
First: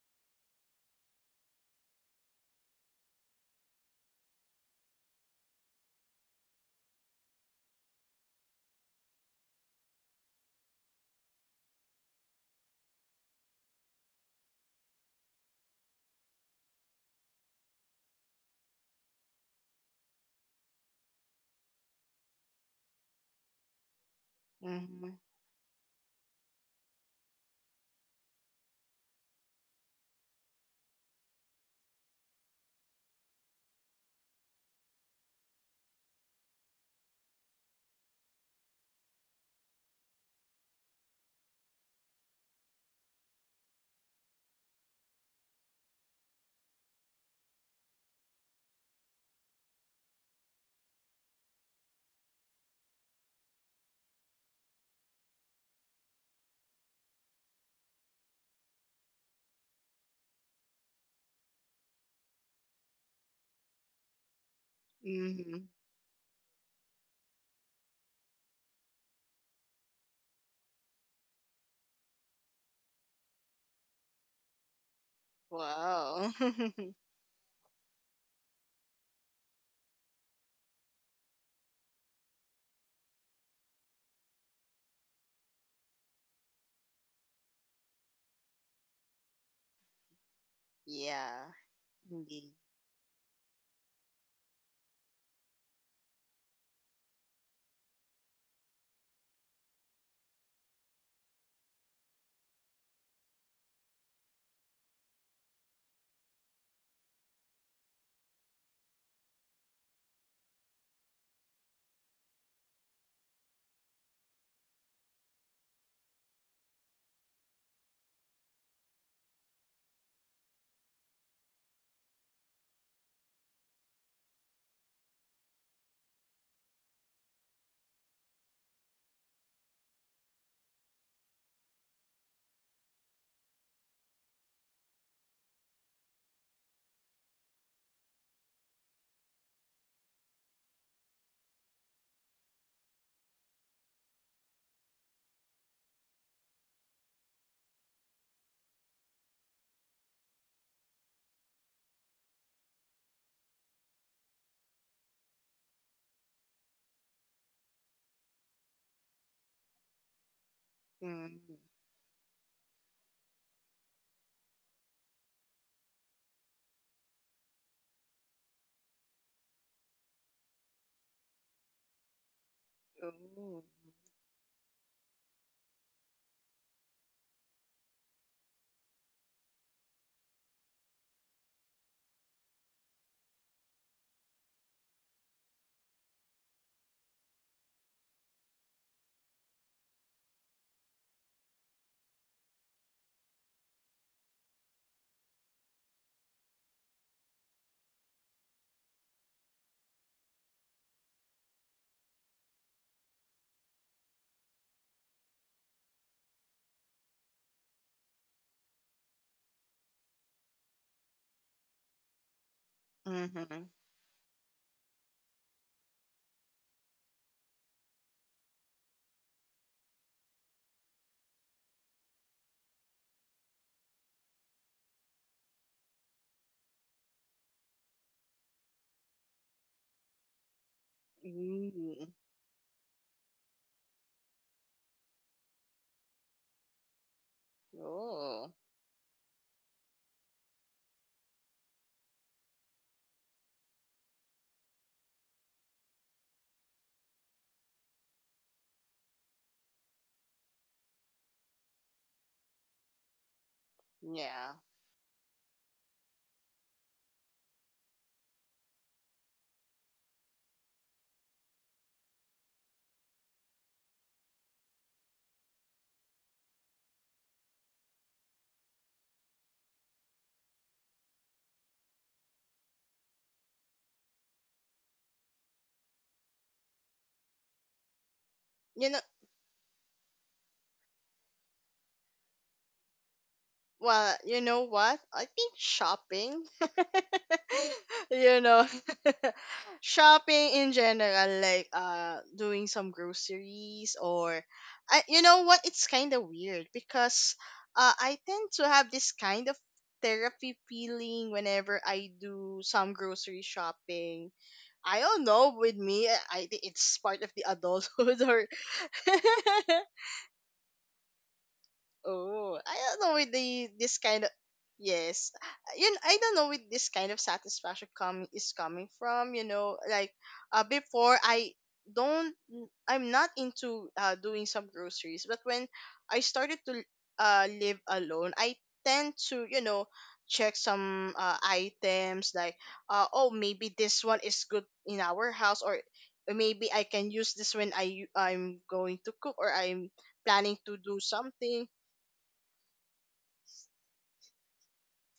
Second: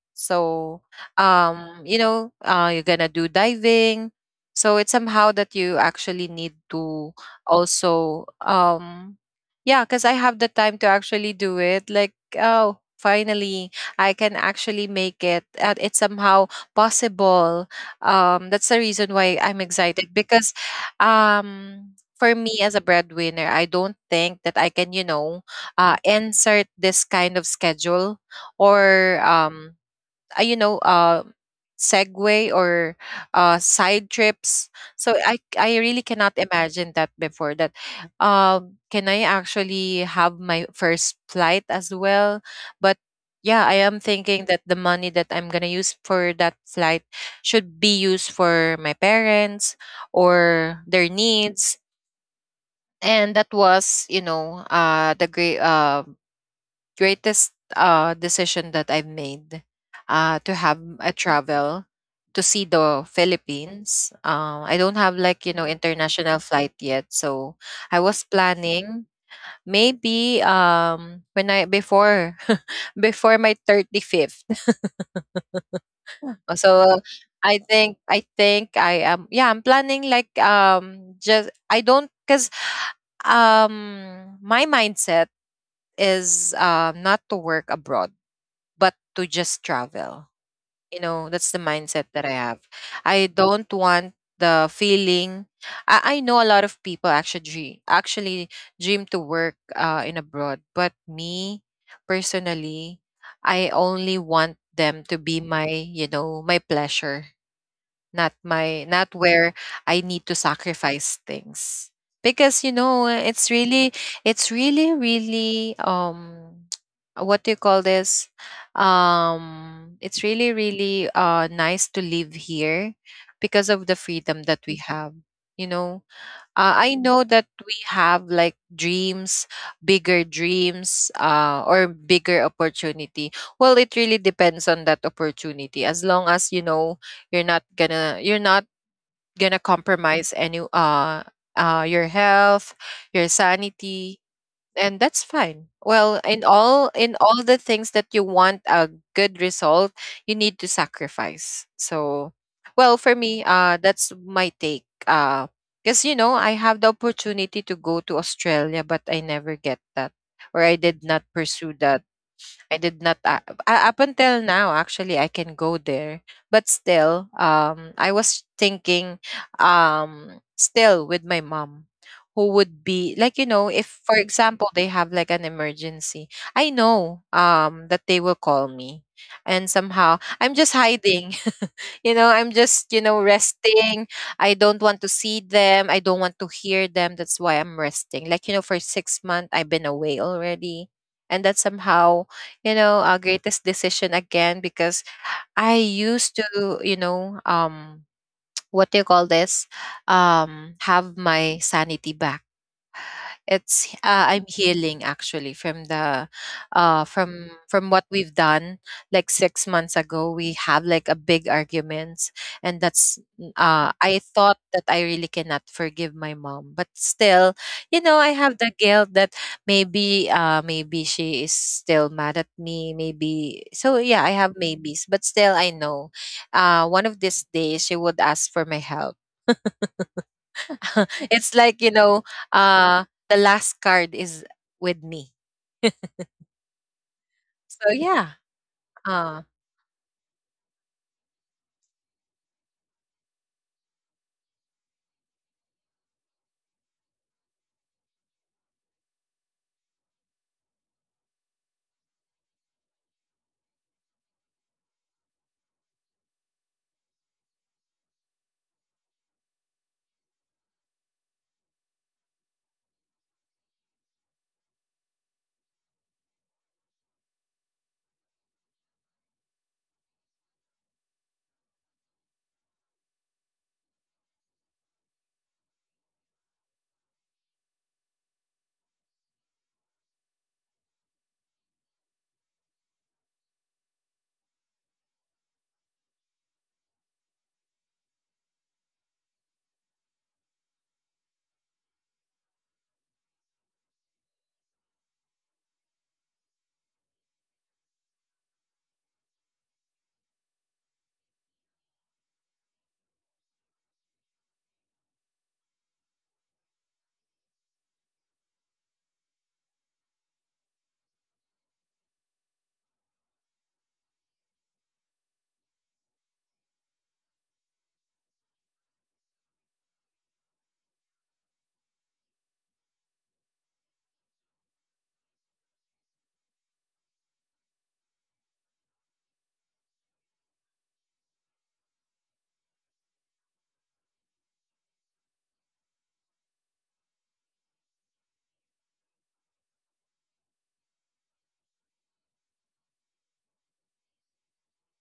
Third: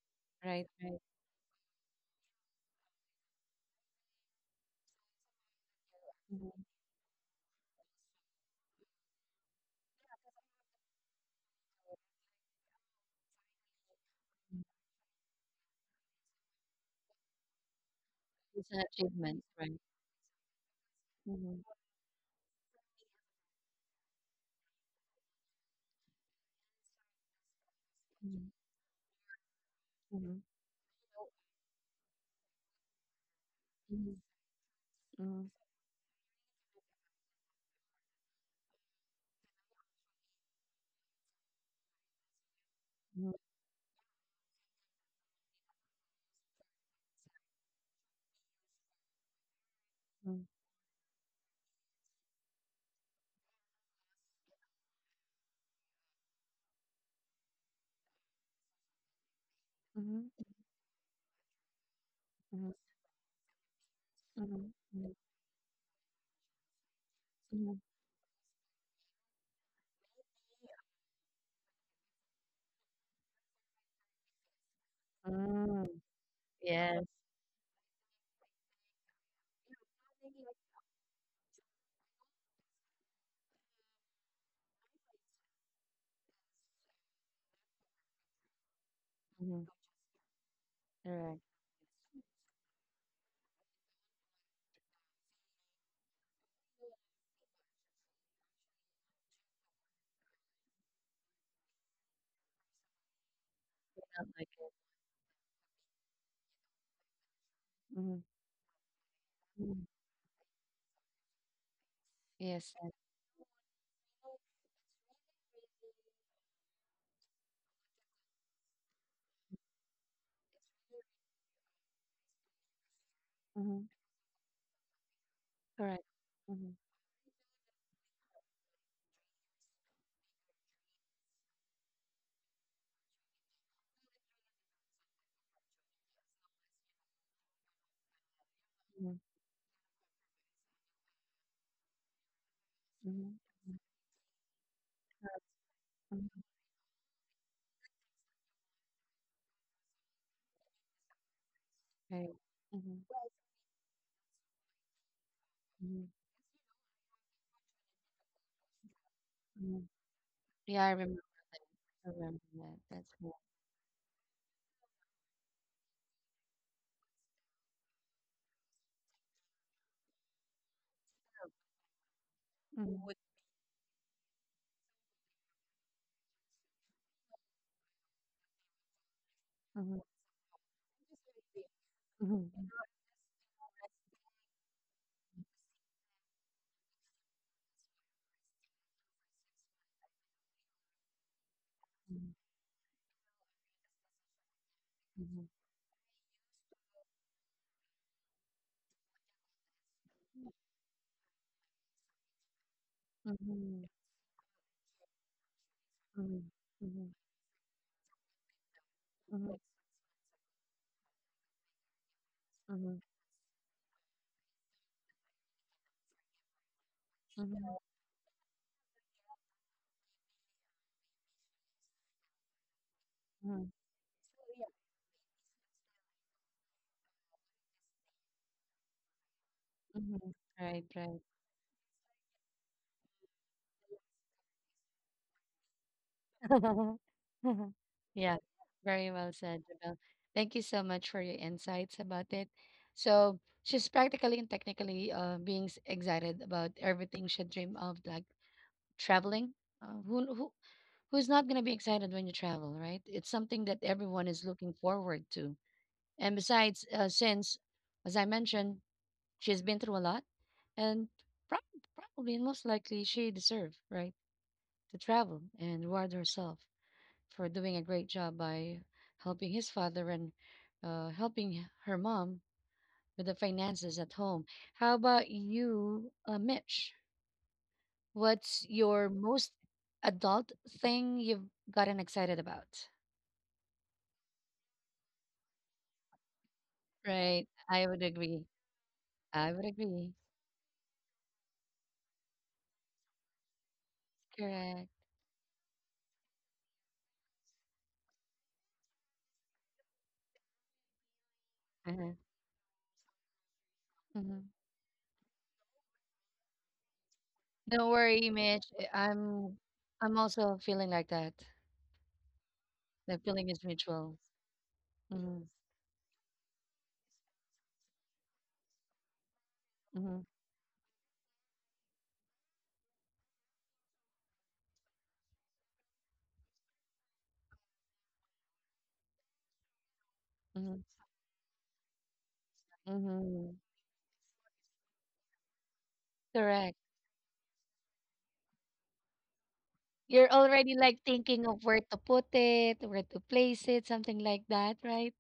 S1: Right,
S2: So
S1: right.
S2: you know you're gonna do diving. So it's somehow that you actually need
S1: Mhm.
S2: to also yeah, because I have the time to actually do it. Like, oh, finally I can actually make it. And it's somehow possible. That's
S1: It's an
S2: the reason
S1: achievement,
S2: why
S1: right?
S2: I'm excited because
S1: Mhm.
S2: um, for me as a breadwinner, I don't think that I
S3: Mm-hmm.
S2: can, you know, insert this kind of schedule
S1: Mhm.
S2: or
S1: Mhm,
S2: uh, you know uh segue or side trips, so
S1: mhm,
S2: I really cannot imagine that before that. Can I actually have my first flight as well? But
S1: mhm,
S2: yeah, I am thinking that the money that I'm going to use for that flight should be used for my parents
S1: mhm,
S2: or their needs. And that was, you know, the greatest decision that I've made, to have a travel to see
S1: mhm,
S2: the Philippines.
S1: mhm,
S2: I don't
S1: mhm.
S2: have like, you
S3: Mm-hmm.
S2: know, international flight yet. So
S1: Mhm.
S2: I was planning maybe when I before [LAUGHS] before my 35th. [LAUGHS]
S1: Mm.
S3: Wow. [LAUGHS]
S2: So
S1: Yes.
S2: I think I am, yeah, I'm planning like just I don't cuz my mindset is not to work abroad but to
S1: Mhm.
S2: just travel. You
S1: Correct.
S2: know,
S3: Yeah,
S2: that's the mindset that I
S3: indeed.
S2: have. I don't want the feeling. I know a lot of people actually dream to work in abroad, but me personally, I
S1: Not
S2: only
S1: like it.
S2: want them to be my, you know, my pleasure,
S1: Mhm.
S2: not where I need to sacrifice things.
S1: Yes,
S2: Because you
S1: yes.
S2: know, it's really it's really really um [TSK] what do you call this? It's really really nice to live here because
S1: Mhm.
S2: of the freedom that we have. You know,
S1: Correct. Mhm.
S2: I know that we have like dreams, bigger dreams, or bigger opportunity. Well, it really depends on that opportunity. As long as you know you're not
S1: Mhm.
S2: gonna compromise any your health, your
S1: Mhm.
S2: sanity, and that's fine. Well,
S1: Mhm.
S2: in all the things that you want a good result, you need to sacrifice. So
S1: Right.
S2: well,
S1: Mhm.
S2: for me, that's my take,
S1: Mhm.
S2: because you know, I have the opportunity to go to Australia, but I never
S1: Mhm.
S2: get that, or
S1: Yeah,
S2: I did not
S3: Mm-hmm.
S2: pursue
S1: I
S2: that.
S1: remember that.
S2: I
S1: That's
S2: did
S1: right.
S2: not up until now actually I can go there, but still I was thinking still with my mom, who would
S1: Mhm.
S2: be like,
S3: Ooh.
S2: you know, if for example they have like an emergency, I know that they will call me, and
S1: Mhm.
S2: somehow I'm just hiding, you know, i'm
S1: Mhm.
S2: just you know resting. I don't want to see them, I don't want to hear them. That's why I'm resting, like, you know, for 6 months I've been away already. And that's
S1: Mhm.
S2: somehow, you know, our greatest decision again, because
S1: Mhm.
S2: I used to, you know, what do you call this have my sanity back.
S1: Mhm.
S2: It's I'm healing actually from the
S1: Mhm.
S2: from what we've done like
S1: Mhm.
S2: 6 months ago. We have like a big arguments. And
S1: Mhm.
S2: that's
S3: Mm-hmm.
S2: I thought that I really cannot forgive my mom, but still,
S1: Mhm.
S2: you know, I have the guilt that maybe maybe she is still mad at me, maybe.
S1: Mhm.
S2: So yeah, I have maybes, but still I know, one of these days she would ask for my help.
S1: Mhm. Right, right.
S2: [LAUGHS] It's like,
S3: Ooh.
S2: you know, uh the last card is with me.
S1: [LAUGHS]
S2: So
S1: Yeah,
S2: yeah,
S3: Oh,
S1: very well
S2: uh
S1: said, Jamel. Thank you so much for your insights about it. So she's practically and technically being excited about everything she dreamed of, like traveling. Who who's not gonna be excited when you travel, right? It's something that everyone is
S3: yeah.
S1: looking forward to. And besides, since as I mentioned, she's been through a lot, and prob probably and most likely she deserve, right, to travel and reward herself for doing a great job by helping his father and helping her mom with the finances at home. How about you, Mitch? What's
S3: You know,
S1: your most adult thing you've gotten excited about?
S3: well, you know what? I think shopping,
S1: Right. I would
S3: you
S1: agree.
S3: know.
S1: I would
S3: [LAUGHS]
S1: agree.
S3: Shopping in general, like doing some groceries or
S1: Correct.
S3: I, you know what, it's kind of weird because I tend to have this kind of therapy feeling whenever I
S1: Uh-huh.
S3: do some grocery shopping.
S1: Hmm.
S3: I don't know with me. I think it's part of the
S1: Don't
S3: adulthood
S1: worry,
S3: or
S1: Mitch. I- I'm
S3: [LAUGHS]
S1: I'm also feeling like that.
S3: oh, I don't know
S1: The
S3: with
S1: feeling is
S3: the this
S1: mutual.
S3: kind of yes,
S1: Mm-hmm.
S3: you know, I don't know with this kind of satisfaction coming is coming from. You know, like,
S1: Mm-hmm.
S3: before I don't I'm not into doing some groceries, but when I started to live alone, I tend to, you know, check
S1: Mm-hmm.
S3: some items like, oh
S1: Hmm.
S3: maybe this one is good in our house, or maybe
S1: Correct.
S3: I can use this when I I'm going to cook or I'm
S1: You're
S3: planning
S1: already
S3: to
S1: like
S3: do
S1: thinking of
S3: something.
S1: where to put it, where to place it, something like that, right?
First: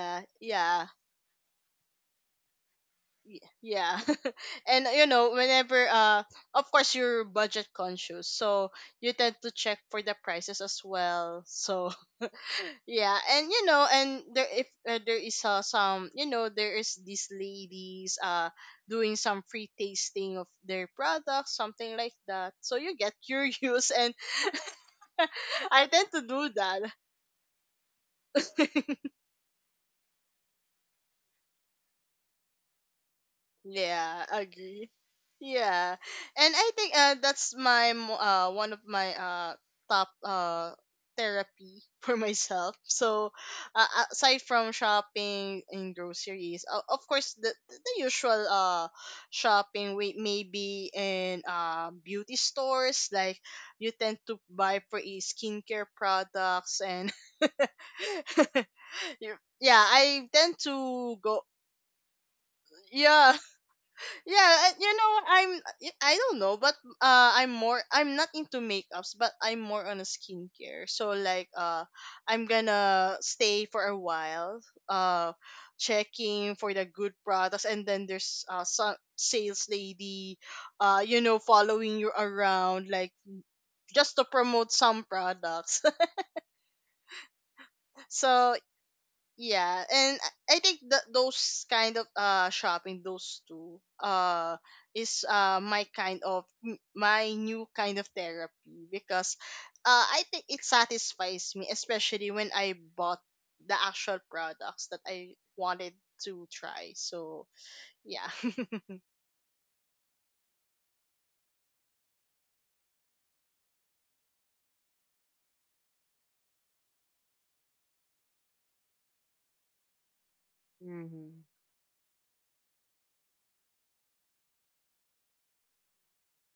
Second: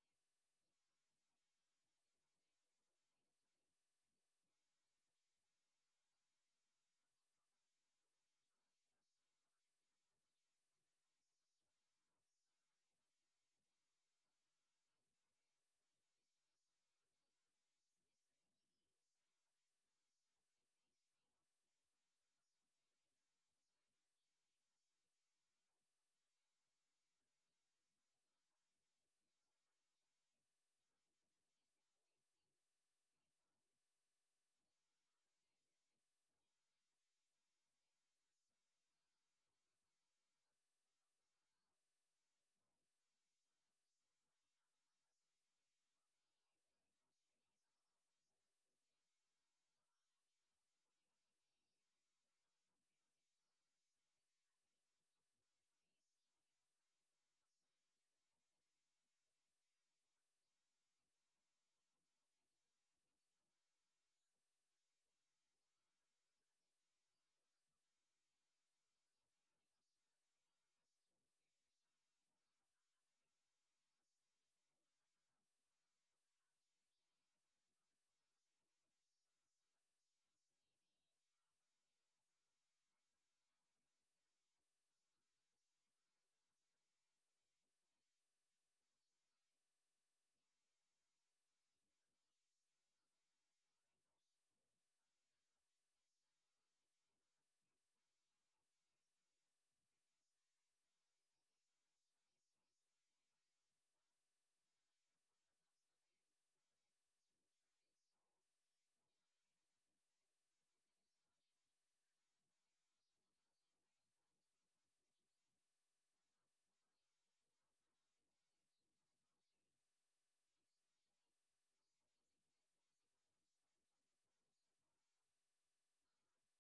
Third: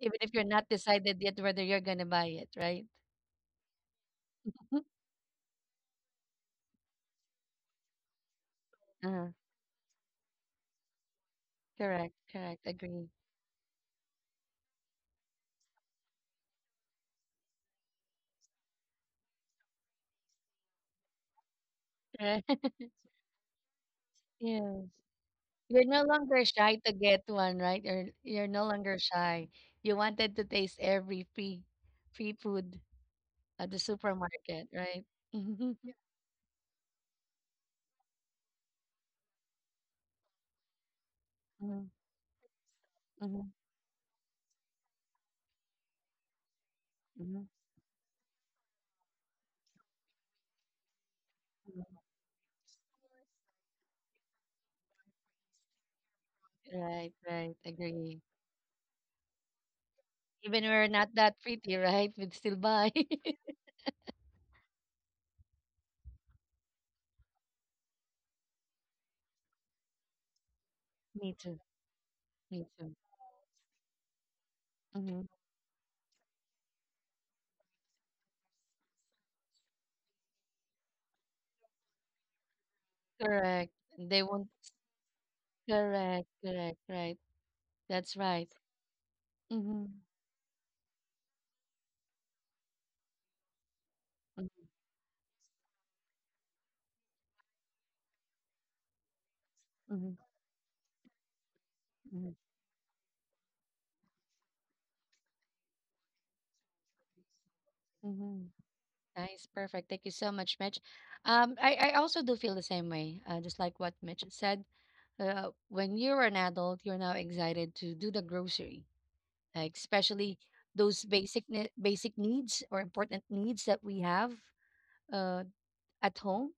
S1: Even if you're not
S3: yeah,
S1: decided yet whether you're gonna buy it, right?
S3: yeah. [LAUGHS] And you know, whenever of course you're budget conscious, so you
S1: Uh,
S3: tend to check for the prices as well. So
S1: correct, correct,
S3: [LAUGHS]
S1: agree.
S3: yeah, and you know, and there if there is some, you know, there is these ladies doing some free tasting of their products, something like
S1: Right.
S3: that. So
S1: [LAUGHS]
S3: you get curious and
S1: Yes.
S3: [LAUGHS] I
S1: You're no
S3: tend to
S1: longer
S3: do
S1: shy
S3: that.
S1: to get one, right? You're no longer
S3: [LAUGHS]
S1: shy. You wanted to taste every free food at the
S3: Yeah,
S1: supermarket,
S3: agree.
S1: right? [LAUGHS] Mhm.
S3: Yeah, and I think that's my one of my top therapy [LAUGHS] for myself. So uh, aside from shopping in groceries, of course
S1: Mhm.
S3: the usual shopping we maybe in beauty stores like you tend to buy pretty skincare products and
S1: Right, right,
S3: [LAUGHS]
S1: agree.
S3: [LAUGHS] yeah, I tend
S1: Even we're not
S3: to
S1: that
S3: go
S1: pretty, [LAUGHS] right? We'd still buy.
S3: yeah.
S1: [LAUGHS]
S3: Yeah, you know, I'm I don't know, but I'm more I'm not into makeups, but I'm more on a skincare. So
S1: Me
S3: like
S1: too.
S3: I'm
S1: Me too.
S3: gonna stay for a while
S1: Mhm.
S3: uh checking for the good products and then there's some sales lady you know following you around like
S1: Correct.
S3: just
S1: They
S3: to
S1: won't.
S3: promote some products.
S1: Correct. Correct. Right.
S3: [LAUGHS]
S1: That's right.
S3: So yeah,
S1: Mm-hmm.
S3: and I think that those kind of shopping, those two is my kind of my new kind of therapy because
S1: Mm-hmm.
S3: I think it satisfies me,
S1: Mm-hmm.
S3: especially when I bought the actual products that I wanted to try. So yeah.
S1: Mm-hmm.
S3: [LAUGHS]
S1: Nice. Perfect. Thank you so much, Mitch. I also do feel the same way, just like what Mitch said. When you're an adult, you're now excited to do the grocery, like especially those
S3: Mm-hmm.
S1: basic basic needs or important needs that we have uh, at home.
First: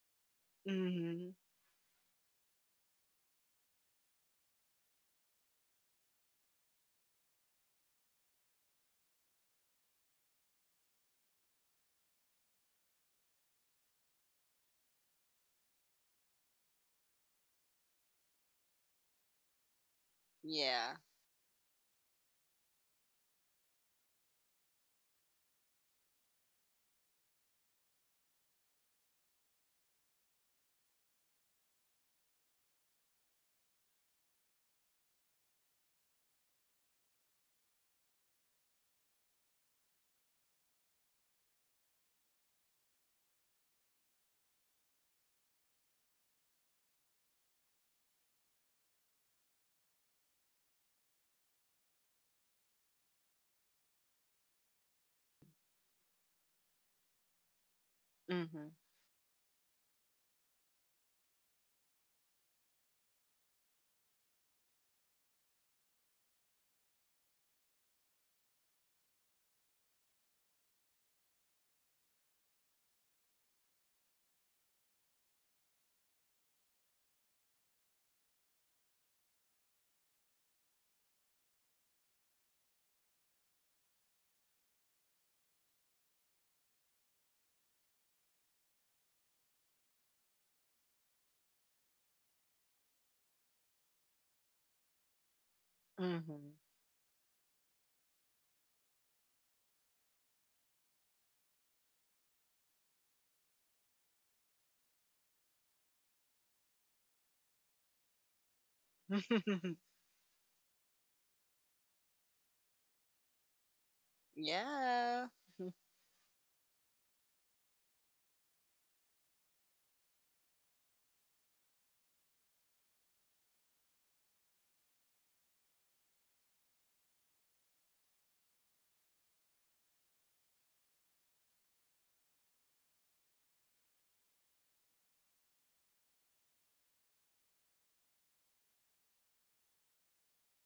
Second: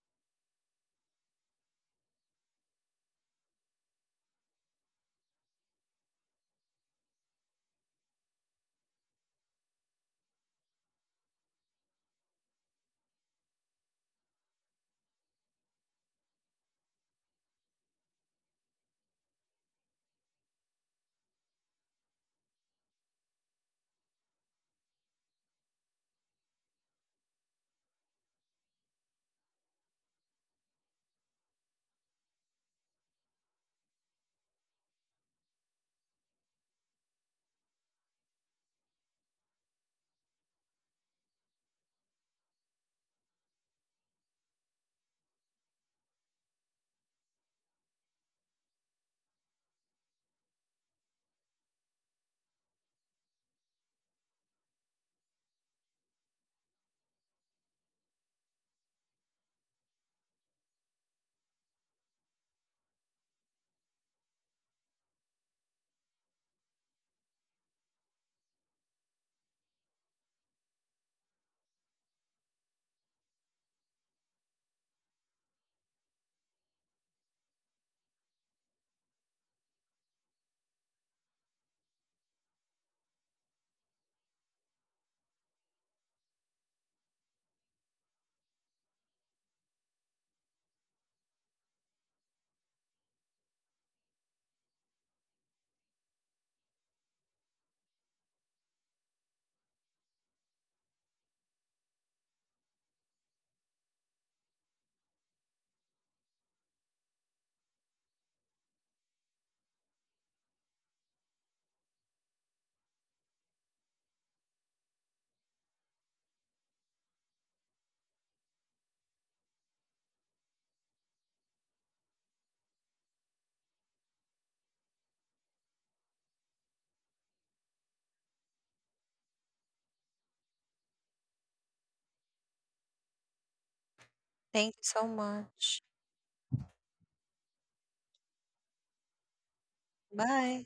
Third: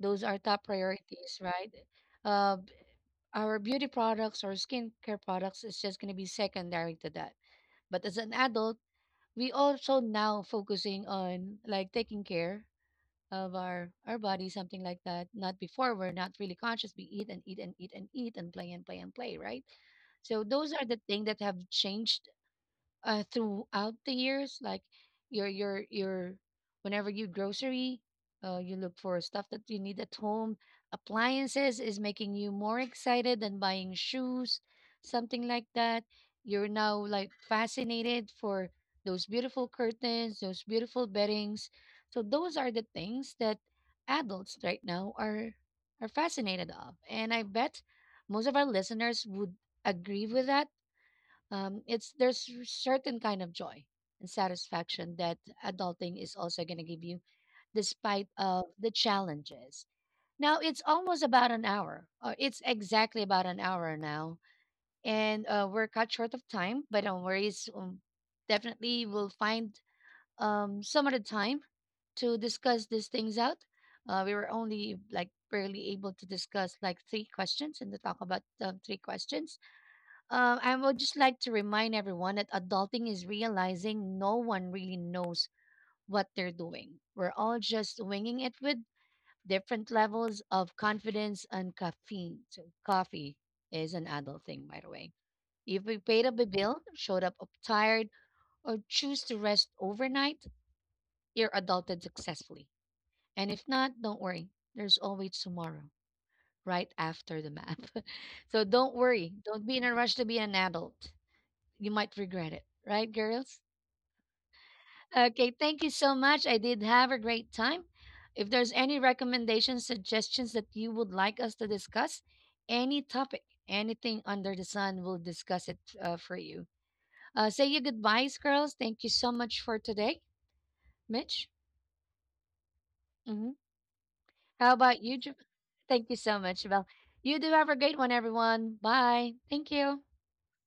S1: Those are top
S3: Hmm.
S1: priorities, right? Uh, our beauty products or skincare products is just going to be secondary to that. But as an adult, we also now focusing on like taking care of our body, something like that. Not before, we're not really conscious. We eat and eat and eat and eat and play and play and play, right? So those are
S3: Yeah.
S1: the things that have changed throughout the years, like your whenever you grocery, you look for stuff that you need at home. Appliances is making you more excited than buying shoes, something like that. You're now like fascinated for those beautiful curtains, those beautiful beddings. So those are the things that adults right now are fascinated of, and I bet most of our listeners would agree with that. It's, there's certain kind of joy and satisfaction that adulting is also going to give you despite of
S3: Hmm.
S1: the challenges. Now it's almost about an hour, it's exactly about an hour now, and we're cut short of time, but no worries. Definitely we'll find some other time to discuss these things out. We were only like barely able to discuss like three questions and to talk about three questions. I would just like to remind everyone that adulting is realizing no one really knows what they're doing. We're all just winging it with different levels of confidence and caffeine. So coffee is an adult thing, by the way. If we paid up a
S3: Hmm.
S1: bill, showed up tired, or choose to rest overnight, you're adulted successfully. And if not, don't worry. There's always tomorrow, right after the map. [LAUGHS] So don't worry. Don't be in a rush to be an adult. You might regret it, right, girls?
S3: Yeah.
S1: Okay, thank you so much. I did have a great time. If there's any recommendations, suggestions that you would like us to discuss, any topic, anything under the sun, we'll discuss it for you. Say your goodbyes, girls. Thank you so much for today, Mitch. Hmm. How
S2: thank you
S1: about
S2: so
S1: you?
S2: much.
S1: Thank you so much, Belle. You do have a great one, everyone. Bye. Thank you.
S2: Bye.